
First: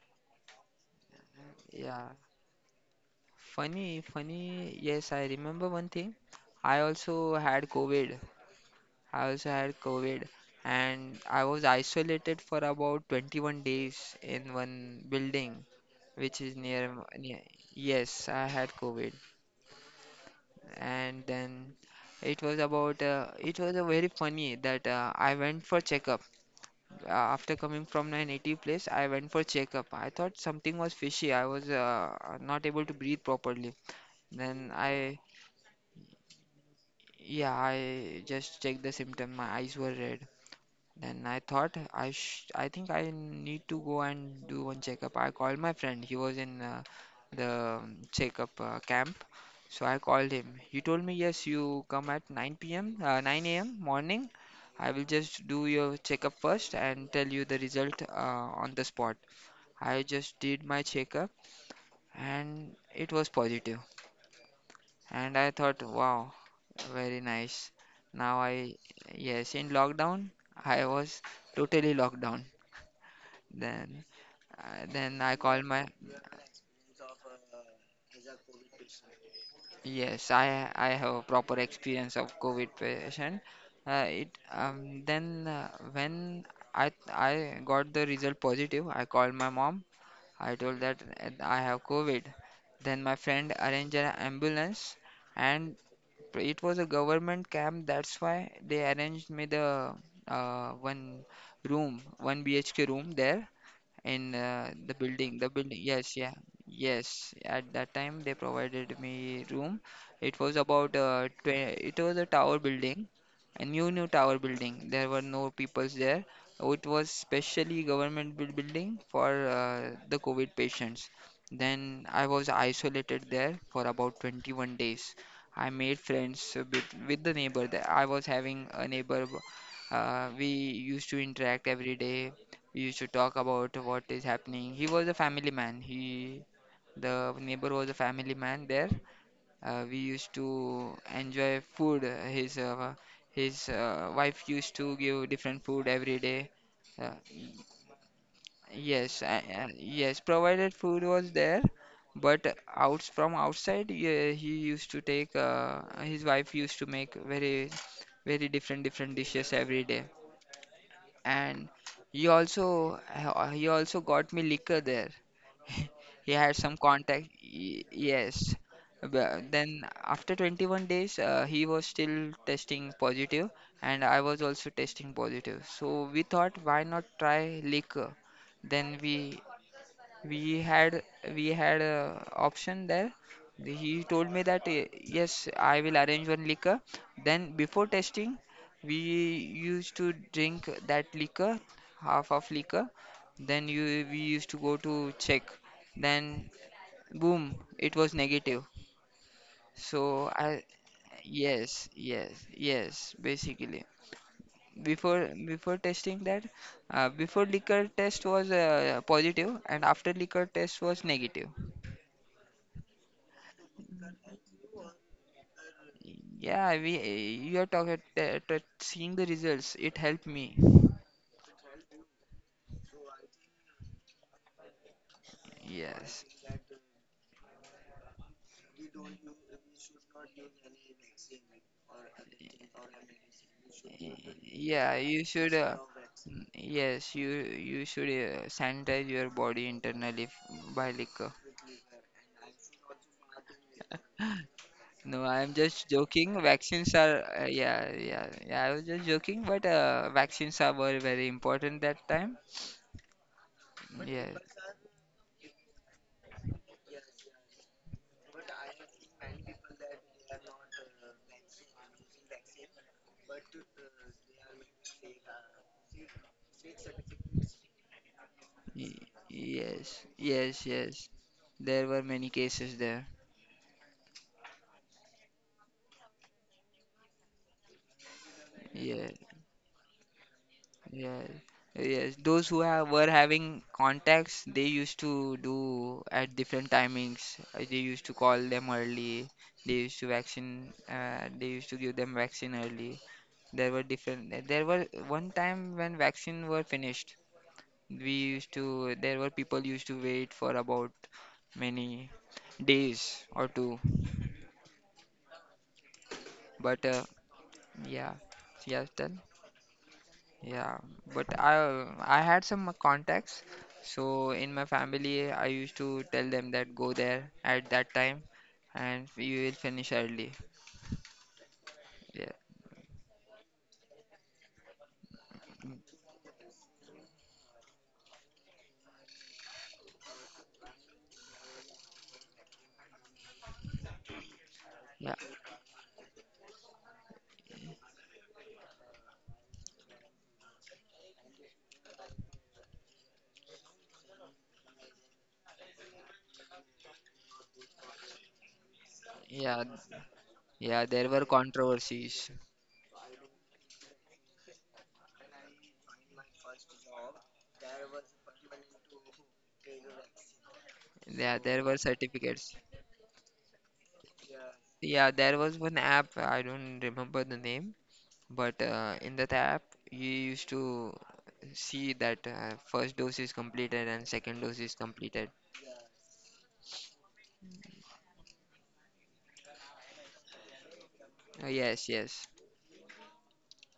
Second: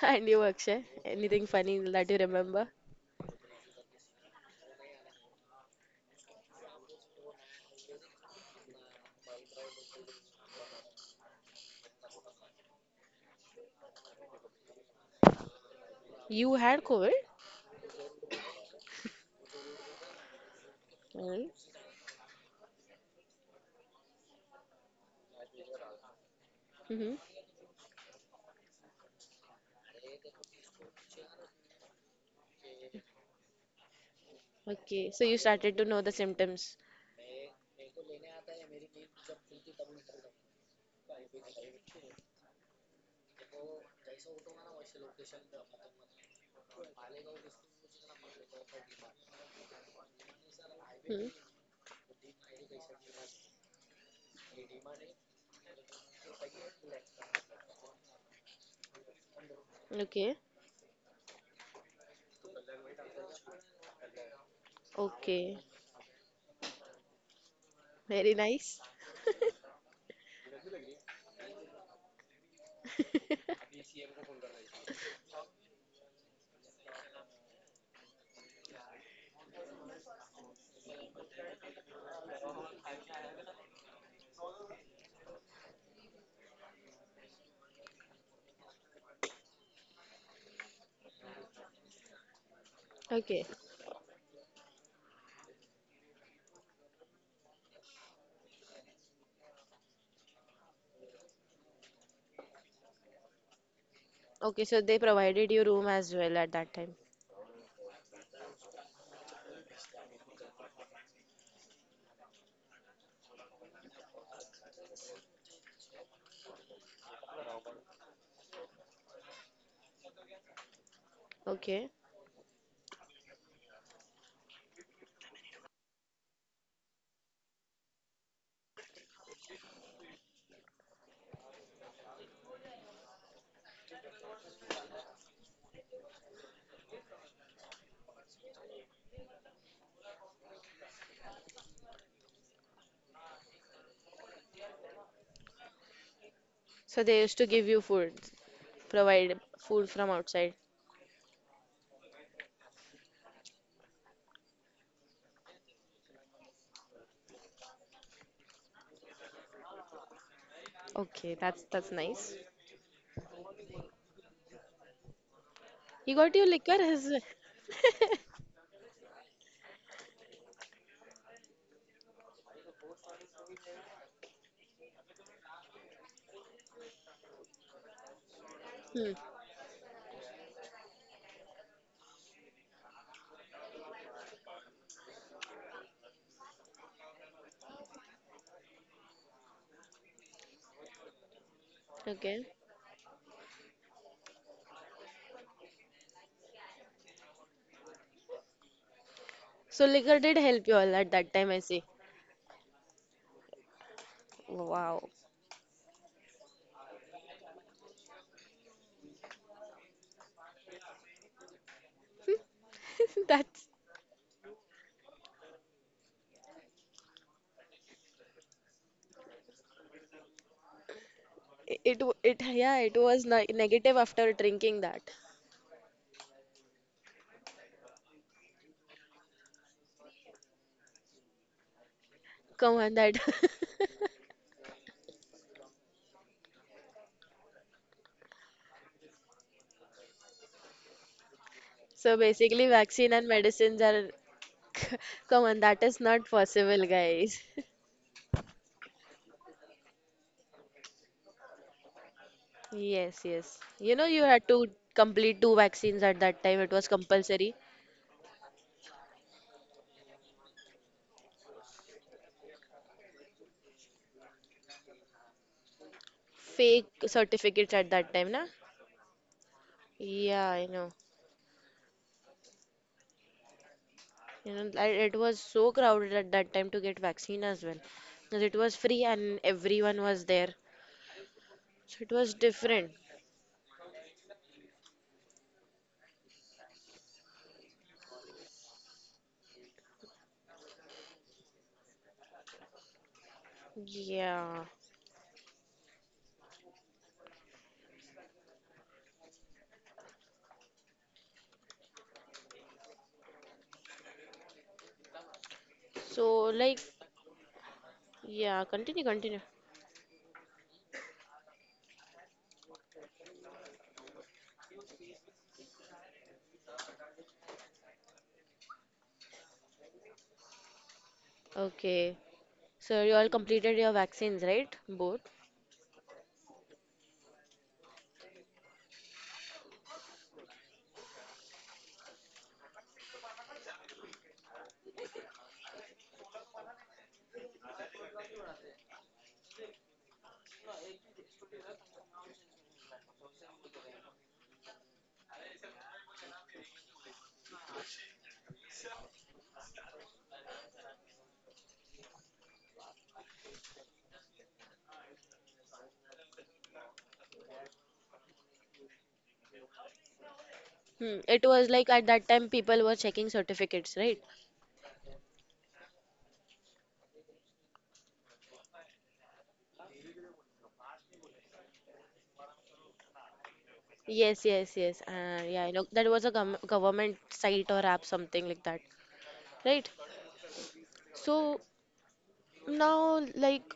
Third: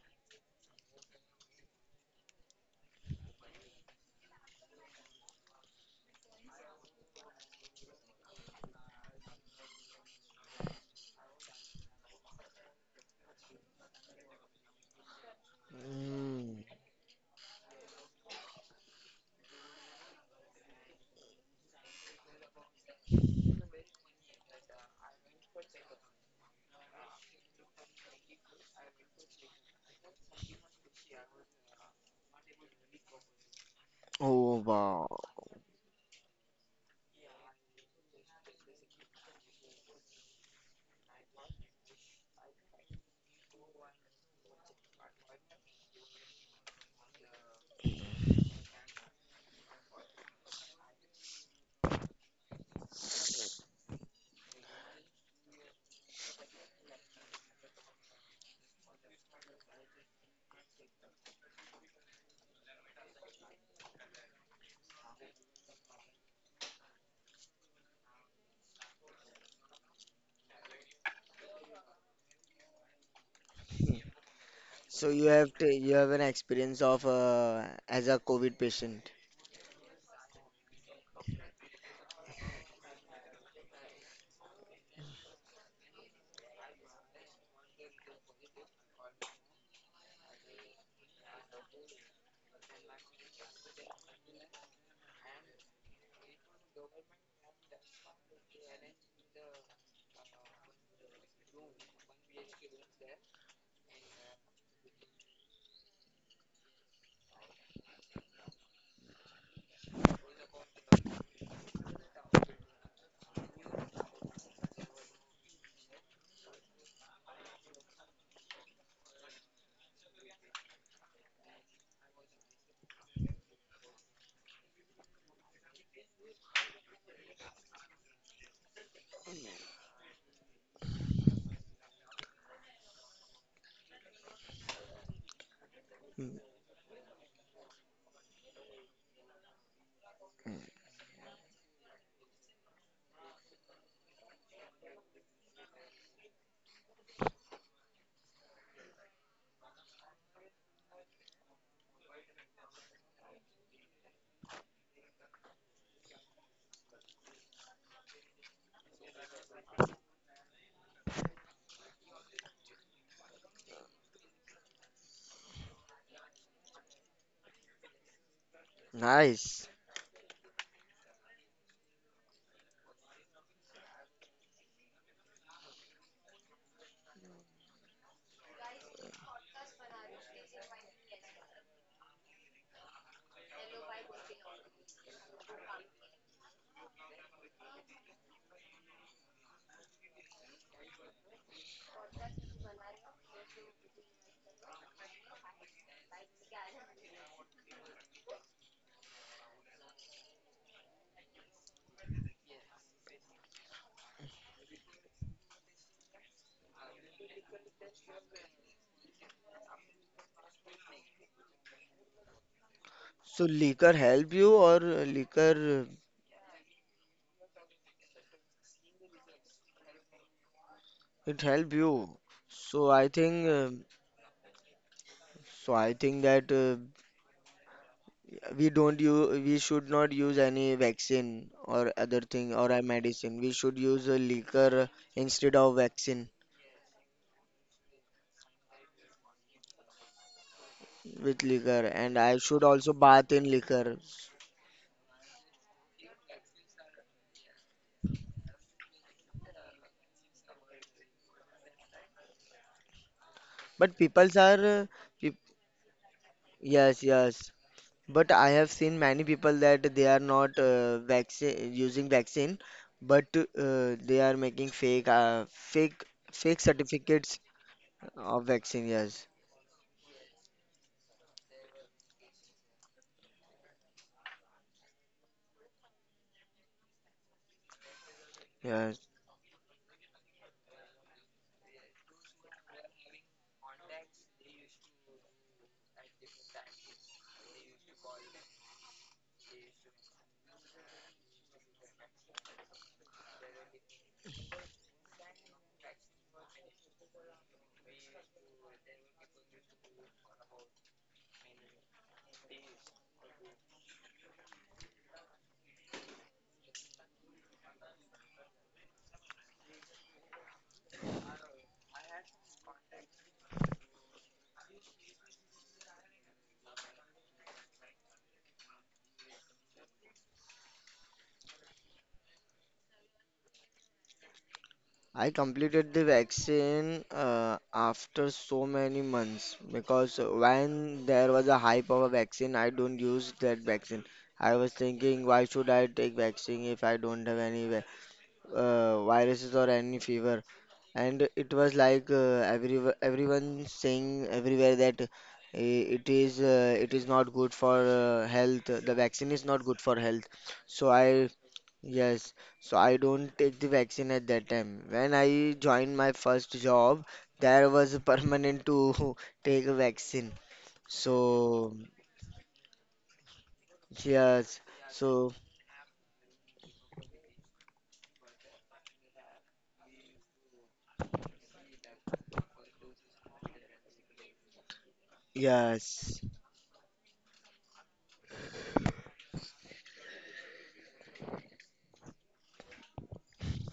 And you, Akshay, anything funny that
Yeah.
you remember?
Funny, funny. Yes, I remember one thing. I also had COVID. I also had COVID and I was isolated for about twenty-one days in one building which
You
is
Mm.
had
near, m-
COVID?
near. Yes, I had COVID, and
Mm-hmm.
then it was about, uh, it was a very funny that, uh, I went for checkup uh, after coming from my native place. I went for checkup. I thought something was fishy. I was uh, not able to breathe properly.
Oh,
Then
wow.
Okay,
I,
so you started to know the symptoms.
yeah, I just checked the symptom. My eyes were red. Then I thought, I sh I think I need to go and do one checkup. I called my friend. He was in uh, the um, checkup uh, camp. So I called him. He told me,
Hmm.
"Yes, you come at nine p m uh, nine a m morning. I will just do your checkup first and tell you the result, uh, on the spot." I
Okay,
just did my checkup, and it was positive. And I
okay.
thought, "Wow, very nice."
Very
Now I,
nice.
yes, in lockdown, I was totally locked down. Then Uh,
So
then
you
I
have
call
to,
my.
you have an experience of uh, as a COVID patient.
Yes, I I have a proper experience of COVID patient. Uh, it um, then uh, when I I got the result positive, I called my mom. I told that uh, I have COVID. Then my
Okay,
friend arranged an ambulance, and it was a government camp. That's why they arranged me the uh, one room, one B H K room there. In
okay,
uh,
so
the
they
building the
provided you
building,
room as
yes, yeah,
well at that time.
yes, at that time they provided me room. It was about, uh, tw- it was a tower building, a new new tower building. There were no peoples there. It was specially government buil- building for uh, the covid patients.
Okay,
Then I was isolated there for about twenty-one days. I made friends with, with the neighbor there. I was having a neighbor. Uh, we used to interact every day. We used to talk about what is happening. He was a family man.
Mm.
He, the neighbor, was a family man there. Uh, we used
Mm.
to enjoy food. His uh, his uh, wife used to give different food every day.
so
Uh,
they used to give you food,
yes, uh,
provide
uh,
food from
yes,
outside.
provided food was there, but out from outside, yeah, he used to take. Uh, his wife used to make very, very different different dishes every day,
Okay, that's
and
that's
he
nice.
also he also got me liquor there.
You
He
got your
had
liquor
some
as well.
contact. y- Yes. But
Nice.
then, after twenty-one days, uh, he was still testing positive, and I was also testing positive. So we thought, why not try liquor? Then
Hmm.
we we had we had a option there. He told me that, "Y- Yes, I will arrange one liquor. Then before testing, we used to drink that liquor, half
Okay.
of liquor. Then you we used to go to check. Then boom, it was negative."
So
So
liquor did
I,
help you all at that time, I
yes,
see.
yes, yes, basically,
Wow.
before before testing that, uh, before liquor test was uh, positive, and after liquor test was negative.
So
That's
liquor help you, or, uh, liquor,
Yeah, we you are talking, t- t- seeing the results, it helped me.
uh, it help
it. w-
you.
It yeah,
So
it
I
was ne
think um
negative after drinking that.
so I
Yes,
think that uh, we don't use we should not use any vaccine or other thing or
Come
a
on, that.
medicine, we should use a liquor
yeah, you should,
instead
uh,
of vaccine.
n- yes, you you should uh, sanitize your body internally, f- by liquor.
With liquor,
So
and I should
basically,
also
vaccine and
bath in
medicines
liquor.
are.
No,
Come
I'm
on, that
just
is not
joking.
possible,
Vaccines are,
guys.
uh, yeah, yeah, yeah. I was just joking, but uh, vaccines are were very important that time.
Yes, yes. You
But
know, you
Yeah,
people
had
are
to
uh, peop
complete two vaccines at that time. It was
Yes, yes.
compulsory.
But I have seen many people that they are not, uh, vaccine using vaccine, but uh, they are making fake, uh, fake fake
Fake
certificates
certificates at that time, na?
of vaccine.
y-
Yes,
yes,
Yeah,
yes,
I know.
yes. There were many cases there.
You know, li- it was so crowded at that time to get vaccine as well, because it was
yes.
free
Yeah,
and everyone was there.
yes,
So it
yes.
was
Those who have
different.
were having contacts, they used to do at different timings. Uh, They used to call them early. They used to vaccine. Uh, they used to give them vaccine early. There were different. uh,
Yeah.
There were one time when vaccine were finished. We used to. There were people used to wait for about many days or two.
So like,
But uh, yeah,
yeah,
yeah.
continue, continue.
Yeah, but I I had some contacts. So in my family, I used to tell them that go there at that time, and you will finish early.
Okay.
Yeah,
So you all completed your vaccines, right? Both.
I completed the vaccine uh, after so many months, because when there was a hype of a vaccine, I don't use that vaccine. I was
yeah,
thinking, why should I take vaccine if I don't have any vi- uh, viruses or any fever? And it was like, uh, every everyone saying everywhere that uh, it is uh, it is not good for, uh, health. The vaccine is
yeah,
not good for health.
yeah.
So
There were
I
controversies.
Yes, so I don't take the vaccine at that time. When I joined my first job, there was a permanent to take a vaccine.
Hmm.
Yeah,
It
there
was
were
So
like at that time
certificates.
people were checking certificates, right?
yes,
Yeah, there
so
was one app. I don't remember the name, but uh, in that app, you used to see that uh, first dose is completed and second
Yes,
dose is
yes, yes.
completed.
Uh, yeah, I know that
yes,
was a gov government site or app, something like that, right?
Uh,
So
yes, yes.
now, like,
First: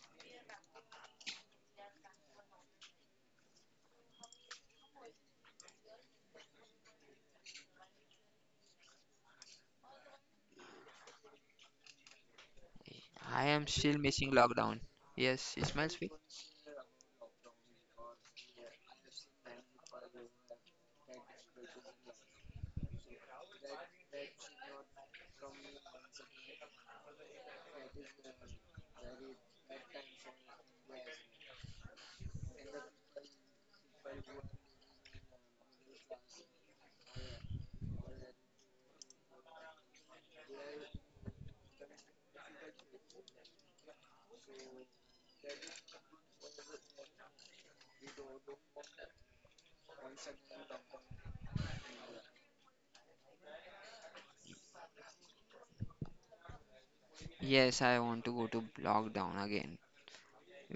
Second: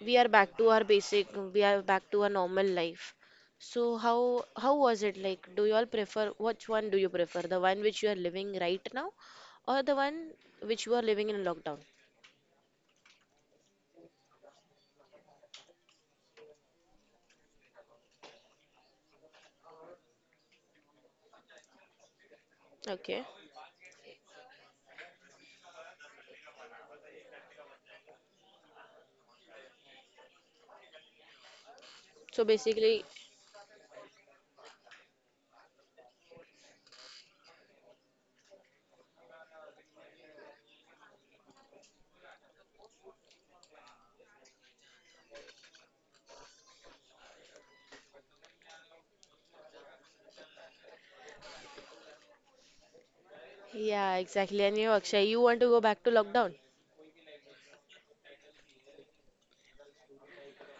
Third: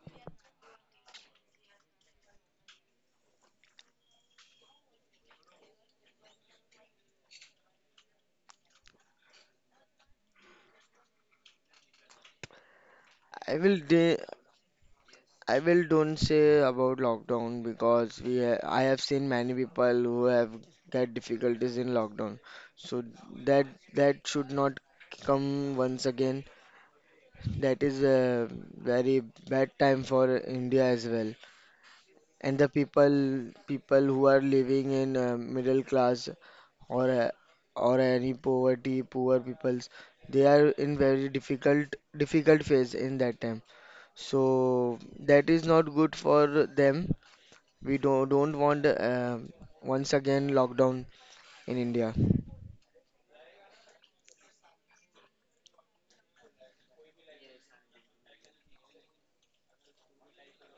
we are back to our basic we are back to our normal life, so how how was it like, do you all prefer which one do you prefer, the one which you are living right now or the one which you are living in lockdown?
I
I
am
will
still
de
missing lockdown. Yes,
I will
Ismail speak.
don't say about lockdown, because we ha I have seen many people who have got difficulties in lockdown. So
Okay.
that that should not come once again. That is a very bad time for India as well.
So
And the
basically,
people people who are living in uh, middle class, or, uh, or any poverty poor peoples, they are in very difficult difficult phase in that time. So that is not good for them, we don't don't want, uh, once again lockdown in India.
yeah exactly, and you Akshay, you want to go back to lockdown,
Yes, I want to go to lockdown again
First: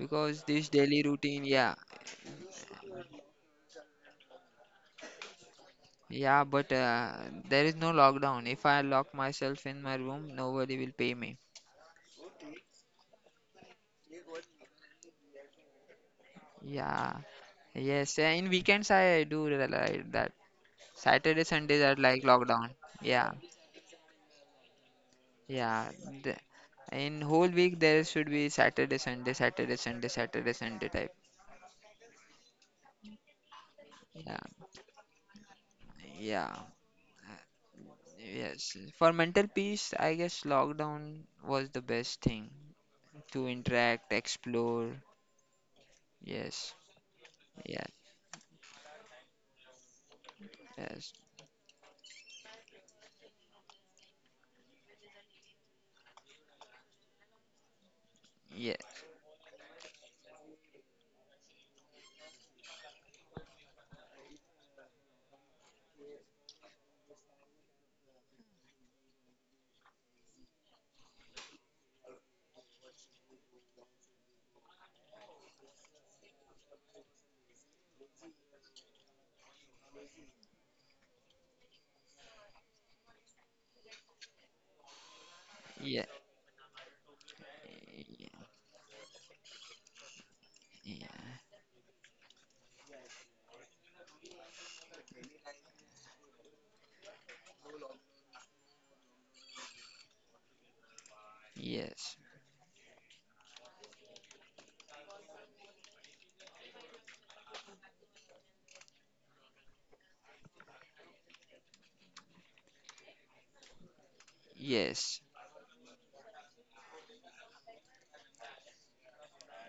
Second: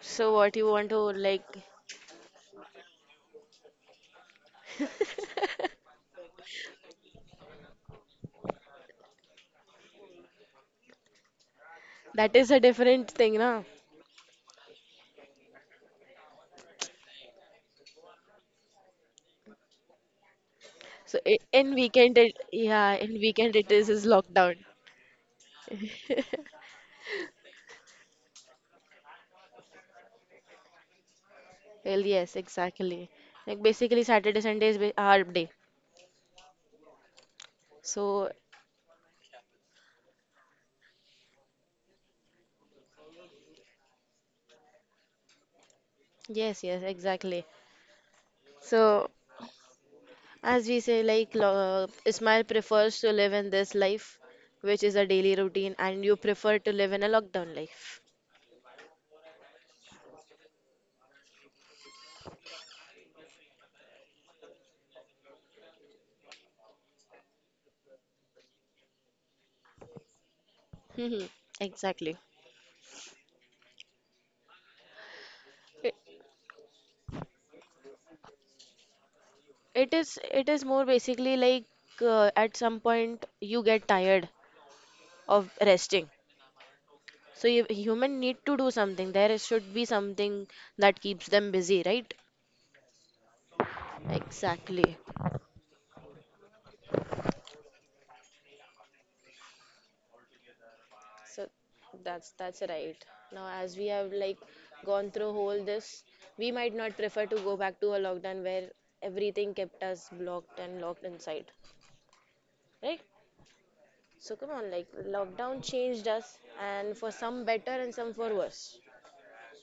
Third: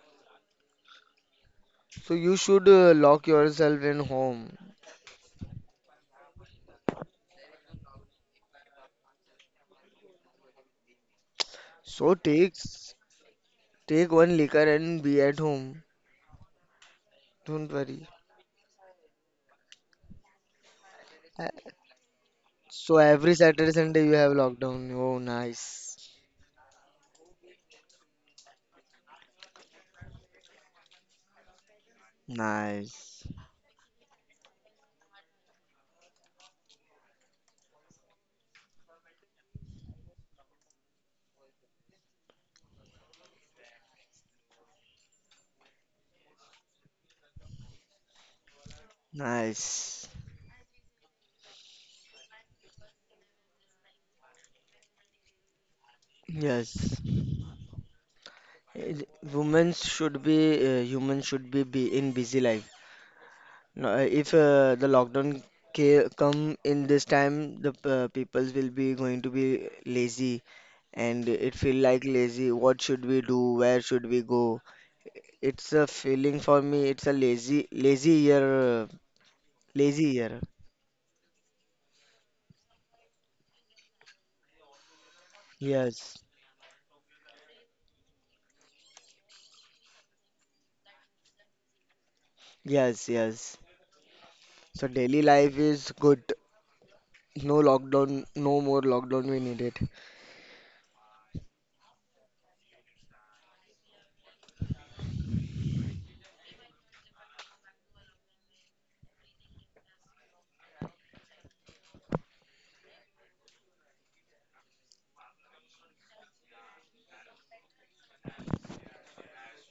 so what you
this
want to
daily routine,
like?
yeah,
So you should, uh, lock yourself in home.
yeah, but uh, there is no lockdown. If I lock myself in my room, nobody will pay me.
So
That is
take
a different thing na.
take one liquor and be at home,
Yeah,
don't worry.
yes, uh, in weekends I do re- like that.
So i-
Saturday,
Uh,
in
Sundays are
weekend,
like
it
lockdown.
yeah,
so
in
Yeah,
every
weekend it
Saturday,
is is
Sunday you have
lockdown.
lockdown? Oh, nice.
yeah. The, in whole week there should be Saturday, Sunday, Saturday, Sunday, Saturday, Sunday type.
Well yes exactly,
Nice,
like basically
Yeah,
saturday sunday is ba- our day.
yeah.
So
Yes, for mental peace, I guess lockdown was the best thing to interact, explore.
yes,
Yes,
yes, exactly.
yeah,
So,
nice.
as we say,
yes,
like lo- uh, Ismail prefers to live in this life, which is a daily routine, and you prefer to live
Yes.
in a lockdown life.
yeah,
It- women should be uh, Humans should be, be in busy life. No, uh, if uh, the lockdown ca- come in this time, the, uh, peoples will be going to be lazy, and
Mhm.
it feel like
Exactly.
lazy. What should we do? Where should we go? It's a
It,
feeling for me. It's a lazy, lazy year, uh,
it
lazy
is
year.
it is more basically like uh, at some point you get tired of
yeah,
resting.
Yes,
So you, human
yeah,
need to do something. There is- should be something that keeps
yeah,
them busy, right?
yes, yes. So
Exactly.
daily life is good. No lockdown, no more lockdown we needed.
So
yes,
that's that's right. Now, as we have like gone through whole this, we might not prefer to go back to a lockdown where everything kept us blocked and locked inside, right? So come on, like
yes,
lockdown changed us, and for some better and some for worse.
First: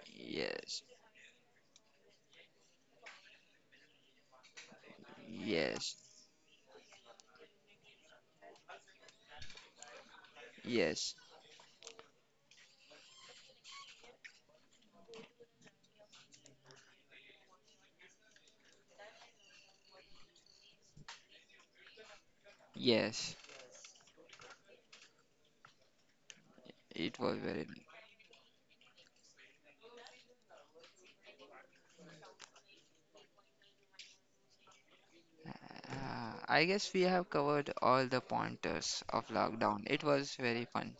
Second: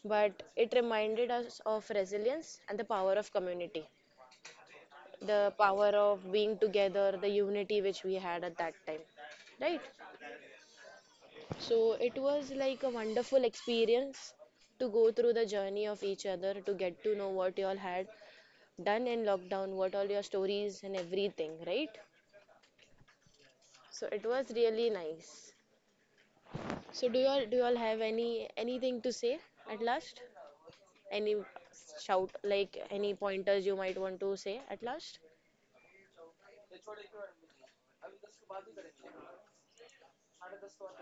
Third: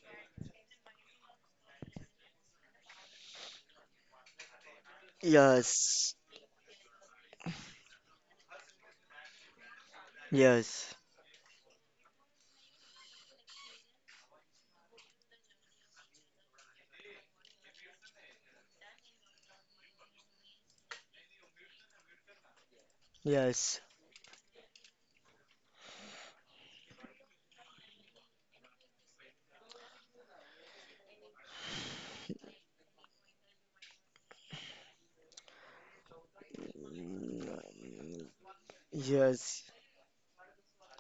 But it
yes,
reminded us of resilience and the power of community, the power
yes,
Yes,
of being together, the unity which we had at that time, right?
yes,
yes,
So it was like a wonderful experience to go through the journey of each other to get to know what you all had done in lockdown, what all your stories and everything, right?
yes.
yes.
So it was really nice. So do
It
you
was
all do you
very.
all have any anything to say at last? Any shout like any pointers you might want to say at last?
Uh, I guess we have covered all the
Mm,
pointers of
yes.
lockdown. It was very fun.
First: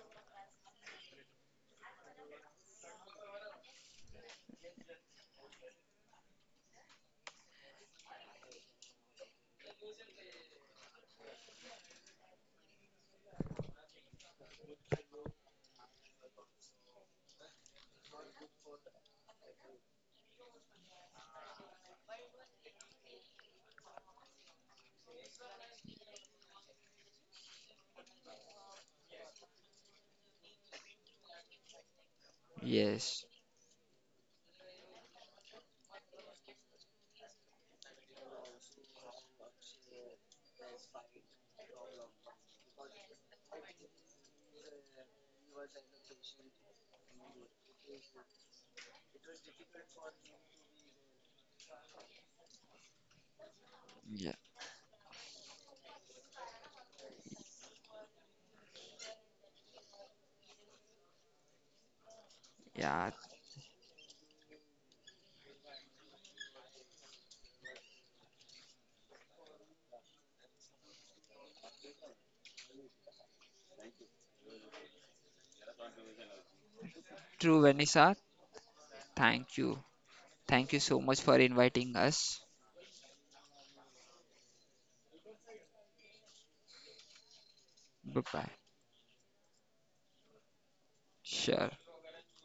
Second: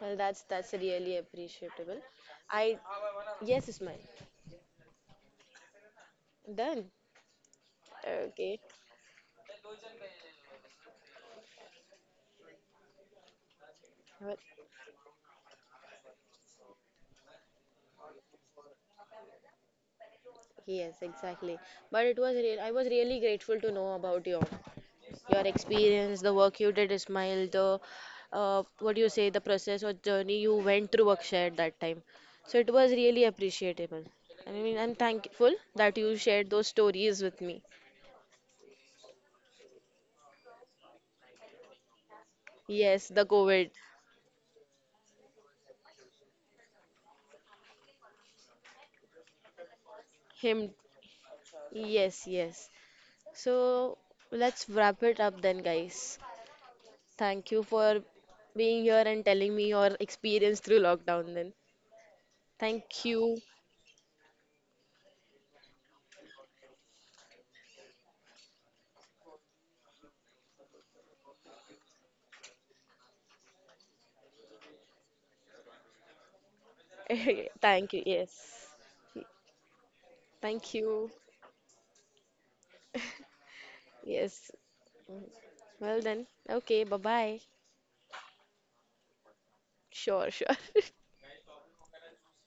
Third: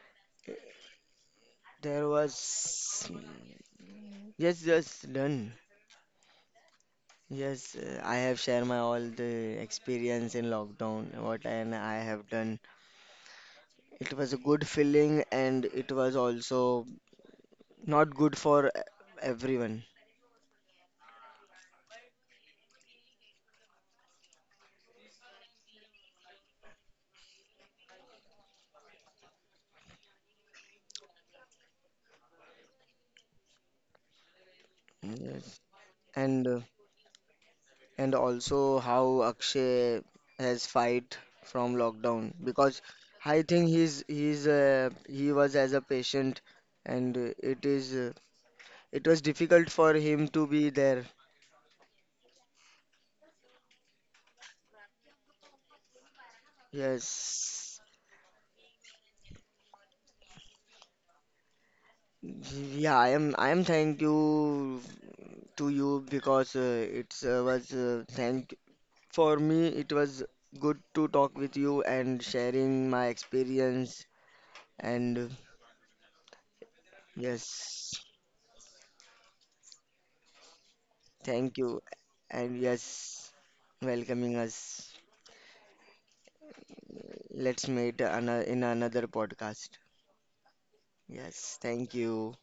Well, that's that's really appreciable.
There
I
was.
yes, Ismail.
Yes, yes, done.
Done.
Yes, uh, I have
Okay.
shared my all the experience in lockdown, what and I have done. It
Well,
was a good feeling, and it was also not good for e- everyone.
yes, exactly. But it was real. I was really grateful to know about your your experience, the work you did, Ismail, the uh, what do you say, the process or journey you went through Akshay at that time. So it was really
Yes,
appreciable. I mean, I'm thankful
Yes,
that you
and
shared
uh,
those stories with me.
and also how Akshay has fight from lockdown, because
Yes, the
I
COVID,
think he's he's uh, he was as a patient, and uh, it is uh, it was difficult for him to
him.
be there.
Yes, yes. So
yeah,
let's wrap it up then, guys. Thank you
Yes.
for being here and telling me your experience through lockdown then.
Yeah,
Thank
yeah.
I
you.
am I am thank you to you, because uh, it uh, was uh, thank for me it was good to talk with you and sharing my experience, and uh,
True,
Thank
yes.
you.
Vanessa.
Yes.
Thank you.
Thank
Thank you so
you.
much for
Thank you,
inviting us.
and yes, welcoming
Yes.
us.
Mm. Well then. Okay. Bye bye.
Let's meet
Bye
another
bye.
in another podcast.
Sure, sure.
Yes,
Sure.
thank you.